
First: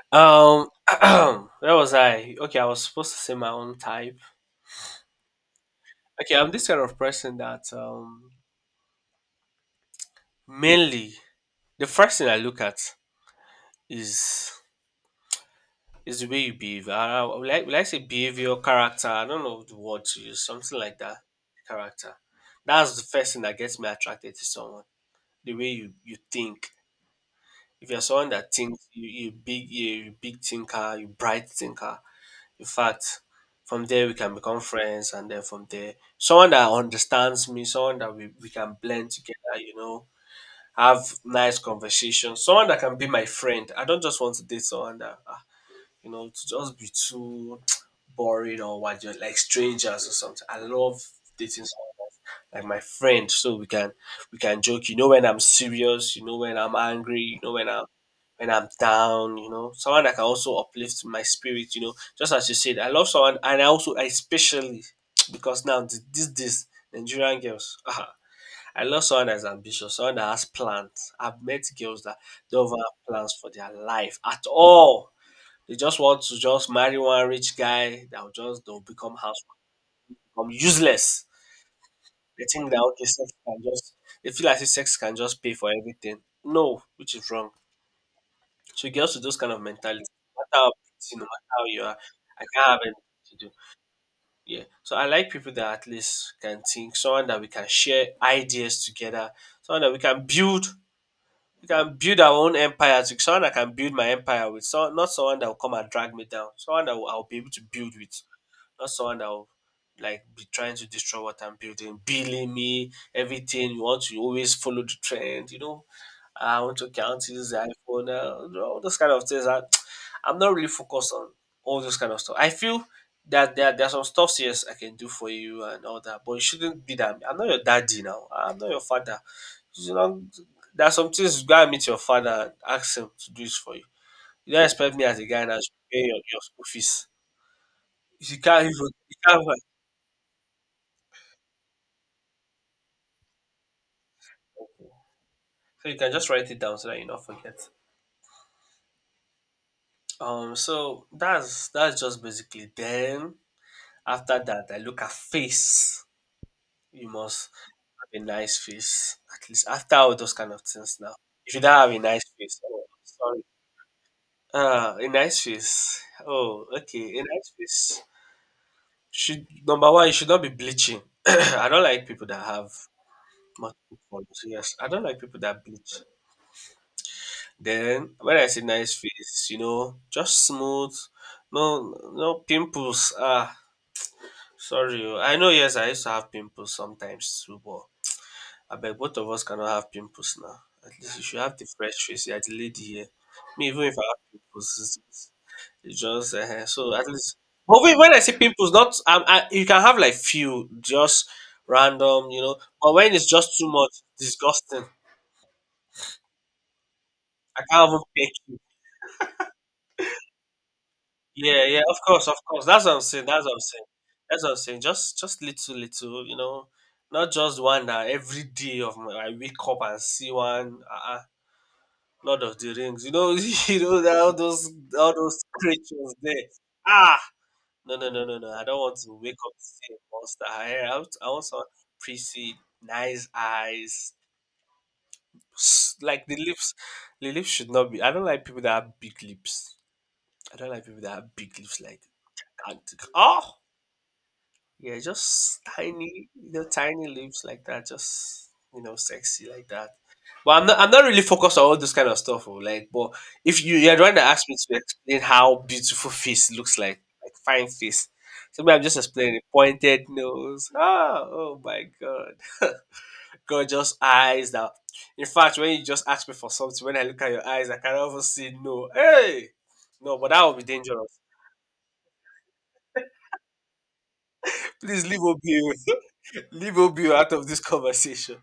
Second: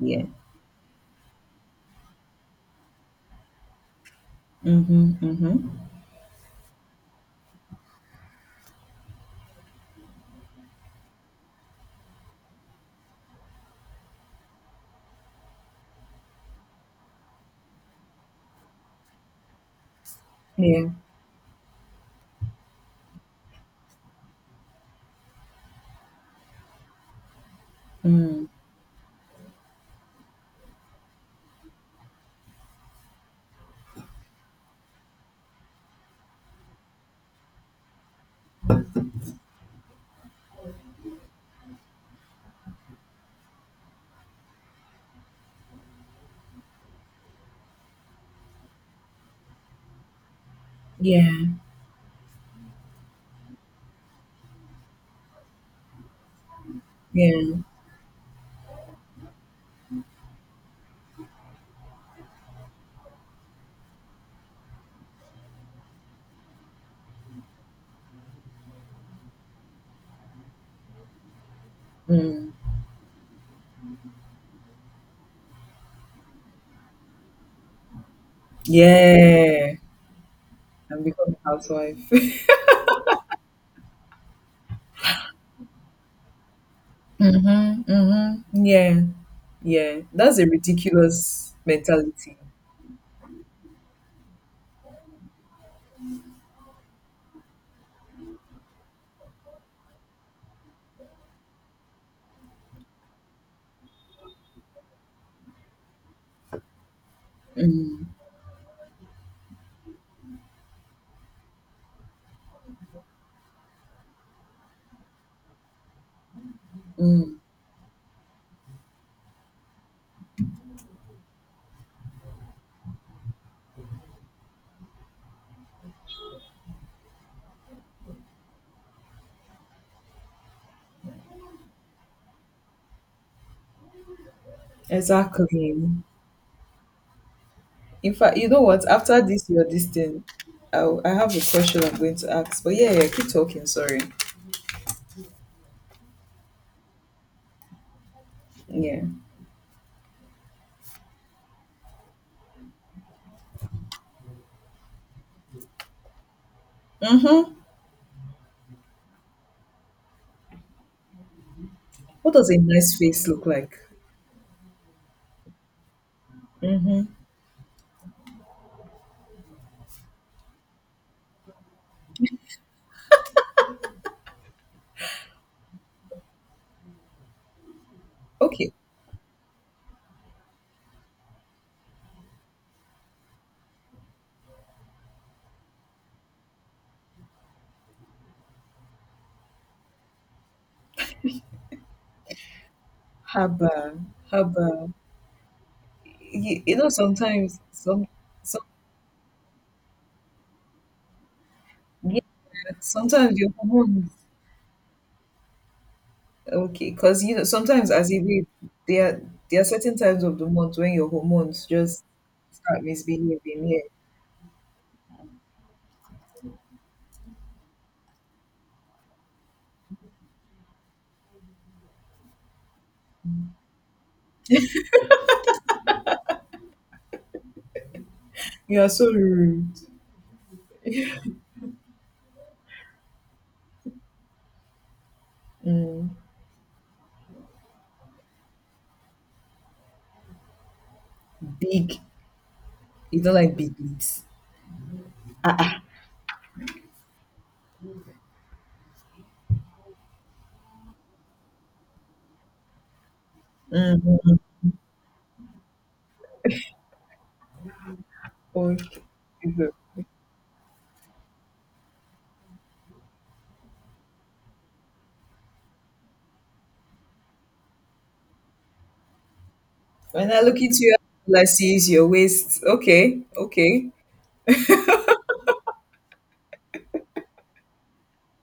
[SPEAKER 1] yeah.
[SPEAKER 2] (clears throat) Where was I? Okay, I was supposed to say my own type.
[SPEAKER 1] Mhm, mhm.
[SPEAKER 2] Okay, I'm this kind of person that mainly the first thing I look at is, it's the way you behave. Will I Would like, would like say behavior, character? I don't know the word to use. Something
[SPEAKER 1] Yeah.
[SPEAKER 2] like that. Character. That's the first thing that gets me attracted to someone. The way you think. If you're someone
[SPEAKER 1] Mm.
[SPEAKER 2] that thinks, you big, you big thinker, you bright thinker. In fact, from there we can become friends, and then from there, someone that understands me, someone that we can blend together. You know, have nice conversations. Someone that can be my friend. I don't just want to date someone that. You know, to just be too boring or what, just like strangers or something. I love
[SPEAKER 1] Yeah.
[SPEAKER 2] dating someone like my friend, so we can joke, you know when I'm serious, you know when I'm angry, you
[SPEAKER 1] Yeah.
[SPEAKER 2] know when I'm down, you know, someone that can also uplift my spirit, you know. Just as you said, I love someone, and I also especially (tsk) because now this this Nigerian girls, (laughs) I love someone that's ambitious, someone that has plans. I've met girls that
[SPEAKER 1] Mm.
[SPEAKER 2] don't even have plans for their life at all. They just want to just marry one rich guy that will just, they'll become house
[SPEAKER 1] Yeah.
[SPEAKER 2] become
[SPEAKER 1] And
[SPEAKER 2] useless.
[SPEAKER 1] become a housewife. (laughs)
[SPEAKER 2] They think that okay, sex can just, they feel like if sex can just pay for everything. No, which is wrong.
[SPEAKER 1] Mm-hmm. Mm-hmm.
[SPEAKER 2] So
[SPEAKER 1] Yeah.
[SPEAKER 2] girls with those kind of
[SPEAKER 1] Yeah.
[SPEAKER 2] mentality,
[SPEAKER 1] That's
[SPEAKER 2] no
[SPEAKER 1] a
[SPEAKER 2] matter how pretty, no matter
[SPEAKER 1] ridiculous
[SPEAKER 2] how you are,
[SPEAKER 1] mentality.
[SPEAKER 2] I can't have anything to do. Yeah. So I like people that at least can think, someone that we can share ideas together, someone that we can build our own empire to, someone that can build my empire with. So not someone that will come and drag me down. Someone that I'll be able to build
[SPEAKER 1] Mm,
[SPEAKER 2] with. Not someone that will like be trying to destroy what I'm building, billing me, everything. You want to always follow the trend, you know. "Ah, I want to count
[SPEAKER 1] mm,
[SPEAKER 2] this iPhone, all those kind of things." I, (tsk) I'm not really focused on all those kind of stuff. I feel that there are some stuff, yes, I can do for you and all that, but you shouldn't be that. I'm not your daddy now. I'm not your father. You know, there are some things you gotta meet your father and ask him to do this for you. You don't expect me as a guy now to
[SPEAKER 1] exactly.
[SPEAKER 2] pay your school fees.
[SPEAKER 1] In fact,
[SPEAKER 2] You
[SPEAKER 1] you know
[SPEAKER 2] can't
[SPEAKER 1] what?
[SPEAKER 2] even you
[SPEAKER 1] After
[SPEAKER 2] can't
[SPEAKER 1] this, your this thing, I have a question I'm going to ask. But yeah, yeah, keep talking. Sorry.
[SPEAKER 2] So you can just write it down so that you not forget.
[SPEAKER 1] Yeah.
[SPEAKER 2] So that's just basically. Then after that, I look at face. You must
[SPEAKER 1] Mm-hmm.
[SPEAKER 2] have a nice face, at least after all those kind of things. Now, if you don't have a nice
[SPEAKER 1] What does a
[SPEAKER 2] face, oh,
[SPEAKER 1] nice face
[SPEAKER 2] sorry.
[SPEAKER 1] look like?
[SPEAKER 2] Ah, a nice face. Oh, okay,
[SPEAKER 1] Mm-hmm.
[SPEAKER 2] a nice face. Should number one, you should not be bleaching. (clears throat) I don't like people that have multiple folds. Yes, I don't like people that bleach. Then when I say
[SPEAKER 1] Okay.
[SPEAKER 2] nice face, you know, just smooth, no pimples. Ah, sorry. Oh. I know yes, I used to have pimples sometimes too, but I bet both of us cannot have pimples now. At least you should have the fresh face. You're the lady here. Me, even if
[SPEAKER 1] Haba.
[SPEAKER 2] I have pimples,
[SPEAKER 1] Haba.
[SPEAKER 2] it's it's just
[SPEAKER 1] you, you know
[SPEAKER 2] so at least.
[SPEAKER 1] sometimes
[SPEAKER 2] But wait,
[SPEAKER 1] some.
[SPEAKER 2] when I say
[SPEAKER 1] some
[SPEAKER 2] pimples, not you can have like few, just random, you
[SPEAKER 1] yeah,
[SPEAKER 2] know. But when it's
[SPEAKER 1] sometimes your
[SPEAKER 2] just too much,
[SPEAKER 1] hormones.
[SPEAKER 2] disgusting.
[SPEAKER 1] Okay, because you know
[SPEAKER 2] I can't
[SPEAKER 1] sometimes
[SPEAKER 2] even
[SPEAKER 1] as a babe
[SPEAKER 2] pick.
[SPEAKER 1] there are there are certain times of the month when your
[SPEAKER 2] Yeah,
[SPEAKER 1] hormones
[SPEAKER 2] yeah, of
[SPEAKER 1] just
[SPEAKER 2] course, of course.
[SPEAKER 1] start
[SPEAKER 2] That's what I'm saying. That's what I'm
[SPEAKER 1] misbehaving. Yeah.
[SPEAKER 2] saying. That's what I'm saying. Just, little, little. You know, not just one that every day of my, I wake up and see one. Lord of the Rings. You know, (laughs) you know that all those creatures there. Ah, no, no, no, no, no. I don't
[SPEAKER 1] You are
[SPEAKER 2] want
[SPEAKER 1] so
[SPEAKER 2] to wake up to
[SPEAKER 1] rude.
[SPEAKER 2] see a monster. I want someone pretty, nice eyes.
[SPEAKER 1] Mm,
[SPEAKER 2] Like the lips should not be. I don't like people that have big lips. I don't like people that have big lips
[SPEAKER 1] big.
[SPEAKER 2] like gigantic.
[SPEAKER 1] You don't
[SPEAKER 2] Oh,
[SPEAKER 1] like big lips.
[SPEAKER 2] yeah,
[SPEAKER 1] Ah,
[SPEAKER 2] just
[SPEAKER 1] ah.
[SPEAKER 2] tiny, you know, tiny lips like that, just you know, sexy like that. But I'm not really focused on all this kind of stuff. Oh, like, but if you, you're trying to ask me to explain how beautiful face looks like fine face, so maybe I'm just explaining
[SPEAKER 1] Okay, so
[SPEAKER 2] pointed nose. Ah, oh my god, (laughs) gorgeous eyes. That, in fact, when you just ask me for something, when I look at your eyes, I can almost say no. Hey, no, but
[SPEAKER 1] when I
[SPEAKER 2] that would
[SPEAKER 1] look
[SPEAKER 2] be
[SPEAKER 1] into your
[SPEAKER 2] dangerous.
[SPEAKER 1] eyes, all I see is your waist. Okay, okay.
[SPEAKER 2] Please leave Obi, (laughs) leave Obi out of this conversation.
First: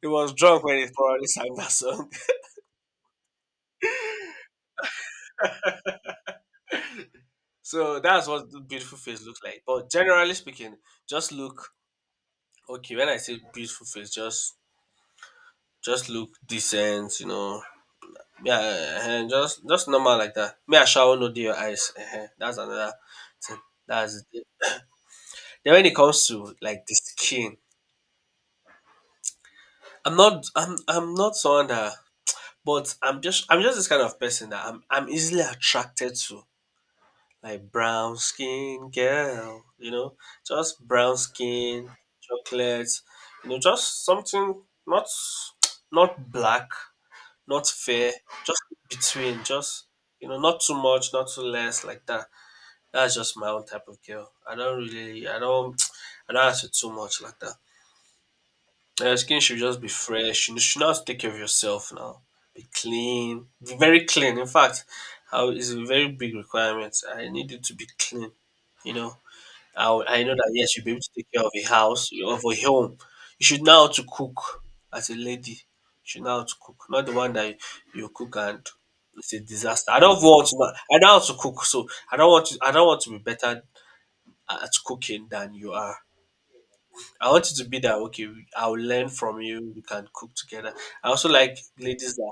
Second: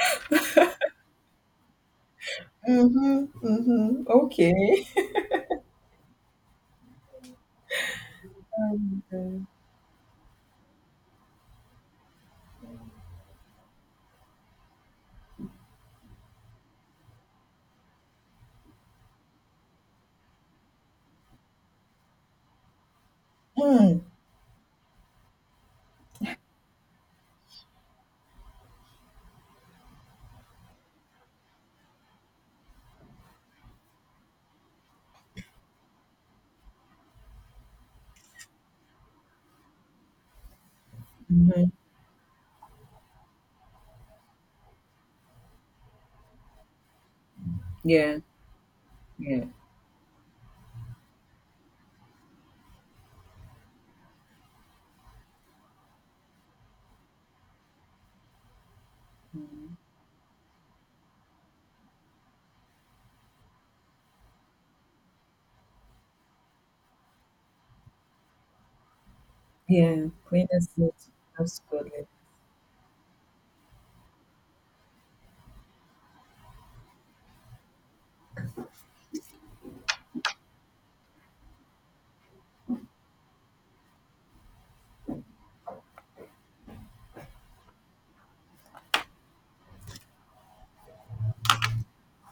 [SPEAKER 2] He was drunk when he probably sang that song. (laughs)
[SPEAKER 1] Mm-hmm, mm-hmm. Okay.
[SPEAKER 2] So that's what the beautiful face looks like. But generally speaking, just look okay. When I say beautiful face, just look decent, you know. Yeah, eh, eh, just normal like that. Me, I shall no your eyes. Eh, eh. That's another thing.
[SPEAKER 1] Hmm.
[SPEAKER 2] That's it. Then when it comes to like the skin, I'm not someone that, but I'm just this kind of person that I'm easily attracted to like brown skin girl, you know, just brown skin, chocolate, you know, just something not not black, not fair,
[SPEAKER 1] Yeah,
[SPEAKER 2] just between,
[SPEAKER 1] yeah,
[SPEAKER 2] just you know, not too much, not too less, like that. That's just my own type of girl. I don't really, I don't, (tsk) I don't ask for too much like that. Your skin should just be fresh. You should not take care of yourself now. Be clean, be very clean. In fact, how is a very big requirement. I need you to be clean, you know, I would-
[SPEAKER 1] yeah.
[SPEAKER 2] I know that
[SPEAKER 1] Cleanest,
[SPEAKER 2] yes, you'll be able
[SPEAKER 1] most
[SPEAKER 2] to take care of a house, of a home. You should know how to cook as a lady. You should know how to cook, not the one that you cook and it's a disaster. I don't want to. Know- I know how to cook, so I don't want to be better at cooking than you are. I want you to be that. Okay, I'll learn from you. We can cook together. I also like ladies that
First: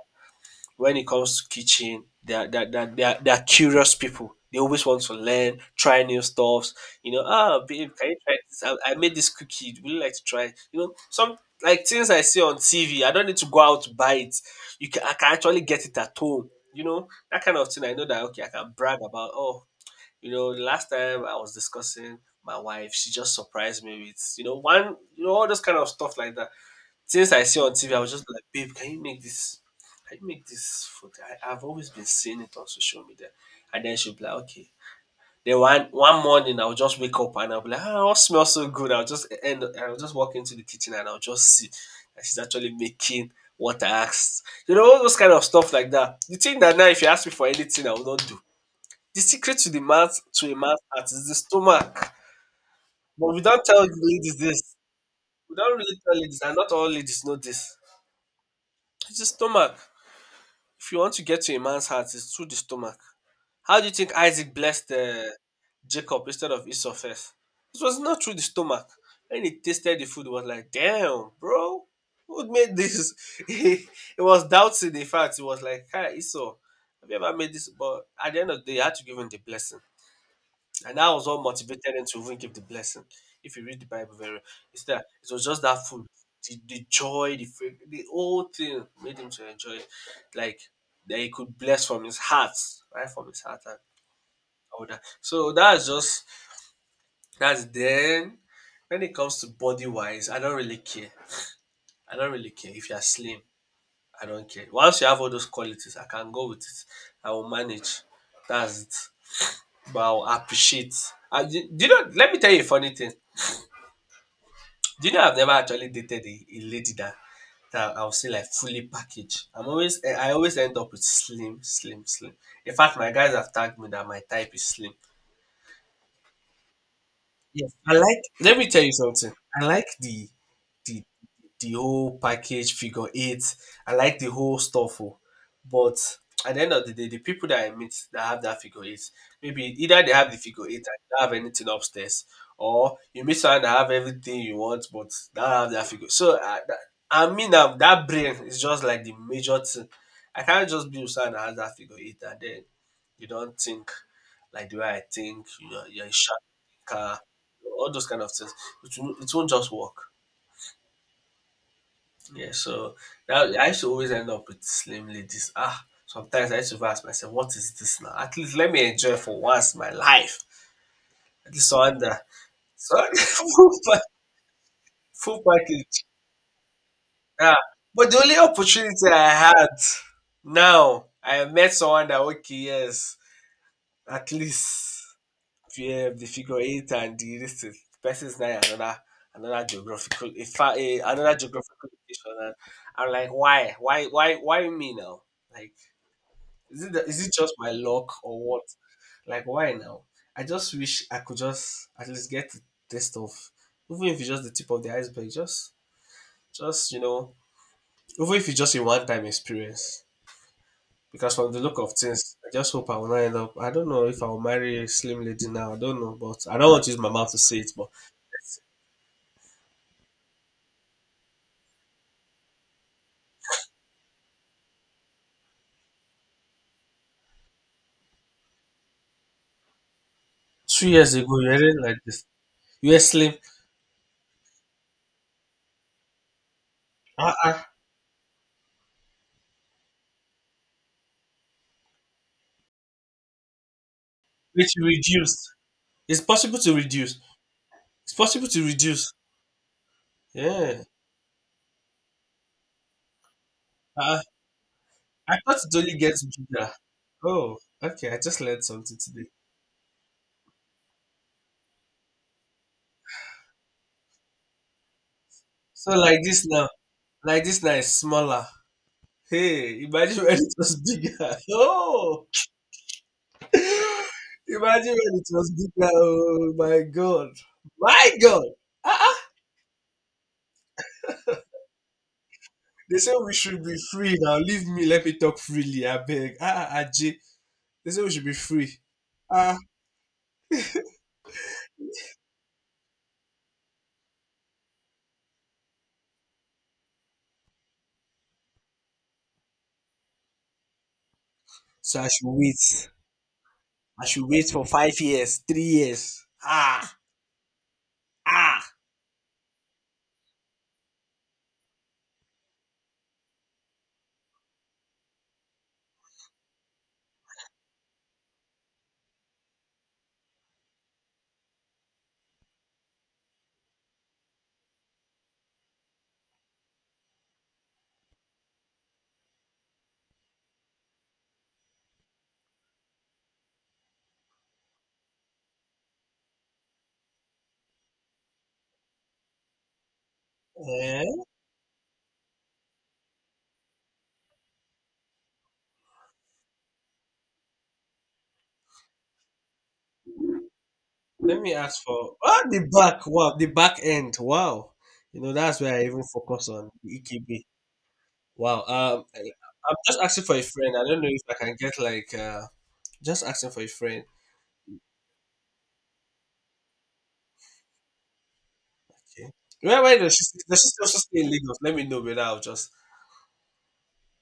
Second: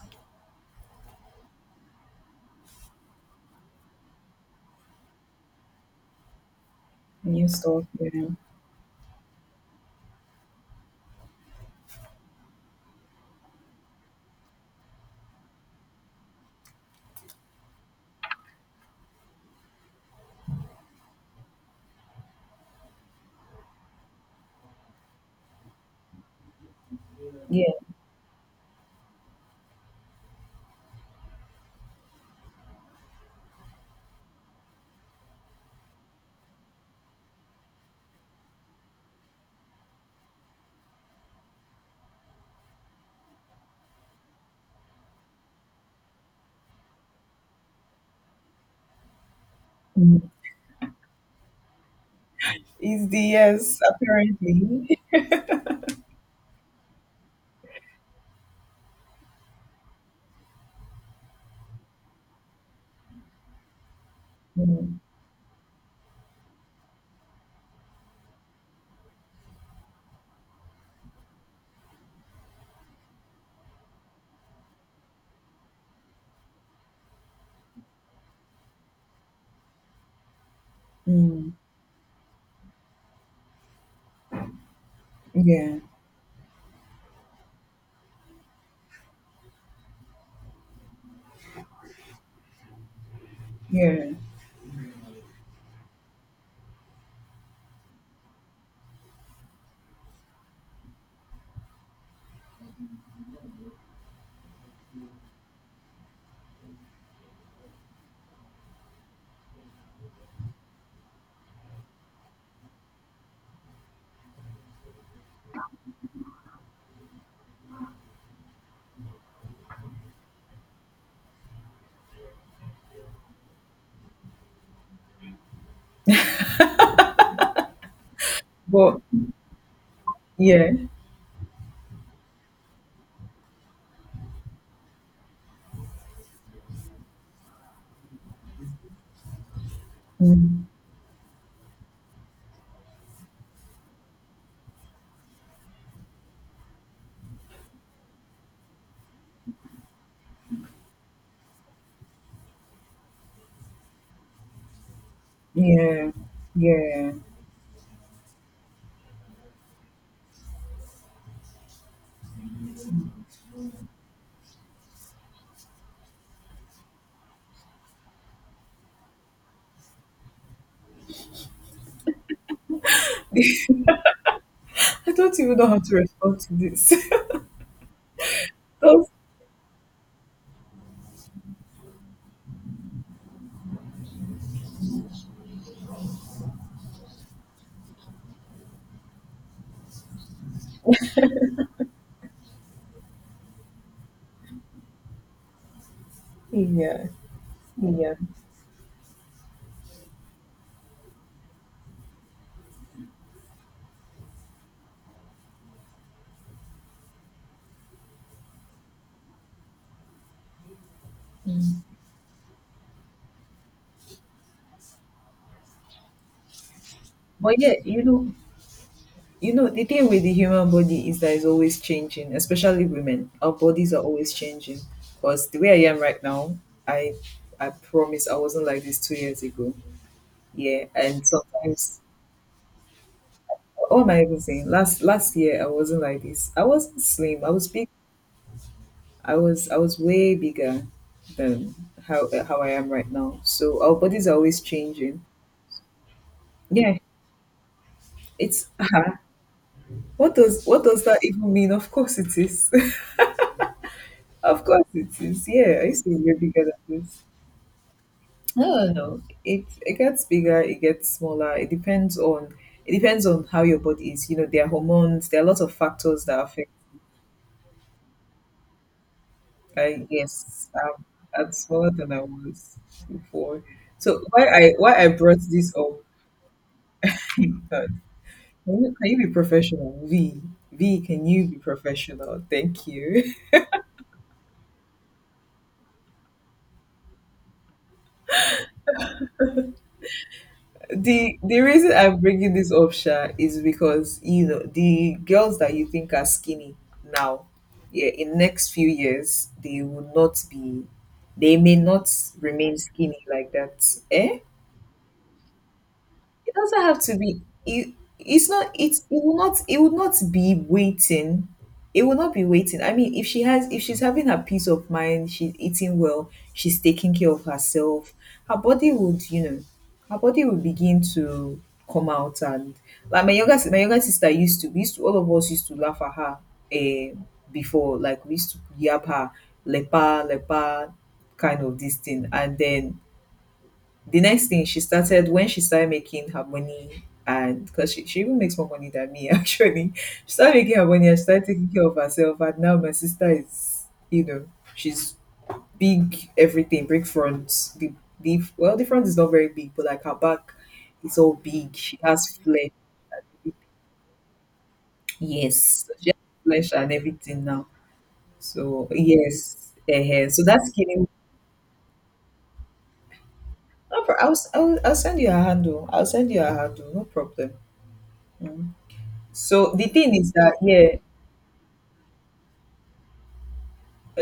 [SPEAKER 2] when it comes to kitchen, they are they are they are they are they are curious people. They always want to learn, try new stuffs. You know,
[SPEAKER 1] new
[SPEAKER 2] ah,
[SPEAKER 1] stuff.
[SPEAKER 2] babe, can you
[SPEAKER 1] Yeah.
[SPEAKER 2] try this? I made this cookie. Would you like to try it? Some like things I see on TV. I don't need to go out to buy it. You can I can actually get it at home. You know, that kind of thing. I know that, okay, I can brag about. Oh, the last time I was discussing my wife, she just surprised me with one all those kind of stuff like that. Since I see on
[SPEAKER 1] Yeah.
[SPEAKER 2] TV, I was just like, babe, can you make this? Can you make this food? I've always been seeing it on social media. And then she'll be like, okay. Then one morning I'll just wake up and I'll be like, ah, it smells so good. I'll just walk into the kitchen and I'll just see that she's actually making what I asked. You know, all those kind of stuff like that. The thing that now if you ask me for anything, I will not do. The secret to the man's
[SPEAKER 1] Mm.
[SPEAKER 2] to a man's heart is the stomach.
[SPEAKER 1] It's the,
[SPEAKER 2] But we don't
[SPEAKER 1] yes,
[SPEAKER 2] tell ladies this.
[SPEAKER 1] apparently. (laughs)
[SPEAKER 2] We don't really tell ladies, and not all ladies know this. It's the stomach. If you want to get to a man's heart, it's through the stomach. How do you think Isaac blessed
[SPEAKER 1] Mm.
[SPEAKER 2] Jacob instead of Esau first? It was not through the stomach. When he tasted the food, he was like, damn, bro, who made this? (laughs) he he was doubting the fact. He was like, hi, Esau, have you ever made this? But at the end of the day, he had to give him the blessing. And that was what
[SPEAKER 1] Mm.
[SPEAKER 2] motivated him to even give the blessing. If you read the Bible very well, it's that it was just
[SPEAKER 1] Yeah.
[SPEAKER 2] that food, the joy, the whole thing made him to enjoy it, like that he could bless from his heart, right from his heart and
[SPEAKER 1] Yeah.
[SPEAKER 2] all that. So that's then. When it comes to body wise, I don't really care. I don't really care if you are slim. I don't care. Once you have all those qualities, I can go with it. I will manage. That's it. But I'll appreciate. Do you know? Let me tell you a funny thing. Do you know I've never actually dated a lady that that I'll say like fully packaged. I'm always I always end up with slim, slim, slim. In fact, my guys have tagged me that my type is slim. Yes, I like. Let me tell you
[SPEAKER 1] But
[SPEAKER 2] something. I like
[SPEAKER 1] yeah.
[SPEAKER 2] the the whole package figure eight. I like the whole stuff. Oh. But at the end of the day, the people that I meet that have that figure eight, maybe either they have the figure
[SPEAKER 1] Mm.
[SPEAKER 2] eight and they don't have anything upstairs, or you meet someone that have everything you want but don't have that figure. I mean, that brain is just like the major thing. I can't just be with someone that has that figure eight and then you don't think like the way I think. You know, you're a
[SPEAKER 1] Yeah.
[SPEAKER 2] sharp
[SPEAKER 1] Yeah.
[SPEAKER 2] thinker, all those kind of things. It won't just work. Yeah, so that I used to always end up with slim ladies. Ah, sometimes I used to ask myself, what is this now? At least let me enjoy for once my life. At least so under so (laughs)
[SPEAKER 1] (laughs) I don't
[SPEAKER 2] full
[SPEAKER 1] even know how to
[SPEAKER 2] package.
[SPEAKER 1] respond to this. (laughs)
[SPEAKER 2] Yeah. But the only opportunity
[SPEAKER 1] Those—
[SPEAKER 2] I had now, I met someone that, okay, yes, at least yeah, the figure eight and the this thing. The nine, another geographical, in fact, another geographical location. And I'm like, why me now? Like,
[SPEAKER 1] yeah.
[SPEAKER 2] is it just my luck
[SPEAKER 1] Yeah.
[SPEAKER 2] or what? Like, why now? I just wish I could just at least get the taste of, even if it's just the tip of the iceberg, just even if it's just a one time experience. Because from the look of things, I just hope I will not end up. I don't know if I will marry a slim lady now. I don't know, but I don't want to use my mouth to say
[SPEAKER 1] But
[SPEAKER 2] it,
[SPEAKER 1] yeah,
[SPEAKER 2] but
[SPEAKER 1] you know, the thing with the human body is that it's always changing, especially women. Our bodies are always changing. Because the way I am right now, I I promise I wasn't like this 2 years ago. Yeah.
[SPEAKER 2] 2 years
[SPEAKER 1] And
[SPEAKER 2] ago, you weren't like
[SPEAKER 1] sometimes—
[SPEAKER 2] this. You were slim.
[SPEAKER 1] what am I even saying? Last year I wasn't like this. I wasn't
[SPEAKER 2] Ah,
[SPEAKER 1] slim. I was big. I was way bigger than how I am right now. So our bodies are always
[SPEAKER 2] which you
[SPEAKER 1] changing.
[SPEAKER 2] reduced. It's possible to
[SPEAKER 1] Yeah,
[SPEAKER 2] reduce. It's possible to
[SPEAKER 1] it's
[SPEAKER 2] reduce.
[SPEAKER 1] what does
[SPEAKER 2] Yeah.
[SPEAKER 1] what does that even mean? Of course it is.
[SPEAKER 2] Uh,
[SPEAKER 1] (laughs) Of course it
[SPEAKER 2] I
[SPEAKER 1] is.
[SPEAKER 2] thought it
[SPEAKER 1] Yeah, I
[SPEAKER 2] only
[SPEAKER 1] used to be
[SPEAKER 2] gets
[SPEAKER 1] way bigger
[SPEAKER 2] bigger.
[SPEAKER 1] than this.
[SPEAKER 2] Oh, okay. I just learned
[SPEAKER 1] No, no,
[SPEAKER 2] something
[SPEAKER 1] no.
[SPEAKER 2] today.
[SPEAKER 1] It gets bigger. It gets smaller. It depends on, it depends on how your body is. You know, there are hormones. There are lots of
[SPEAKER 2] So
[SPEAKER 1] factors that affect.
[SPEAKER 2] like this now is smaller. Hey,
[SPEAKER 1] I,
[SPEAKER 2] imagine when it
[SPEAKER 1] yes,
[SPEAKER 2] was
[SPEAKER 1] I've,
[SPEAKER 2] bigger. (laughs)
[SPEAKER 1] I've smaller than I
[SPEAKER 2] Oh,
[SPEAKER 1] was before. So why
[SPEAKER 2] (laughs)
[SPEAKER 1] I
[SPEAKER 2] imagine
[SPEAKER 1] why I
[SPEAKER 2] when it
[SPEAKER 1] brought
[SPEAKER 2] was
[SPEAKER 1] this
[SPEAKER 2] bigger.
[SPEAKER 1] up?
[SPEAKER 2] Oh my god,
[SPEAKER 1] (laughs) God,
[SPEAKER 2] my god.
[SPEAKER 1] can you,
[SPEAKER 2] Ah,
[SPEAKER 1] can you
[SPEAKER 2] ah.
[SPEAKER 1] be professional? V. V, can you be professional? Thank
[SPEAKER 2] They say we
[SPEAKER 1] you.
[SPEAKER 2] should be free now. Leave me. Let me talk freely. I beg. Ah, ah, ah, Jay. They say we should be free. Ah,
[SPEAKER 1] (laughs) The reason I'm bringing this up, Sha, is because you know the girls that you think are skinny now, yeah, in next few years they will not be. They may
[SPEAKER 2] so I
[SPEAKER 1] not
[SPEAKER 2] should
[SPEAKER 1] remain
[SPEAKER 2] wait.
[SPEAKER 1] skinny like that.
[SPEAKER 2] I should
[SPEAKER 1] Eh?
[SPEAKER 2] wait for 5 years, 3 years.
[SPEAKER 1] It doesn't
[SPEAKER 2] Ah,
[SPEAKER 1] have to be it. It's
[SPEAKER 2] ah.
[SPEAKER 1] not, it's, it will not, it would not be waiting. It will not be waiting. I mean, if she's having her peace of mind, she's eating well, she's taking care of herself, her body would, you know, her body would begin to come out. And like my younger sister used to— we used to, all of us used to laugh at her, eh, before, like we used to yab her lepa lepa kind of this thing. And then the next thing she started— when she started making her money, and because she even makes more money than me (laughs) actually, she started making her money and
[SPEAKER 2] Eh?
[SPEAKER 1] she started taking care of herself, and now my sister is, you know, she's big, everything big front— the, well, the front is not very big, but like her back is all
[SPEAKER 2] Let me
[SPEAKER 1] big,
[SPEAKER 2] ask
[SPEAKER 1] she
[SPEAKER 2] for
[SPEAKER 1] has
[SPEAKER 2] the
[SPEAKER 1] flesh.
[SPEAKER 2] back. Wow, the back end. Wow, you know that's where I
[SPEAKER 1] Yes, so
[SPEAKER 2] even
[SPEAKER 1] she has
[SPEAKER 2] focus on
[SPEAKER 1] flesh
[SPEAKER 2] the
[SPEAKER 1] and everything
[SPEAKER 2] EKB.
[SPEAKER 1] now,
[SPEAKER 2] Wow.
[SPEAKER 1] so
[SPEAKER 2] Um, I,
[SPEAKER 1] yes,
[SPEAKER 2] I'm just asking for
[SPEAKER 1] so
[SPEAKER 2] a
[SPEAKER 1] that's
[SPEAKER 2] friend. I don't
[SPEAKER 1] killing.
[SPEAKER 2] know if I can get like just asking for a
[SPEAKER 1] No,
[SPEAKER 2] friend.
[SPEAKER 1] I'll send you a handle. I'll send you a handle, no problem. Mm-hmm.
[SPEAKER 2] Okay.
[SPEAKER 1] So
[SPEAKER 2] Where
[SPEAKER 1] the
[SPEAKER 2] where does
[SPEAKER 1] thing
[SPEAKER 2] she
[SPEAKER 1] is that
[SPEAKER 2] also
[SPEAKER 1] yeah,
[SPEAKER 2] stay in Lagos? Let me know, but I'll just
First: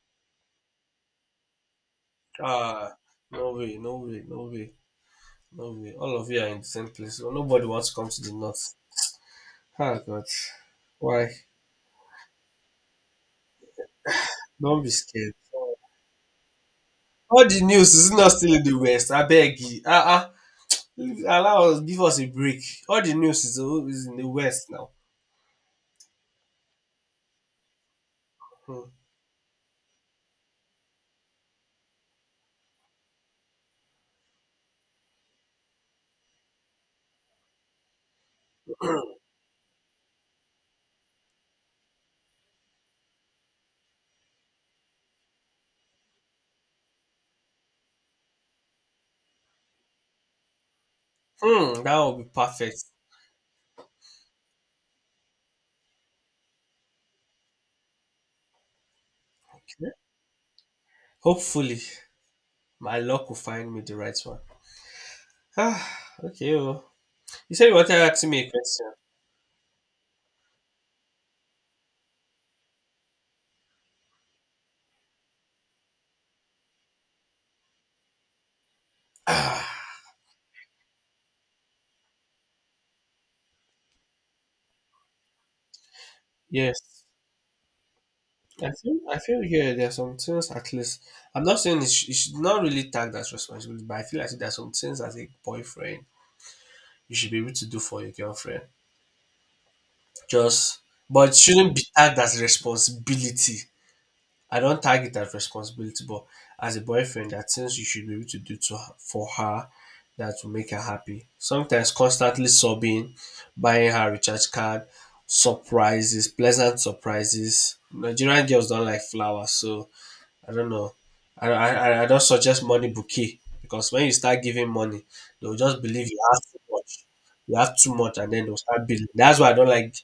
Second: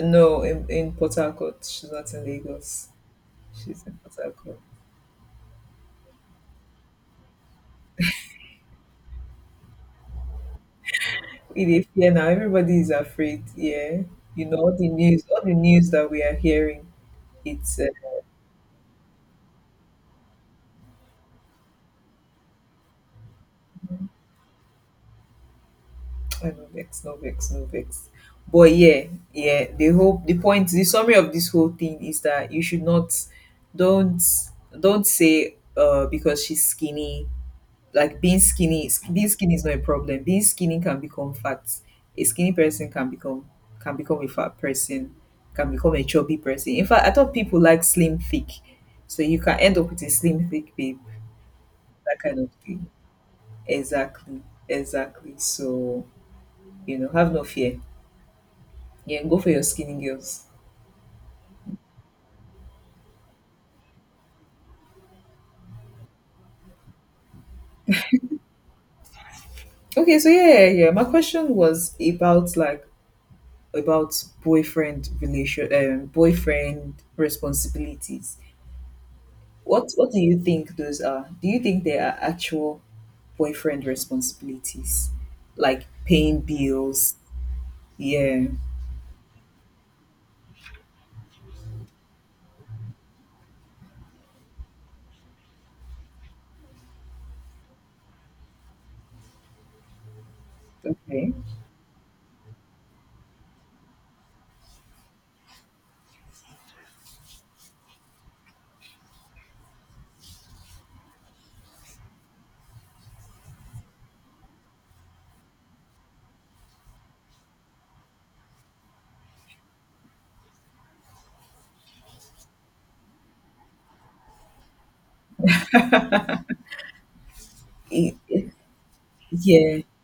[SPEAKER 1] no, in Port Harcourt, she's not in Lagos.
[SPEAKER 2] ah no way,
[SPEAKER 1] She's
[SPEAKER 2] no
[SPEAKER 1] in Port
[SPEAKER 2] way, no
[SPEAKER 1] Harcourt.
[SPEAKER 2] way. No way. All of you are in the same place. Well, nobody wants to come to the north. Ah, God. Why?
[SPEAKER 1] It is fear now. Everybody is afraid. Yeah, you know
[SPEAKER 2] Don't be scared.
[SPEAKER 1] all the news that we are hearing.
[SPEAKER 2] All the
[SPEAKER 1] It's
[SPEAKER 2] news is not still in the west. I beg you. Allow us, give us a break. All the news is in the west now.
[SPEAKER 1] I know vex, no vex, no vex. But
[SPEAKER 2] Hmm.
[SPEAKER 1] yeah, yeah. The point, the summary of this whole thing is that you should not, don't, don't say, because she's skinny. Like being skinny is not a problem. Being skinny can become fat. A skinny person can become, can become a fat person, can become a chubby person. In fact, I thought people like slim thick, so you can end up with a slim thick babe,
[SPEAKER 2] Hmm, that will
[SPEAKER 1] that
[SPEAKER 2] be
[SPEAKER 1] kind of
[SPEAKER 2] perfect.
[SPEAKER 1] thing. Exactly, exactly. So you know, have no fear. Yeah, go for your
[SPEAKER 2] Okay.
[SPEAKER 1] skinny girls.
[SPEAKER 2] Hopefully, my luck will find me the right one. Ah, okay. Well. You said you wanted to ask me a question.
[SPEAKER 1] Okay, so yeah, yeah, yeah. My question was about like, about boyfriend relation boyfriend responsibilities.
[SPEAKER 2] Ah.
[SPEAKER 1] What do you think those are? Do you think they are actual boyfriend responsibilities? Like paying
[SPEAKER 2] Yes.
[SPEAKER 1] bills? Yeah.
[SPEAKER 2] I feel yeah, there are some things at least. I'm not saying it, it should not really tag that responsibility, but I feel like there are some things as a boyfriend you should be able to do for your girlfriend. Just, but
[SPEAKER 1] Okay.
[SPEAKER 2] it shouldn't be tagged as responsibility. I don't tag it as responsibility, but as a boyfriend, there are things you should be able to do to her, for her that will make her happy. Sometimes constantly sobbing, buying her recharge card, surprises, pleasant surprises. Nigerian girls don't like flowers, so I don't know. I don't suggest money bouquet because when you start giving money, they'll just believe you have too much. You have too
[SPEAKER 1] Y-
[SPEAKER 2] much, and then they'll start billing. That's why I don't
[SPEAKER 1] Yeah.
[SPEAKER 2] like.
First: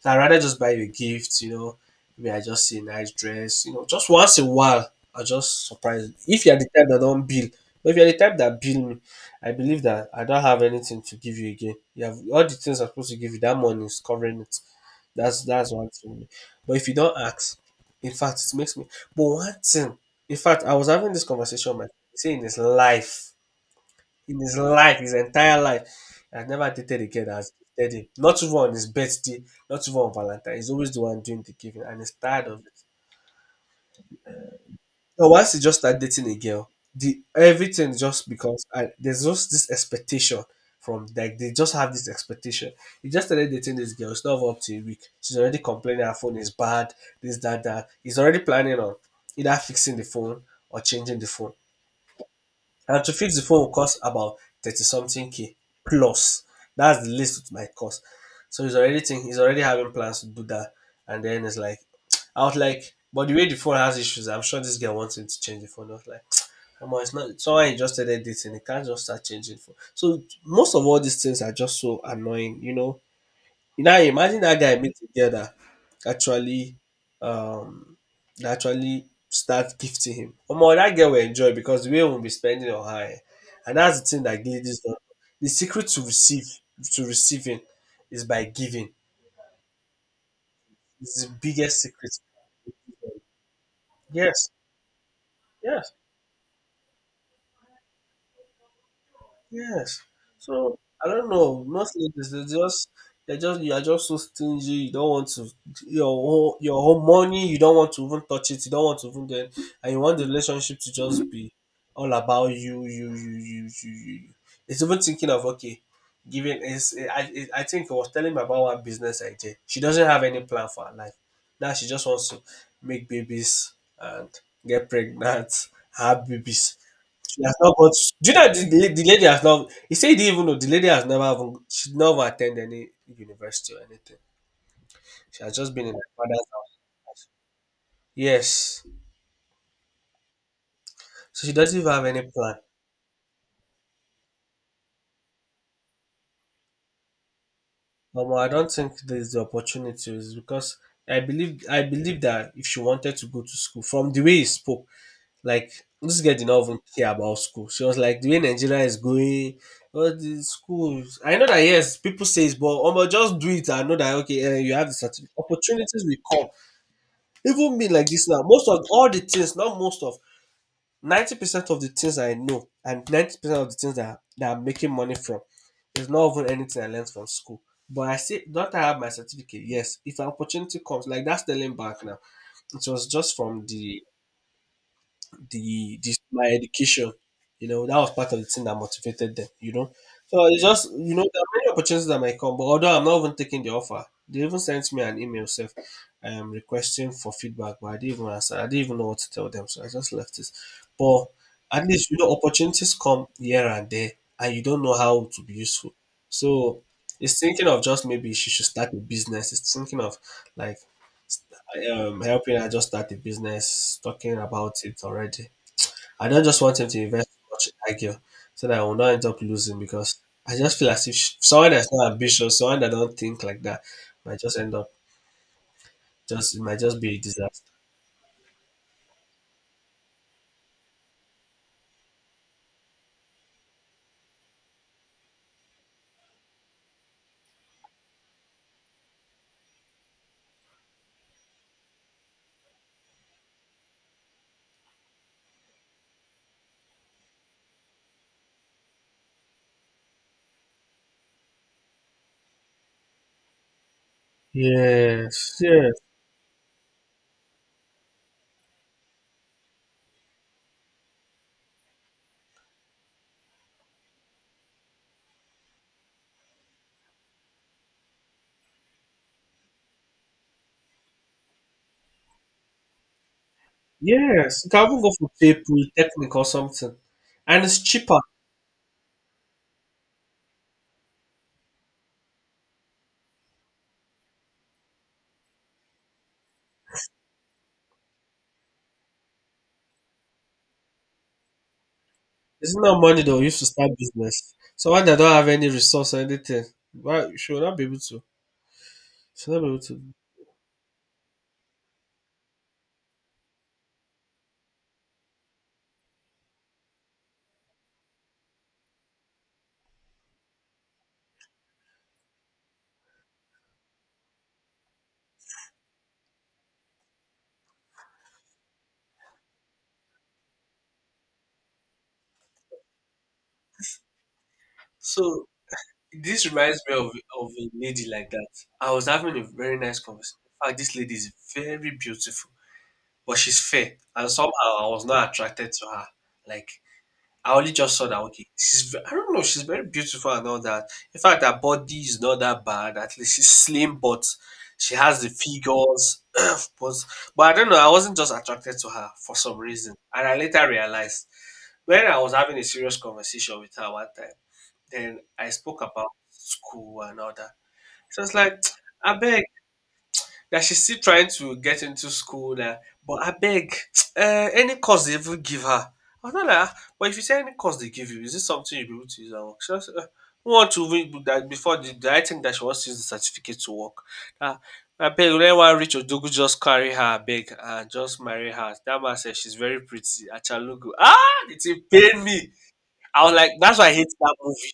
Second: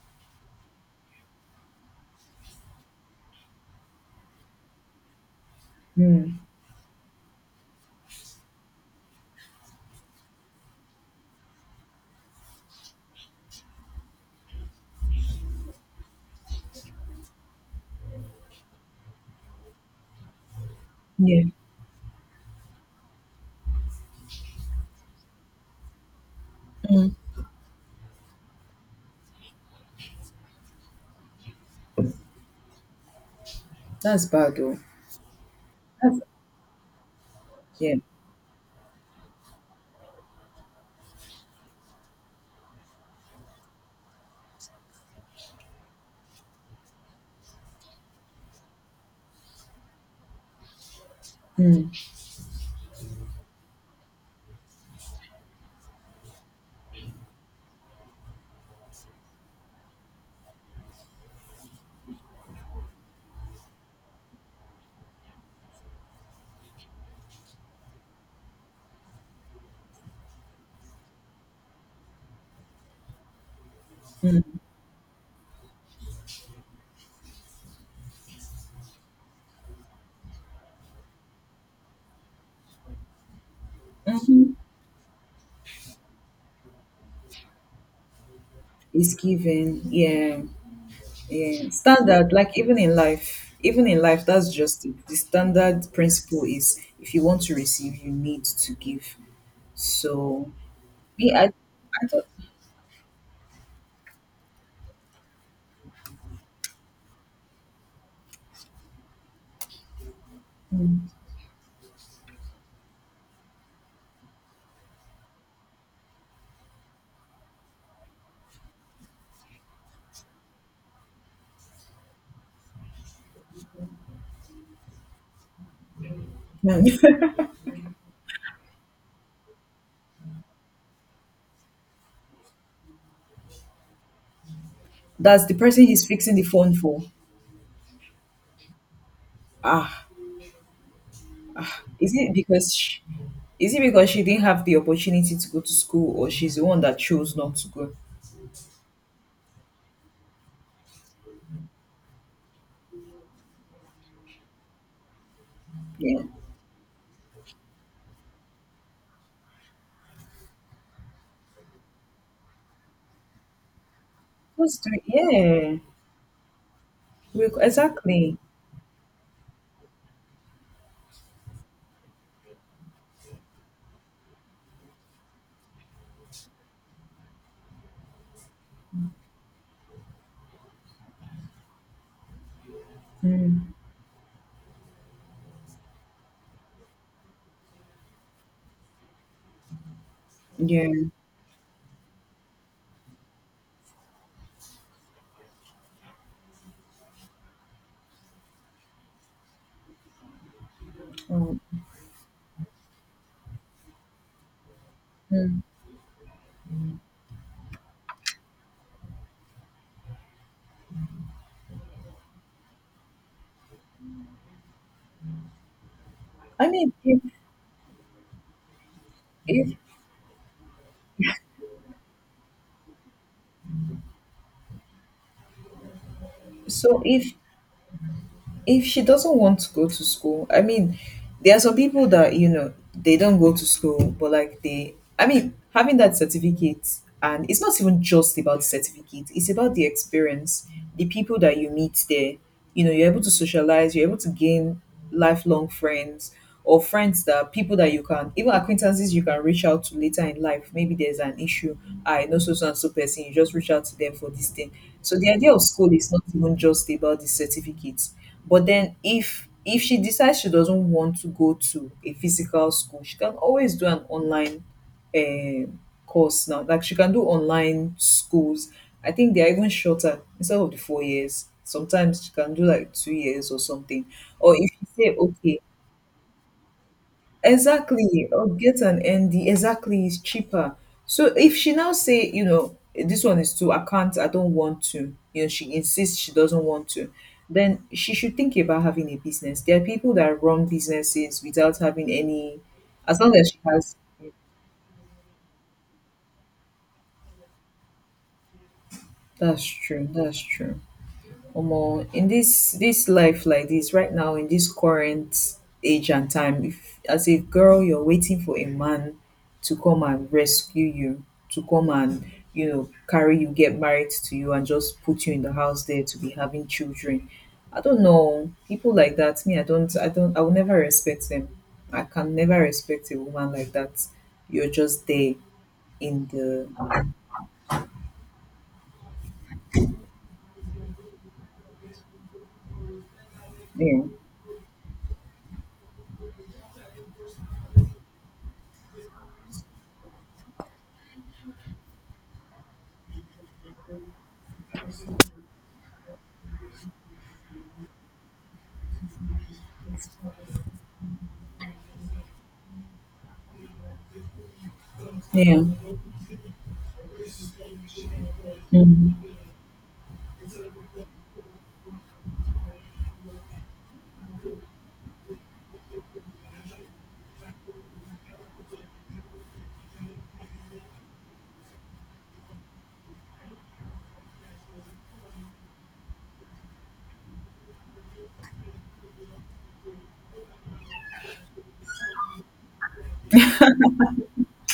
[SPEAKER 2] So I rather just buy you a gift. You know, maybe I just see a nice dress. You know, just once in a while, I just surprise. If you're the type that don't bill, but if you're the type that bill me, I believe that I don't have anything to give you again. You have all the things I'm supposed to give you. That money is covering it. That's one thing. But if you don't ask, in fact, it makes me. But one thing, in fact, I was having this
[SPEAKER 1] Yeah.
[SPEAKER 2] conversation with my see in his life, his entire life, I never dated a girl that's dated him. Not even on his birthday, not even on Valentine. He's always the one doing the giving, and he's tired of it.
[SPEAKER 1] That's bad though.
[SPEAKER 2] But once you just start
[SPEAKER 1] That's
[SPEAKER 2] dating a girl, the
[SPEAKER 1] Yeah.
[SPEAKER 2] everything just becomes and there's just this expectation from like they just have this expectation. You just started dating this girl, it's not even up to a week. She's already complaining her phone is bad, this, that, that. He's already planning on either fixing the phone or changing the phone.
[SPEAKER 1] Mm.
[SPEAKER 2] And to fix the phone will cost about 30 something K plus. That's the least it might cost. So he's already thinking, he's already having plans to do that. And then it's like, I was like, but the way the phone has issues, I'm sure this guy wants him to change the phone. I was like, come on, it's not someone he just started dating, he can't just start changing phone. So most of all these things are just so annoying, you know. Now imagine that guy meet a girl actually um that actually start gifting him. Omo, that girl will enjoy because the way we'll be spending on her. Eh. And that's the
[SPEAKER 1] Hmm.
[SPEAKER 2] thing that
[SPEAKER 1] Mm-hmm.
[SPEAKER 2] ladies don't... The secret to receiving is by giving.
[SPEAKER 1] It's given. Yeah.
[SPEAKER 2] It's the
[SPEAKER 1] Yeah.
[SPEAKER 2] biggest secret.
[SPEAKER 1] Standard, like even in life. Even in life,
[SPEAKER 2] Yes.
[SPEAKER 1] that's just it. The standard
[SPEAKER 2] Yes.
[SPEAKER 1] principle is if you want to receive, you need to give.
[SPEAKER 2] Yes.
[SPEAKER 1] So
[SPEAKER 2] So I don't
[SPEAKER 1] me, I,
[SPEAKER 2] know. Most
[SPEAKER 1] I
[SPEAKER 2] ladies they just you are just so stingy. You don't want to... your whole money. You don't want to even touch it. You don't want to even get, and you want the relationship to just be all about you, you, you, you, you, you, you. It's even thinking of, okay, giving. I think I was telling me about one business idea. She doesn't have any plan for her life. Now she just wants to make babies and get pregnant, have babies.
[SPEAKER 1] don't. (laughs)
[SPEAKER 2] She has not got. Do you know the lady has not? He said he didn't even know the lady has never even... she never attended any university or anything. She
[SPEAKER 1] That's the
[SPEAKER 2] has just been
[SPEAKER 1] person
[SPEAKER 2] in
[SPEAKER 1] he's
[SPEAKER 2] her
[SPEAKER 1] fixing the
[SPEAKER 2] father's
[SPEAKER 1] phone
[SPEAKER 2] house.
[SPEAKER 1] for.
[SPEAKER 2] Yes,
[SPEAKER 1] Ah,
[SPEAKER 2] so she doesn't even have
[SPEAKER 1] is
[SPEAKER 2] any
[SPEAKER 1] it
[SPEAKER 2] plan.
[SPEAKER 1] because she, is it because she didn't have the opportunity to go to school, or she's the one that chose not to go?
[SPEAKER 2] I don't think there's the opportunities, because I believe that if she wanted to go to school, from the way he spoke, like, this
[SPEAKER 1] Yeah,
[SPEAKER 2] girl did not even care about school. She was like, the way Nigeria is going, all the schools... I know that, yes, people say it's... but just do it. I know that, okay, eh, you
[SPEAKER 1] what's
[SPEAKER 2] have the
[SPEAKER 1] doing?
[SPEAKER 2] certificate,
[SPEAKER 1] Yeah,
[SPEAKER 2] opportunities will come. Even me like this
[SPEAKER 1] exactly.
[SPEAKER 2] now, most of all the things, not most of, 90% of the things I know and 90% of the things that I'm making money from is not even anything I learned from school. But I say, not I have my certificate? Yes. If an opportunity comes, like, that's the link back now, it was just from the this my education. You know, that was part of the thing that motivated them, you know. So it's just,
[SPEAKER 1] Yeah.
[SPEAKER 2] you know, there are many opportunities that might come, but although I'm not even taking the offer, they even sent me an email self, requesting for feedback, but I didn't even answer. I didn't even know what to tell them, so I just left it. But
[SPEAKER 1] Um,
[SPEAKER 2] at least you know, opportunities come here and there and you don't know how to be useful. So it's thinking of, just maybe she should start a business. It's thinking of, like, helping her just start a business, talking about it already. I don't just
[SPEAKER 1] I
[SPEAKER 2] want him
[SPEAKER 1] mean,
[SPEAKER 2] to
[SPEAKER 1] if—
[SPEAKER 2] invest too much in that girl, so that I will not end up
[SPEAKER 1] if
[SPEAKER 2] losing, because I just feel as if sh- someone that's not ambitious, someone that don't think like that, might just end up... just, it might just
[SPEAKER 1] so,
[SPEAKER 2] be a
[SPEAKER 1] if
[SPEAKER 2] disaster.
[SPEAKER 1] if she doesn't want to go to school, I mean, there are some people that, you know, they don't go to school, but like I mean, having that certificate, and it's not even just about the certificate, it's about the experience, the people that you meet there. You know, you're able to socialize, you're able to gain lifelong friends or friends that people that you can even acquaintances you can reach out to later in life, maybe there's an issue. I know so and so person, you just reach out to them for this thing. So the idea
[SPEAKER 2] Yes,
[SPEAKER 1] of school
[SPEAKER 2] yes,
[SPEAKER 1] is not even just about the certificates, but then if she decides she doesn't want to go to a physical school, she can always do an online um course now. Like, she can do online schools. I think they are even shorter. Instead of the four years, sometimes she can do like 2 years or something. Or
[SPEAKER 2] yes. You
[SPEAKER 1] if you
[SPEAKER 2] can even go
[SPEAKER 1] say,
[SPEAKER 2] for
[SPEAKER 1] okay,
[SPEAKER 2] PayPal, Technic or something, and it's cheaper.
[SPEAKER 1] exactly, or get an ND. Exactly, it's cheaper. So if she now say, you know, this one is too, I can't, I don't want to, you know, she insists she doesn't want to, then she should think about having a business. There are people that run businesses without having any,
[SPEAKER 2] It's not
[SPEAKER 1] as
[SPEAKER 2] money
[SPEAKER 1] long
[SPEAKER 2] they'll
[SPEAKER 1] as
[SPEAKER 2] use
[SPEAKER 1] she
[SPEAKER 2] to start
[SPEAKER 1] has,
[SPEAKER 2] business. Someone that don't have any resource or anything, why should not be able to? Should not
[SPEAKER 1] that's
[SPEAKER 2] be able
[SPEAKER 1] true,
[SPEAKER 2] to.
[SPEAKER 1] that's true. Omo, in this life like this, right now, in this current age and time, if as a girl you're waiting for a man to come and rescue you, to come and, you know, carry you, get married to you, and just put you in the house there to be having children. I don't know people like that. Me, I don't, I will never respect them. I can never respect a woman like that. You're just there
[SPEAKER 2] So...
[SPEAKER 1] in
[SPEAKER 2] this
[SPEAKER 1] the
[SPEAKER 2] reminds me of a lady like that. I was having a very nice conversation. In fact, this lady is very beautiful, but she's fair,
[SPEAKER 1] yeah,
[SPEAKER 2] and somehow I was not attracted to her. Like, I only just saw that, okay, she's ve-... I don't know, she's very beautiful and all that. In fact, her body is not that bad. At least she's slim, but she has the figures. (clears throat) but, but I don't know, I wasn't just attracted to her for some reason, and I later realized when I was having a serious conversation with her one time. Then I
[SPEAKER 1] yeah.
[SPEAKER 2] spoke about school and all that. So it's like, (tsk)
[SPEAKER 1] Mhm.
[SPEAKER 2] I beg, that she's still trying to get into school there, but I beg, (tsk) any course they even give her. I was not like, "Ah, but if you say any course they give you, is this something you'll be able to use at work?" She was, who want to even do that? Before the I think that she wants to use the certificate to work. Uh, I beg, let one rich Odogu just carry her, I beg, and just marry her. That man said she's very pretty. Achalugu. Ah, it pain me. I was like, that's why I hate that movie.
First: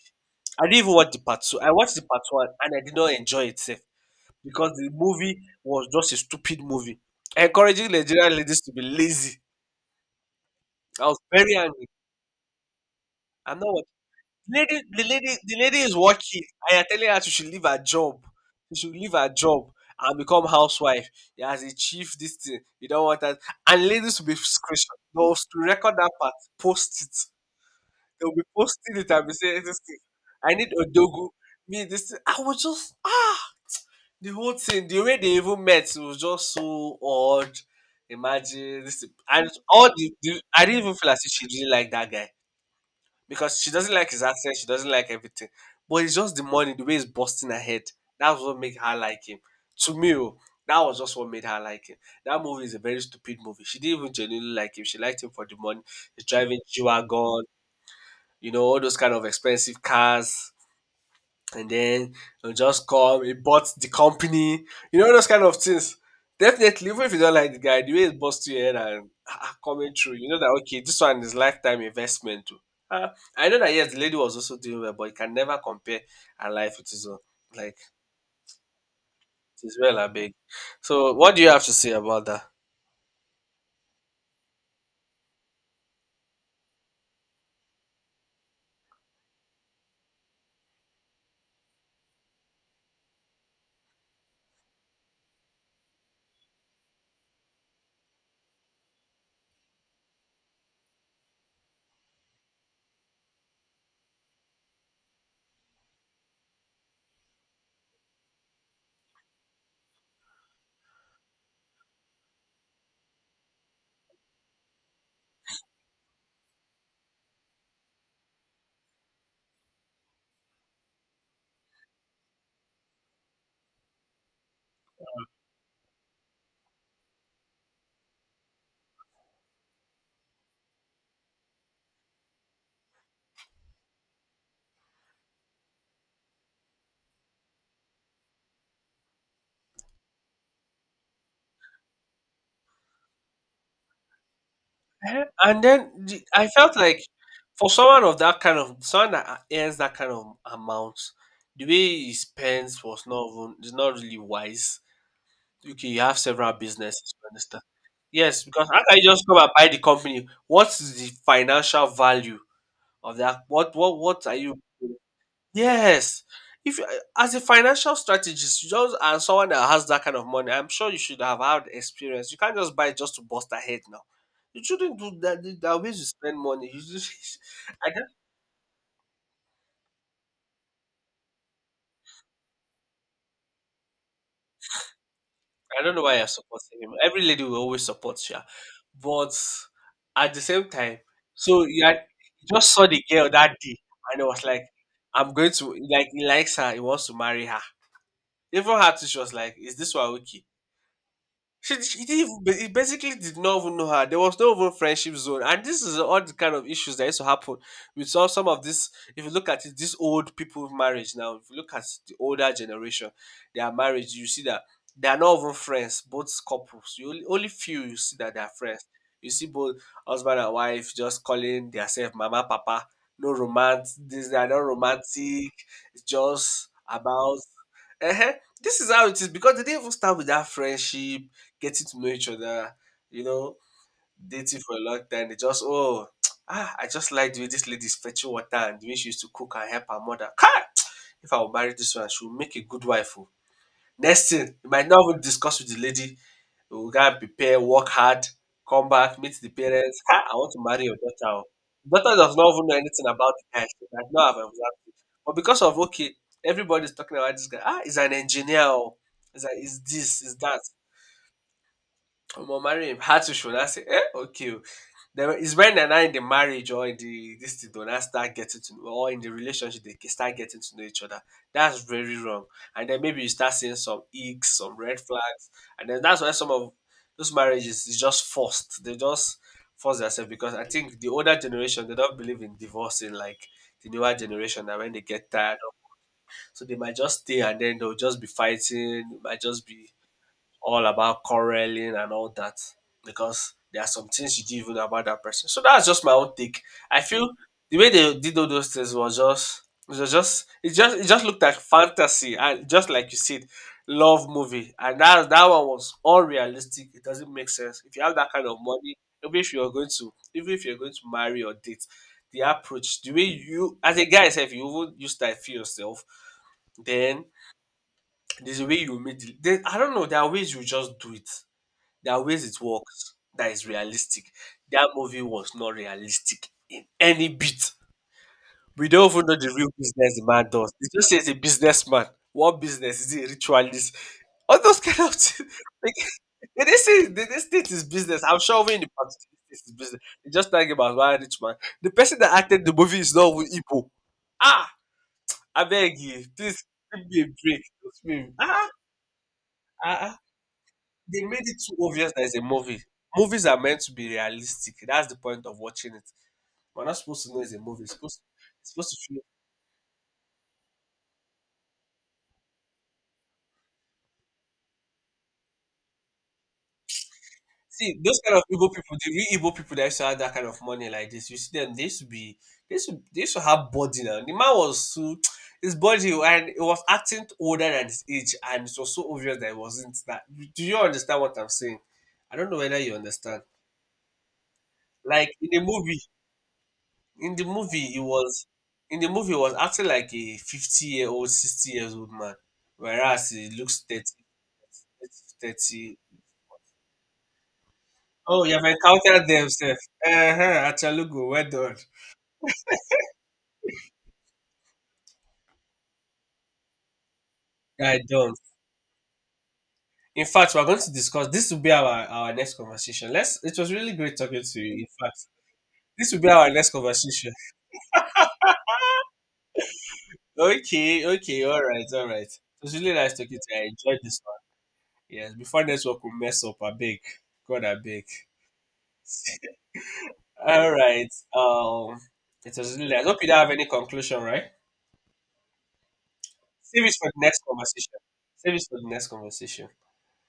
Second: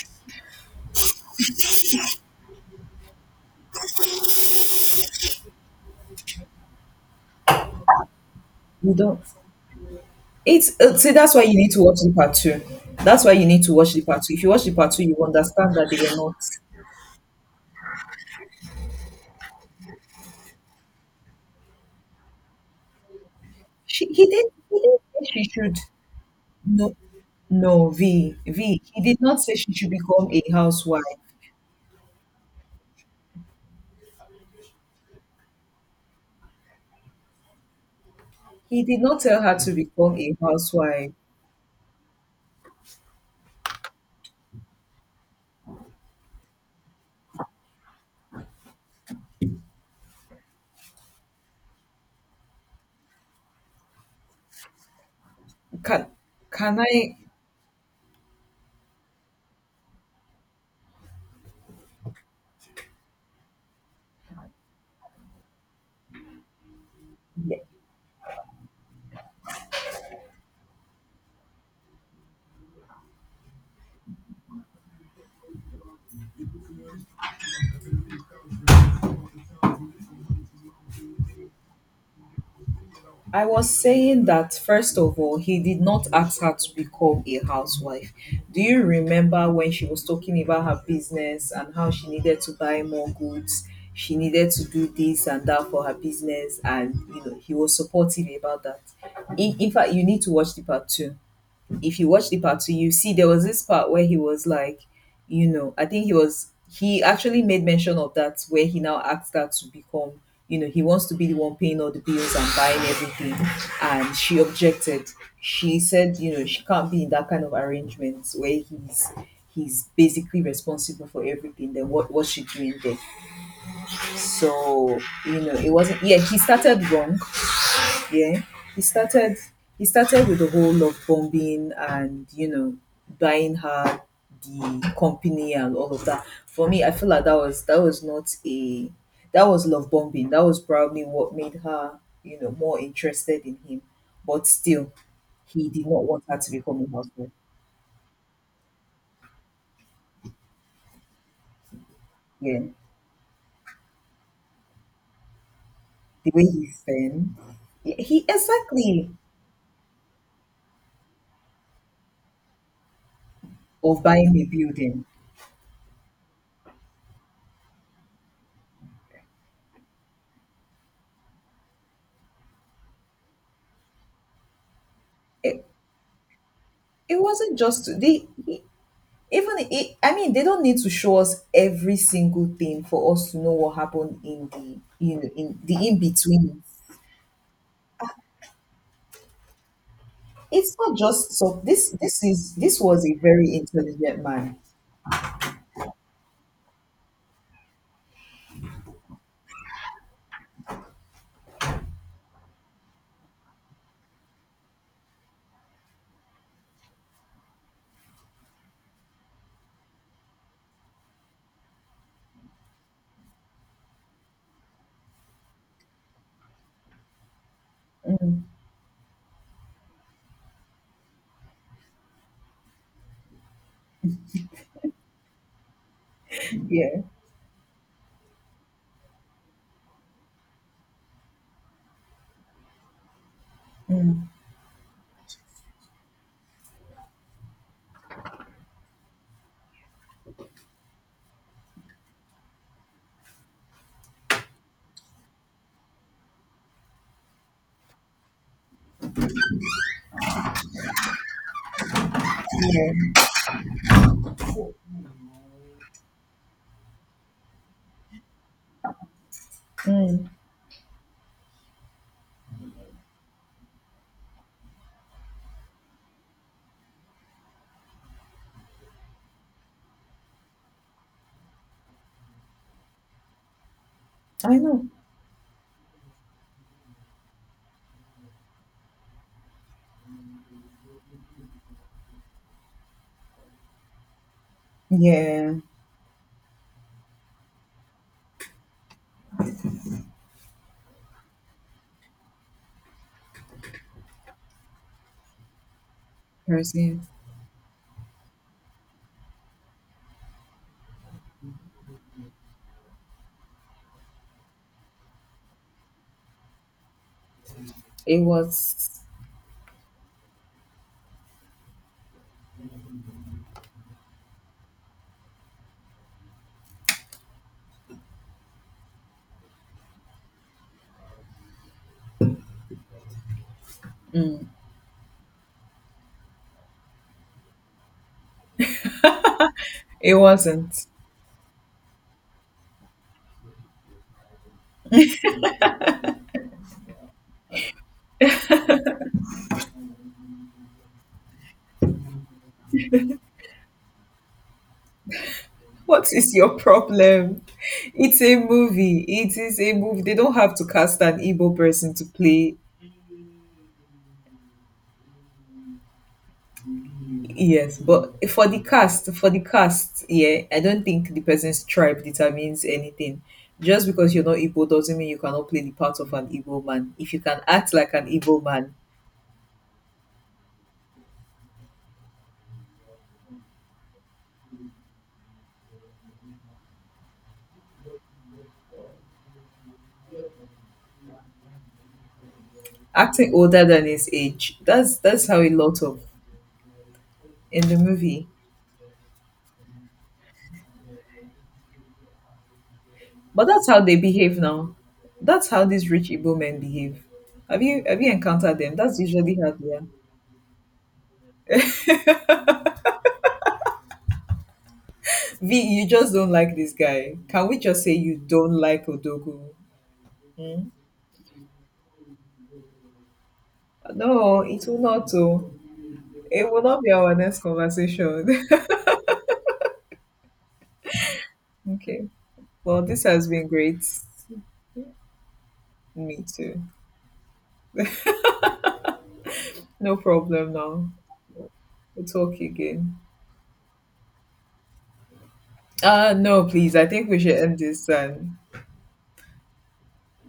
[SPEAKER 2] I didn't even watch the part two. I watched the part one and I did not enjoy itself, because the movie was just a stupid movie, encouraging Nigerian ladies to be
[SPEAKER 1] You don't.
[SPEAKER 2] lazy.
[SPEAKER 1] It's
[SPEAKER 2] I
[SPEAKER 1] see,
[SPEAKER 2] was
[SPEAKER 1] that's why
[SPEAKER 2] very
[SPEAKER 1] you need to
[SPEAKER 2] angry.
[SPEAKER 1] watch the part two. That's why you
[SPEAKER 2] I'm
[SPEAKER 1] need
[SPEAKER 2] not
[SPEAKER 1] to
[SPEAKER 2] watching.
[SPEAKER 1] watch the part two. If you
[SPEAKER 2] The
[SPEAKER 1] watch the
[SPEAKER 2] lady,
[SPEAKER 1] part
[SPEAKER 2] the
[SPEAKER 1] two, you
[SPEAKER 2] lady, the
[SPEAKER 1] understand
[SPEAKER 2] lady
[SPEAKER 1] that
[SPEAKER 2] is
[SPEAKER 1] they were not.
[SPEAKER 2] working. I am telling her she should leave her job. She should leave her job and become housewife. Yeah, as a chief, this thing you don't want that. And
[SPEAKER 1] She,
[SPEAKER 2] ladies
[SPEAKER 1] he
[SPEAKER 2] will be
[SPEAKER 1] did. He
[SPEAKER 2] screenshot,
[SPEAKER 1] did say
[SPEAKER 2] they'll
[SPEAKER 1] she
[SPEAKER 2] to
[SPEAKER 1] should.
[SPEAKER 2] record that part,
[SPEAKER 1] No,
[SPEAKER 2] post it.
[SPEAKER 1] no,
[SPEAKER 2] They'll
[SPEAKER 1] V,
[SPEAKER 2] be
[SPEAKER 1] V,
[SPEAKER 2] posting
[SPEAKER 1] he
[SPEAKER 2] it
[SPEAKER 1] did
[SPEAKER 2] and be
[SPEAKER 1] not say
[SPEAKER 2] saying
[SPEAKER 1] she
[SPEAKER 2] this
[SPEAKER 1] should
[SPEAKER 2] thing,
[SPEAKER 1] become a
[SPEAKER 2] "I need
[SPEAKER 1] housewife.
[SPEAKER 2] Odogu." Me, this thing, I was just... the whole thing, the way they even met, it was just so odd.
[SPEAKER 1] He
[SPEAKER 2] Imagine
[SPEAKER 1] did
[SPEAKER 2] this,
[SPEAKER 1] not tell
[SPEAKER 2] and
[SPEAKER 1] her to
[SPEAKER 2] all the,
[SPEAKER 1] become a
[SPEAKER 2] the I didn't even feel
[SPEAKER 1] housewife.
[SPEAKER 2] as if she really liked that guy, because she doesn't like his accent, she doesn't like everything. But it's just the money, the way he's busting her head. That's what made her like him. To me, oh, that was just what made her like him. That movie is a very stupid movie. She didn't even genuinely like him. She liked him for the money.
[SPEAKER 1] Can,
[SPEAKER 2] He's driving
[SPEAKER 1] can
[SPEAKER 2] G
[SPEAKER 1] I?
[SPEAKER 2] wagon, you know, all those kind of expensive cars, and then it'll just come. He bought the company, you know, those kind of things. Definitely, even if you don't like the guy, the way it busts your head and ah, coming through, you know that, okay, this one is lifetime investment too. Ah, I know that yes, the lady was also doing well, but you can never compare her life with his own. Like, it is well, I beg. So, what do you have to say about that?
[SPEAKER 1] I was saying that, first of all, he did not ask her to become a housewife. Do you remember when she was talking about her business and how she needed to buy more goods? She needed to do this and that for her business, and, you know, he was supportive about that. In fact, you need to watch the part two. If you watch the part two, you see there was this part where he was like, you know, I think he actually made mention of that where he now asked her to become, you know, he wants to be the one paying all the bills and buying everything. And she objected. She said, you know, she can't be in that kind of arrangement where he's basically responsible for everything. Then what was she doing there? So, you know, it wasn't, yeah, he started wrong, yeah, he started he started with the whole love bombing and, you know, buying her the company and all of that. For me, I feel like that was not a that was love bombing. That was probably what made her, you know, more interested in him. But still,
[SPEAKER 2] Eh, and
[SPEAKER 1] he did
[SPEAKER 2] then
[SPEAKER 1] not
[SPEAKER 2] the...
[SPEAKER 1] want her
[SPEAKER 2] I
[SPEAKER 1] to
[SPEAKER 2] felt
[SPEAKER 1] become a
[SPEAKER 2] like,
[SPEAKER 1] housewife.
[SPEAKER 2] for someone of that kind of... someone that earns that kind of amount, the way he
[SPEAKER 1] Yeah,
[SPEAKER 2] spends was not even... is not really wise. Okay, you have
[SPEAKER 1] the way
[SPEAKER 2] several
[SPEAKER 1] he
[SPEAKER 2] businesses, you
[SPEAKER 1] fanned,
[SPEAKER 2] understand?
[SPEAKER 1] he
[SPEAKER 2] Yes, because how can
[SPEAKER 1] exactly,
[SPEAKER 2] you just come and buy the company? What is the financial value of that?
[SPEAKER 1] of
[SPEAKER 2] What are
[SPEAKER 1] buying a
[SPEAKER 2] you?
[SPEAKER 1] building.
[SPEAKER 2] Yes, if you, as a financial strategist, you just... and someone that has that kind of money, I'm sure you should have had experience. You can't just buy just to bust ahead now. You shouldn't do that.
[SPEAKER 1] it,
[SPEAKER 2] There are ways you spend money. You
[SPEAKER 1] it
[SPEAKER 2] just...
[SPEAKER 1] wasn't just
[SPEAKER 2] (laughs) I
[SPEAKER 1] they he even it, I mean, they don't need to show us every single thing for us to know what happened in the, you know, in the
[SPEAKER 2] I don't
[SPEAKER 1] in
[SPEAKER 2] know why you're
[SPEAKER 1] between.
[SPEAKER 2] supporting him. Every lady will always support you. But at the same
[SPEAKER 1] It's not
[SPEAKER 2] time,
[SPEAKER 1] just so.
[SPEAKER 2] so you
[SPEAKER 1] This
[SPEAKER 2] had,
[SPEAKER 1] this
[SPEAKER 2] you
[SPEAKER 1] is
[SPEAKER 2] just
[SPEAKER 1] this
[SPEAKER 2] saw the
[SPEAKER 1] was a
[SPEAKER 2] girl
[SPEAKER 1] very
[SPEAKER 2] that day, and
[SPEAKER 1] intelligent
[SPEAKER 2] it was
[SPEAKER 1] man.
[SPEAKER 2] like, I'm going to like... he likes her, he wants to marry her. Even her too, she was like, "Is this one okay?" She didn't even, ba- he basically did not even know her. There was no even friendship zone, and this is all the kind of issues that used to happen with some of this. If you look at it, this old people marriage now. If you look at the older generation, their marriage, you see that they are not even friends. Both couples, you only, only few you see that they are friends. You see both husband and wife just calling themselves mama, papa. No romance. This, they are not romantic. It's just
[SPEAKER 1] Yeah,
[SPEAKER 2] about... Ehen, this is how it is, because they didn't even start with that friendship, getting to know each other, you know, dating for a long time. They just, oh, (tsk) ah, I just like the way this lady's fetching water and the way she used to cook and help her mother. Kai! If I will marry this one, she will make a good wife. Oh. Next thing, you might not even discuss with the lady. You will to prepare, work hard, come back, meet the parents. Ah, I want to marry your daughter. Oh. The daughter does not even know anything
[SPEAKER 1] yeah.
[SPEAKER 2] about the guy. She might not have observed it. But because of, okay, everybody's talking about this guy. Ah, he's an engineer. Oh. He's, a, he's this,
[SPEAKER 1] Mm,
[SPEAKER 2] he's that. I'm marry him. Had to show. I say, eh, okay. Oh. Then it's when they're not in the marriage or in the this thing, they'll start getting to know, or in the relationship, they start getting to know each other. That's very wrong. And then maybe you start seeing some icks,
[SPEAKER 1] I
[SPEAKER 2] some
[SPEAKER 1] know.
[SPEAKER 2] red flags, and then that's why some of those marriages is just forced. They just force themselves, because I think the older generation they don't believe in divorcing like the newer generation. And when they get
[SPEAKER 1] Yeah,
[SPEAKER 2] tired, so they might just stay, and then they'll just be fighting, might just be all about quarreling and all that, because there are some things you didn't even know about that person. So that's just my own take.
[SPEAKER 1] Percy.
[SPEAKER 2] I feel the way they did all those things was just... it was just... it just... it just looked like fantasy, and just like you said, love movie. And that that one was unrealistic. It doesn't make sense. If you have
[SPEAKER 1] It
[SPEAKER 2] that kind of money,
[SPEAKER 1] was.
[SPEAKER 2] even if you're going to... even if you're going to marry or date, the approach, the way you as a guy yourself, you even use that feel yourself, then there's a way you meet the, there-... I don't know, there are ways you just do it. There are ways it works that is realistic. That movie was not realistic in any bit. We don't even know the real
[SPEAKER 1] It
[SPEAKER 2] business the man does. They
[SPEAKER 1] wasn't.
[SPEAKER 2] just say he's a businessman. What business? Is he a ritualist? All those kind of things. (laughs) Like, they didn't say... they didn't state his business. I'm sure we in the past this is business. They just talking about one rich man. The person that acted the movie is not even Igbo. Ah, I beg
[SPEAKER 1] What
[SPEAKER 2] you,
[SPEAKER 1] is your
[SPEAKER 2] please give me a
[SPEAKER 1] problem?
[SPEAKER 2] break. Excuse
[SPEAKER 1] It's
[SPEAKER 2] me.
[SPEAKER 1] a
[SPEAKER 2] Ah,
[SPEAKER 1] movie. It is a
[SPEAKER 2] ah,
[SPEAKER 1] movie. They
[SPEAKER 2] ah.
[SPEAKER 1] don't have to cast an
[SPEAKER 2] They made it
[SPEAKER 1] Igbo
[SPEAKER 2] too
[SPEAKER 1] person to
[SPEAKER 2] obvious that it's a
[SPEAKER 1] play.
[SPEAKER 2] movie. Movies are meant to be realistic. That's the point of watching it. We're not supposed to know it's a
[SPEAKER 1] Yes,
[SPEAKER 2] movie. It's
[SPEAKER 1] but
[SPEAKER 2] supposed... it's supposed to feel.
[SPEAKER 1] for the cast, yeah, I don't think the person's tribe determines anything. Just because you're not Igbo doesn't mean you cannot play the part of an Igbo man. If you can act like
[SPEAKER 2] See,
[SPEAKER 1] an
[SPEAKER 2] those kind
[SPEAKER 1] Igbo
[SPEAKER 2] of Igbo
[SPEAKER 1] man,
[SPEAKER 2] people, the real Igbo people that used to have that kind of money like this, you see them, they used to be, they used to have body now. The man was too, his body, and it was acting older than his age, and it was so obvious that it wasn't that. Do you understand what I'm saying? I don't know whether you
[SPEAKER 1] acting
[SPEAKER 2] understand.
[SPEAKER 1] older than his age, that's
[SPEAKER 2] Like
[SPEAKER 1] how a
[SPEAKER 2] in a
[SPEAKER 1] lot
[SPEAKER 2] movie,
[SPEAKER 1] of
[SPEAKER 2] in the
[SPEAKER 1] in the
[SPEAKER 2] movie, he
[SPEAKER 1] movie.
[SPEAKER 2] was... in the movie he was acting like a 50-year-old, 60 years old man, whereas
[SPEAKER 1] But
[SPEAKER 2] he
[SPEAKER 1] that's how
[SPEAKER 2] looks
[SPEAKER 1] they
[SPEAKER 2] 30,
[SPEAKER 1] behave now. That's how these
[SPEAKER 2] 30.
[SPEAKER 1] rich Igbo men behave. Have you
[SPEAKER 2] Oh, you
[SPEAKER 1] encountered
[SPEAKER 2] have
[SPEAKER 1] them? That's
[SPEAKER 2] encountered
[SPEAKER 1] usually
[SPEAKER 2] them,
[SPEAKER 1] how
[SPEAKER 2] sir.
[SPEAKER 1] they are.
[SPEAKER 2] Uh-huh, Achalugo, well done.
[SPEAKER 1] V, you just don't like this guy. Can we just say
[SPEAKER 2] I
[SPEAKER 1] you
[SPEAKER 2] don't.
[SPEAKER 1] don't like Odogu?
[SPEAKER 2] In fact, we're going to discuss. This will be our next conversation. Let's. It was really great
[SPEAKER 1] No,
[SPEAKER 2] talking to
[SPEAKER 1] it will
[SPEAKER 2] you. In
[SPEAKER 1] not.
[SPEAKER 2] fact,
[SPEAKER 1] Oh.
[SPEAKER 2] this will be our
[SPEAKER 1] It will
[SPEAKER 2] next
[SPEAKER 1] not be our
[SPEAKER 2] conversation.
[SPEAKER 1] next
[SPEAKER 2] (laughs)
[SPEAKER 1] conversation.
[SPEAKER 2] Okay, okay, all
[SPEAKER 1] (laughs)
[SPEAKER 2] right, all
[SPEAKER 1] Okay.
[SPEAKER 2] right. It was
[SPEAKER 1] Well,
[SPEAKER 2] really
[SPEAKER 1] this
[SPEAKER 2] nice
[SPEAKER 1] has
[SPEAKER 2] talking
[SPEAKER 1] been
[SPEAKER 2] to you. I
[SPEAKER 1] great.
[SPEAKER 2] enjoyed this one. Yes, before network will
[SPEAKER 1] Me
[SPEAKER 2] mess up,
[SPEAKER 1] too.
[SPEAKER 2] I beg. God, I beg. (laughs)
[SPEAKER 1] No problem
[SPEAKER 2] All
[SPEAKER 1] now.
[SPEAKER 2] right. Um,
[SPEAKER 1] We'll talk
[SPEAKER 2] it was really
[SPEAKER 1] again.
[SPEAKER 2] nice. I hope you don't have any conclusion, right?
[SPEAKER 1] Uh, no, please.
[SPEAKER 2] Save
[SPEAKER 1] I
[SPEAKER 2] it for
[SPEAKER 1] think we
[SPEAKER 2] the
[SPEAKER 1] should
[SPEAKER 2] next
[SPEAKER 1] end this
[SPEAKER 2] conversation.
[SPEAKER 1] and
[SPEAKER 2] Save it for the next conversation.